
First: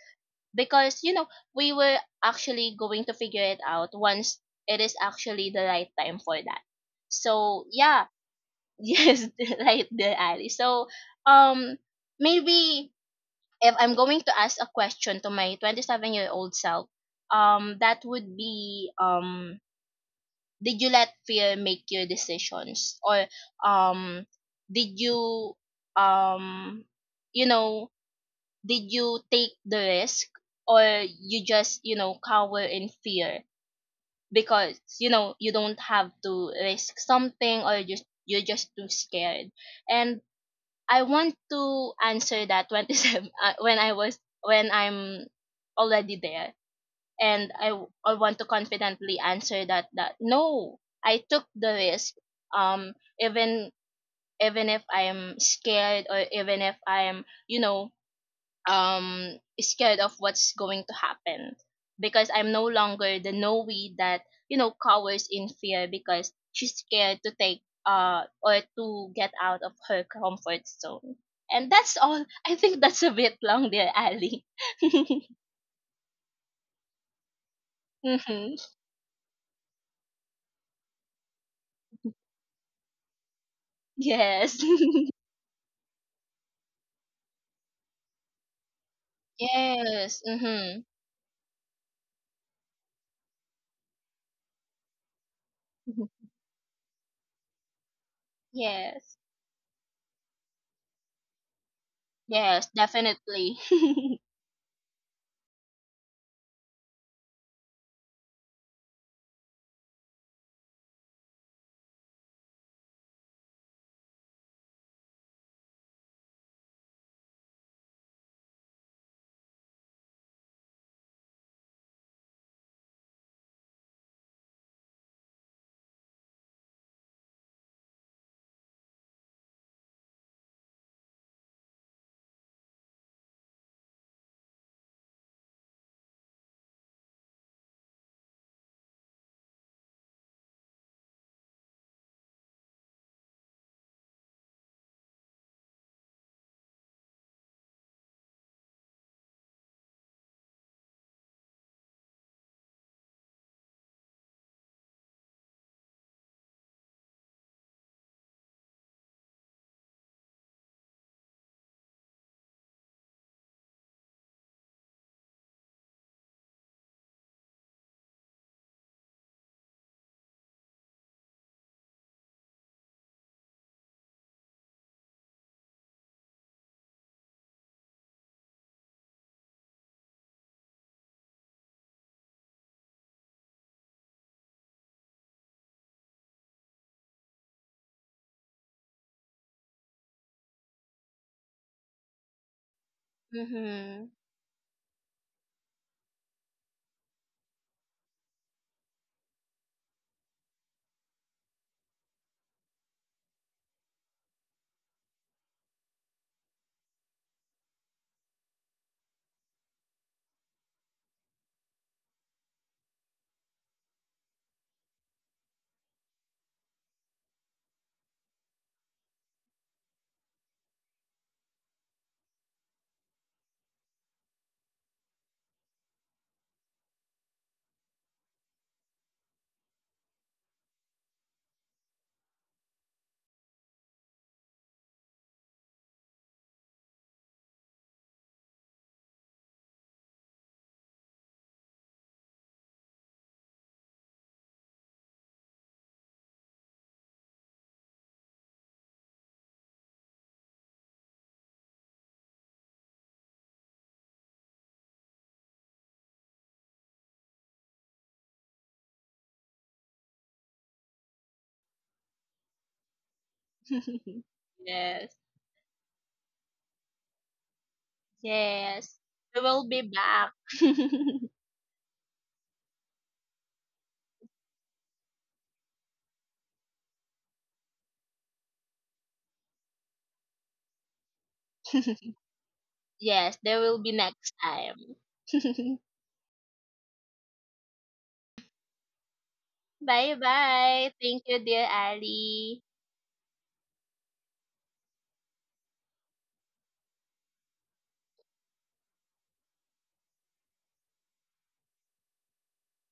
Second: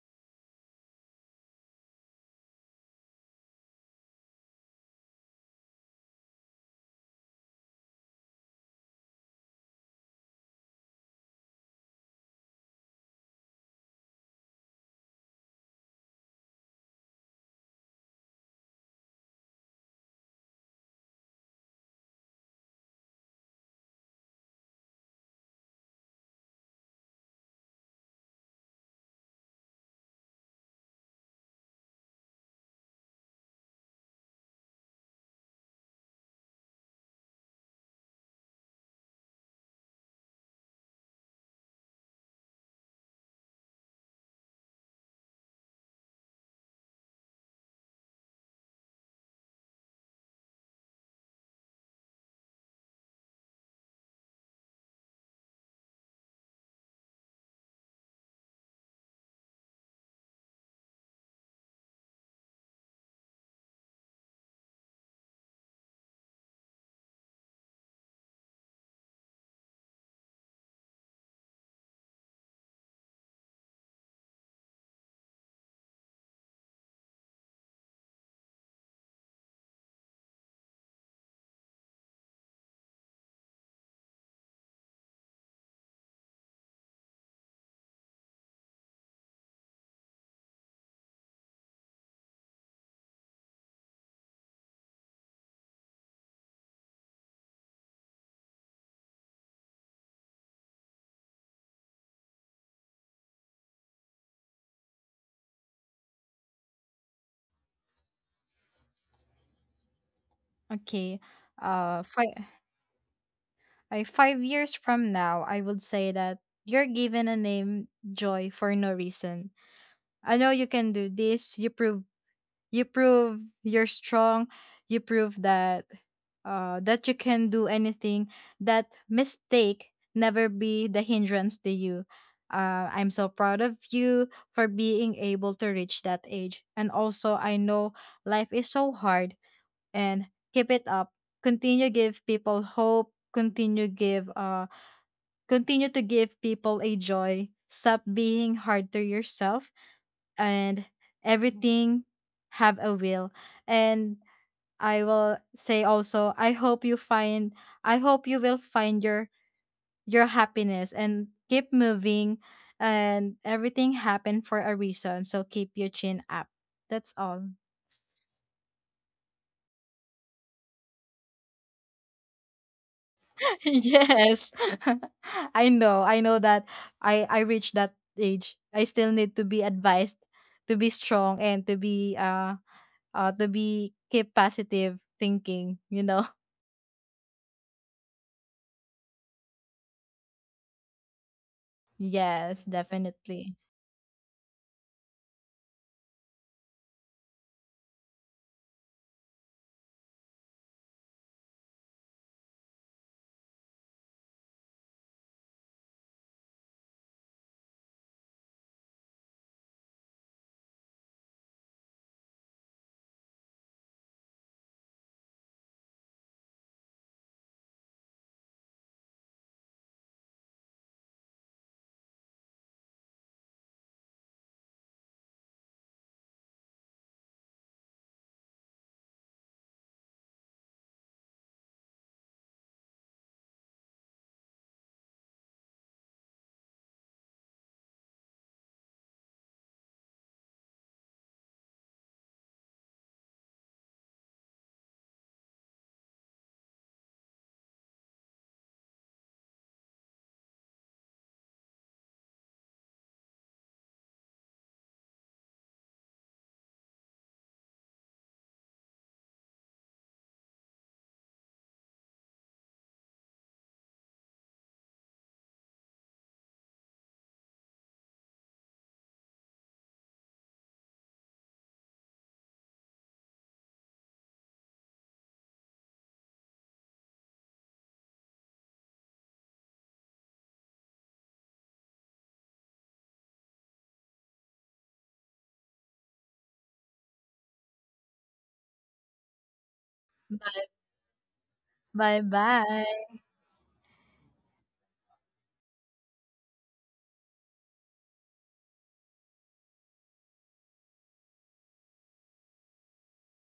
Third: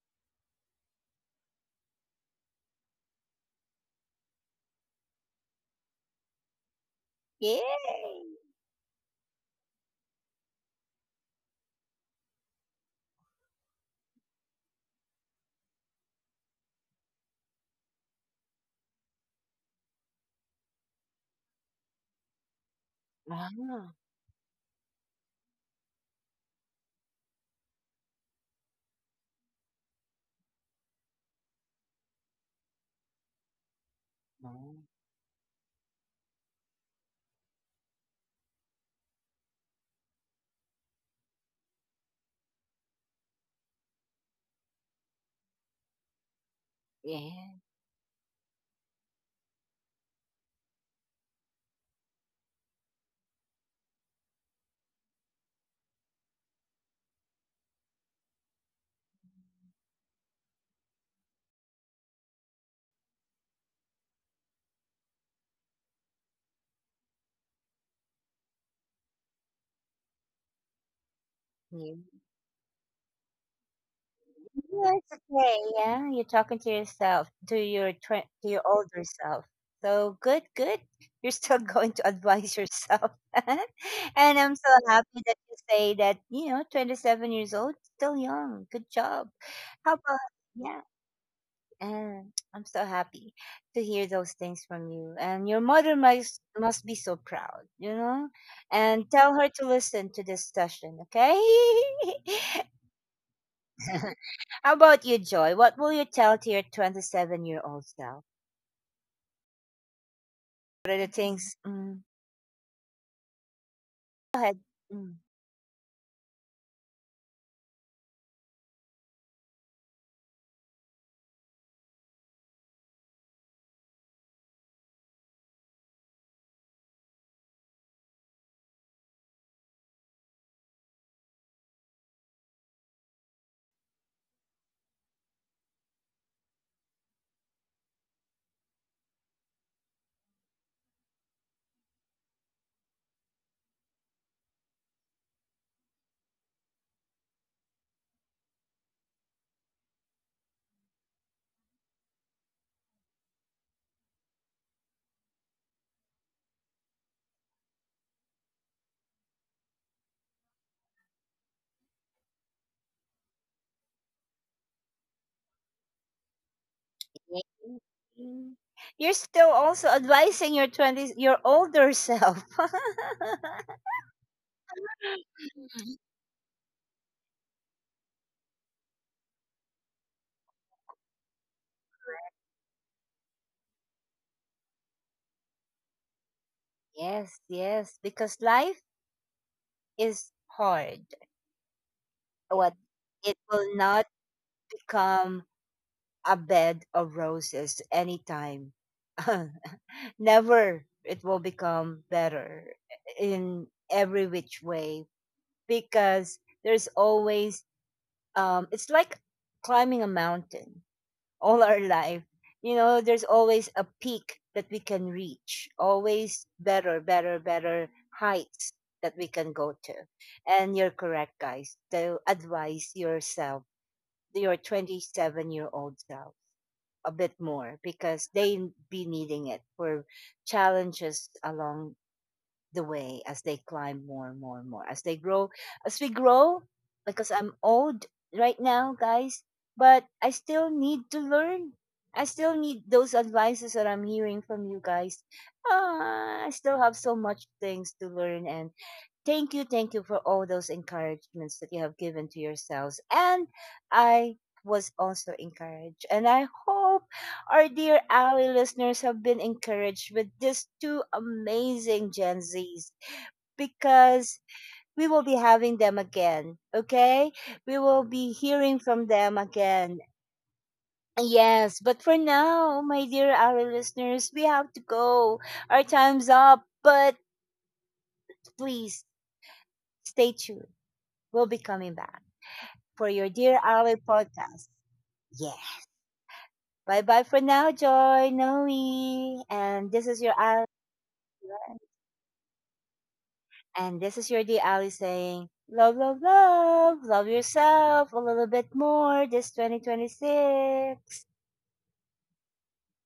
B: because, you know, we were actually going to figure it out once it is actually the right time for that. So yeah.
A: Yay.
B: Yes, right there, Ali. So um maybe if I'm going to ask a question to my twenty-seven year old self, um that would be, um did you let fear make your decisions, or
A: Wow.
B: um did you um you know, did you take the risk, or you just, you know, cower in fear
A: Oh,
B: because, you know, you don't have to risk something, or just you're just too scared. And I want to answer that twenty-seven, uh, when i was when I'm already there. And
A: yeah,
B: i w- I want to confidently answer that, that no, I took the risk um even, even if I'm scared, or even if I'm, you know um scared of what's going to happen, because I'm no longer the Noe that, you know, cowers in fear because she's scared to take uh or to get out of her comfort zone. And
A: yeah.
B: that's all. I think that's a bit long there, Ali.
A: Yeah, it's okay, yeah, you're talking to yourself, to your twen to
B: Hmm.
A: your older self. So good, good. You're still going to advise yourself. And I'm
B: Yes.
A: so happy that you say that, you know, twenty-seven years old, still young. Good job. How about?
B: Yes.
A: Yeah.
B: Hmm.
A: And I'm so happy to hear those things from you. And your mother must must be so proud, you know? And
B: Yes.
A: tell her to listen to this session, okay?
B: Yes, definitely.
A: How about you, Joy? What will you tell to your twenty-seven year old self? What are the
C: Okay.
A: things?
C: Uh
A: Mm,
C: five I
A: go
C: five
A: ahead.
C: years from
A: Mm.
C: now I would say that you're given a name Joy for no reason. I know you can do this. You prove you prove you're strong, you prove that uh, that you can do anything, that mistake never be the hindrance to you. uh, I'm so proud of you for being able to reach that age, and also I know life is so hard, and keep it up, continue give people hope, continue give uh continue to give people a joy. Stop being hard to yourself, and everything have a will. And I will say also, I hope you find, I hope you will find your your happiness and keep moving, and everything happened for a reason. So keep your chin up. That's all.
A: Mm. You're still also advising your twenties, your older self.
C: yes. I know. I know that I I reached that age. I still need to be advised to be strong and to be uh uh to be keep positive thinking. You know.
A: Yes, yes, because life is hard.
C: Yes,
A: What? It
C: definitely.
A: will not
B: Hmm.
A: become a bed of roses anytime. Never. It will become better in every which way, because there's always, um it's like climbing a mountain all our life. You know there's always a peak that we can reach, always better, better, better heights that we can go to. And you're correct, guys, to advise yourself, your twenty-seven year old self, a bit more, because they be needing it for challenges along the way as they climb more and more and more, as they grow, as we grow. Because I'm old right now, guys. But I still need to learn. I still need those advices that I'm hearing from you guys. Ah, I still have so much things to learn. And thank you, thank you for all those encouragements that you have given to yourselves. And I was also encouraged, and I hope our dear Ally listeners have been encouraged with these two amazing Gen Zs, because we
B: Yes.
A: will be having them again. Okay? We will be hearing
B: Yes.
A: from
B: We
A: them
B: will be
A: again.
B: back.
A: Yes, but for now, my dear Ally listeners, we have to go. Our time's up, but please stay tuned. We'll be coming back for your
B: Yes, there
A: Dear
B: will be
A: Ally
B: next
A: podcast.
B: time.
A: Yeah. Bye bye for now, Joy, Noe, and this
B: Bye
A: is your Ally.
B: bye. Thank you, dear
C: Bye
B: Ali.
C: bye.
A: And this is your D Ali saying, love, love, love, love yourself a little bit more this twenty twenty-six.